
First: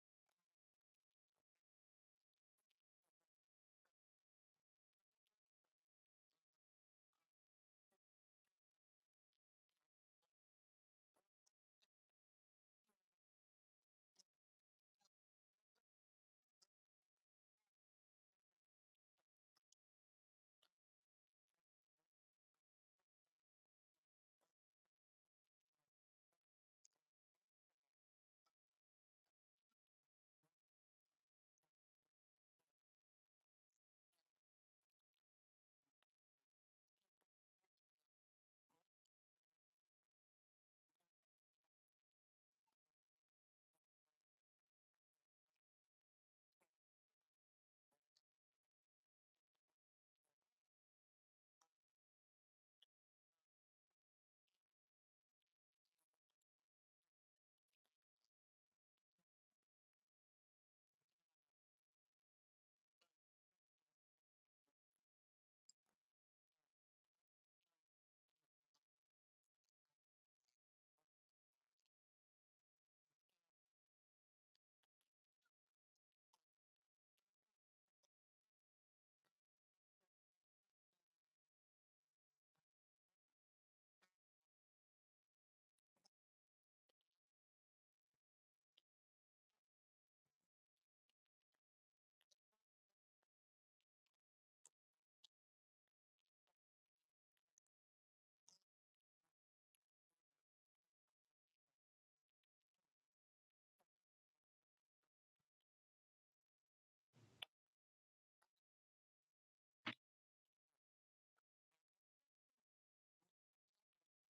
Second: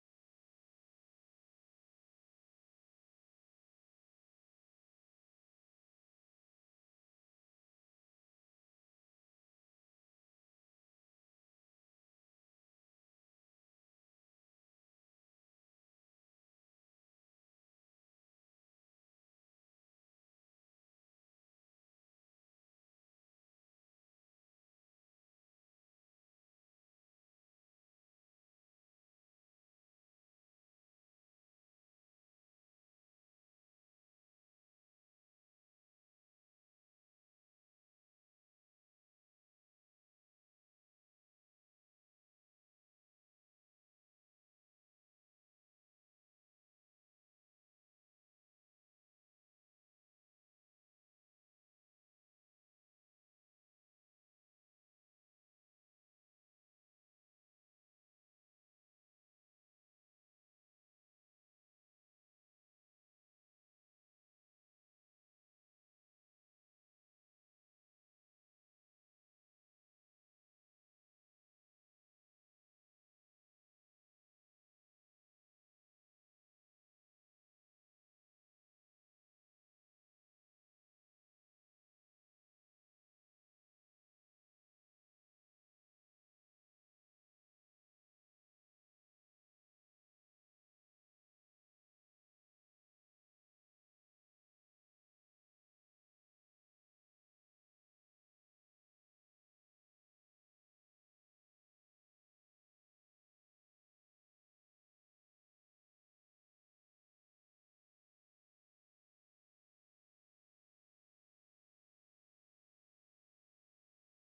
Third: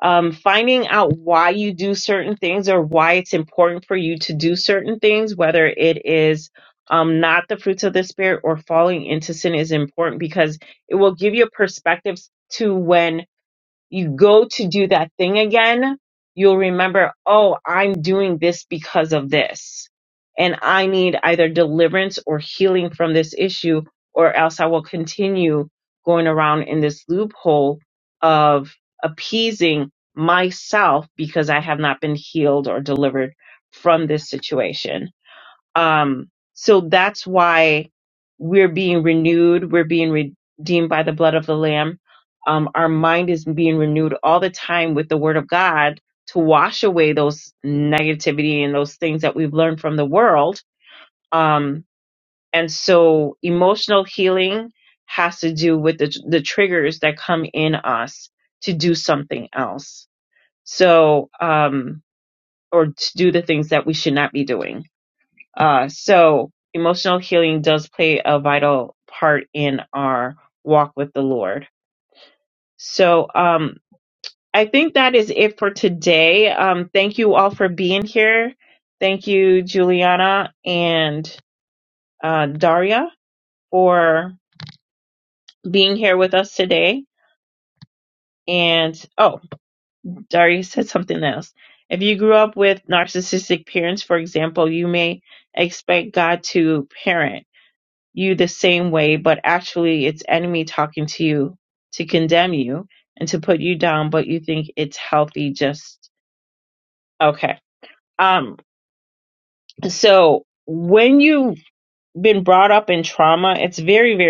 Speaker 2: um, finding out why you do certain things or why it's important for you to do certain things, whether it is um, not the fruits of the spirit or falling into sin is important because it will give you a perspective to when you go to do that thing again, you'll remember, oh, I'm doing this because of this. And I need either deliverance or healing from this issue, or else I will continue going around in this loophole of appeasing myself because I have not been healed or delivered from this situation. Um, so that's why we're being renewed. We're being redeemed by the blood of the Lamb. Um, our mind is being renewed all the time with the Word of God to wash away those negativity and those things that we've learned from the world. Um, and so emotional healing has to do with the, the triggers that come in us to do something else. So, um, or to do the things that we should not be doing. Uh, so emotional healing does play a vital part in our walk with the Lord. So um, I think that is it for today. Um, thank you all for being here. Thank you, Juliana and uh, Daria, for being here with us today. And oh, Daria said something else. If you grew up with narcissistic parents, for example, you may expect God to parent you the same way, but actually it's enemy talking to you to condemn you and to put you down, but you think it's healthy just okay. Um so when you've been brought up in trauma, it's very, very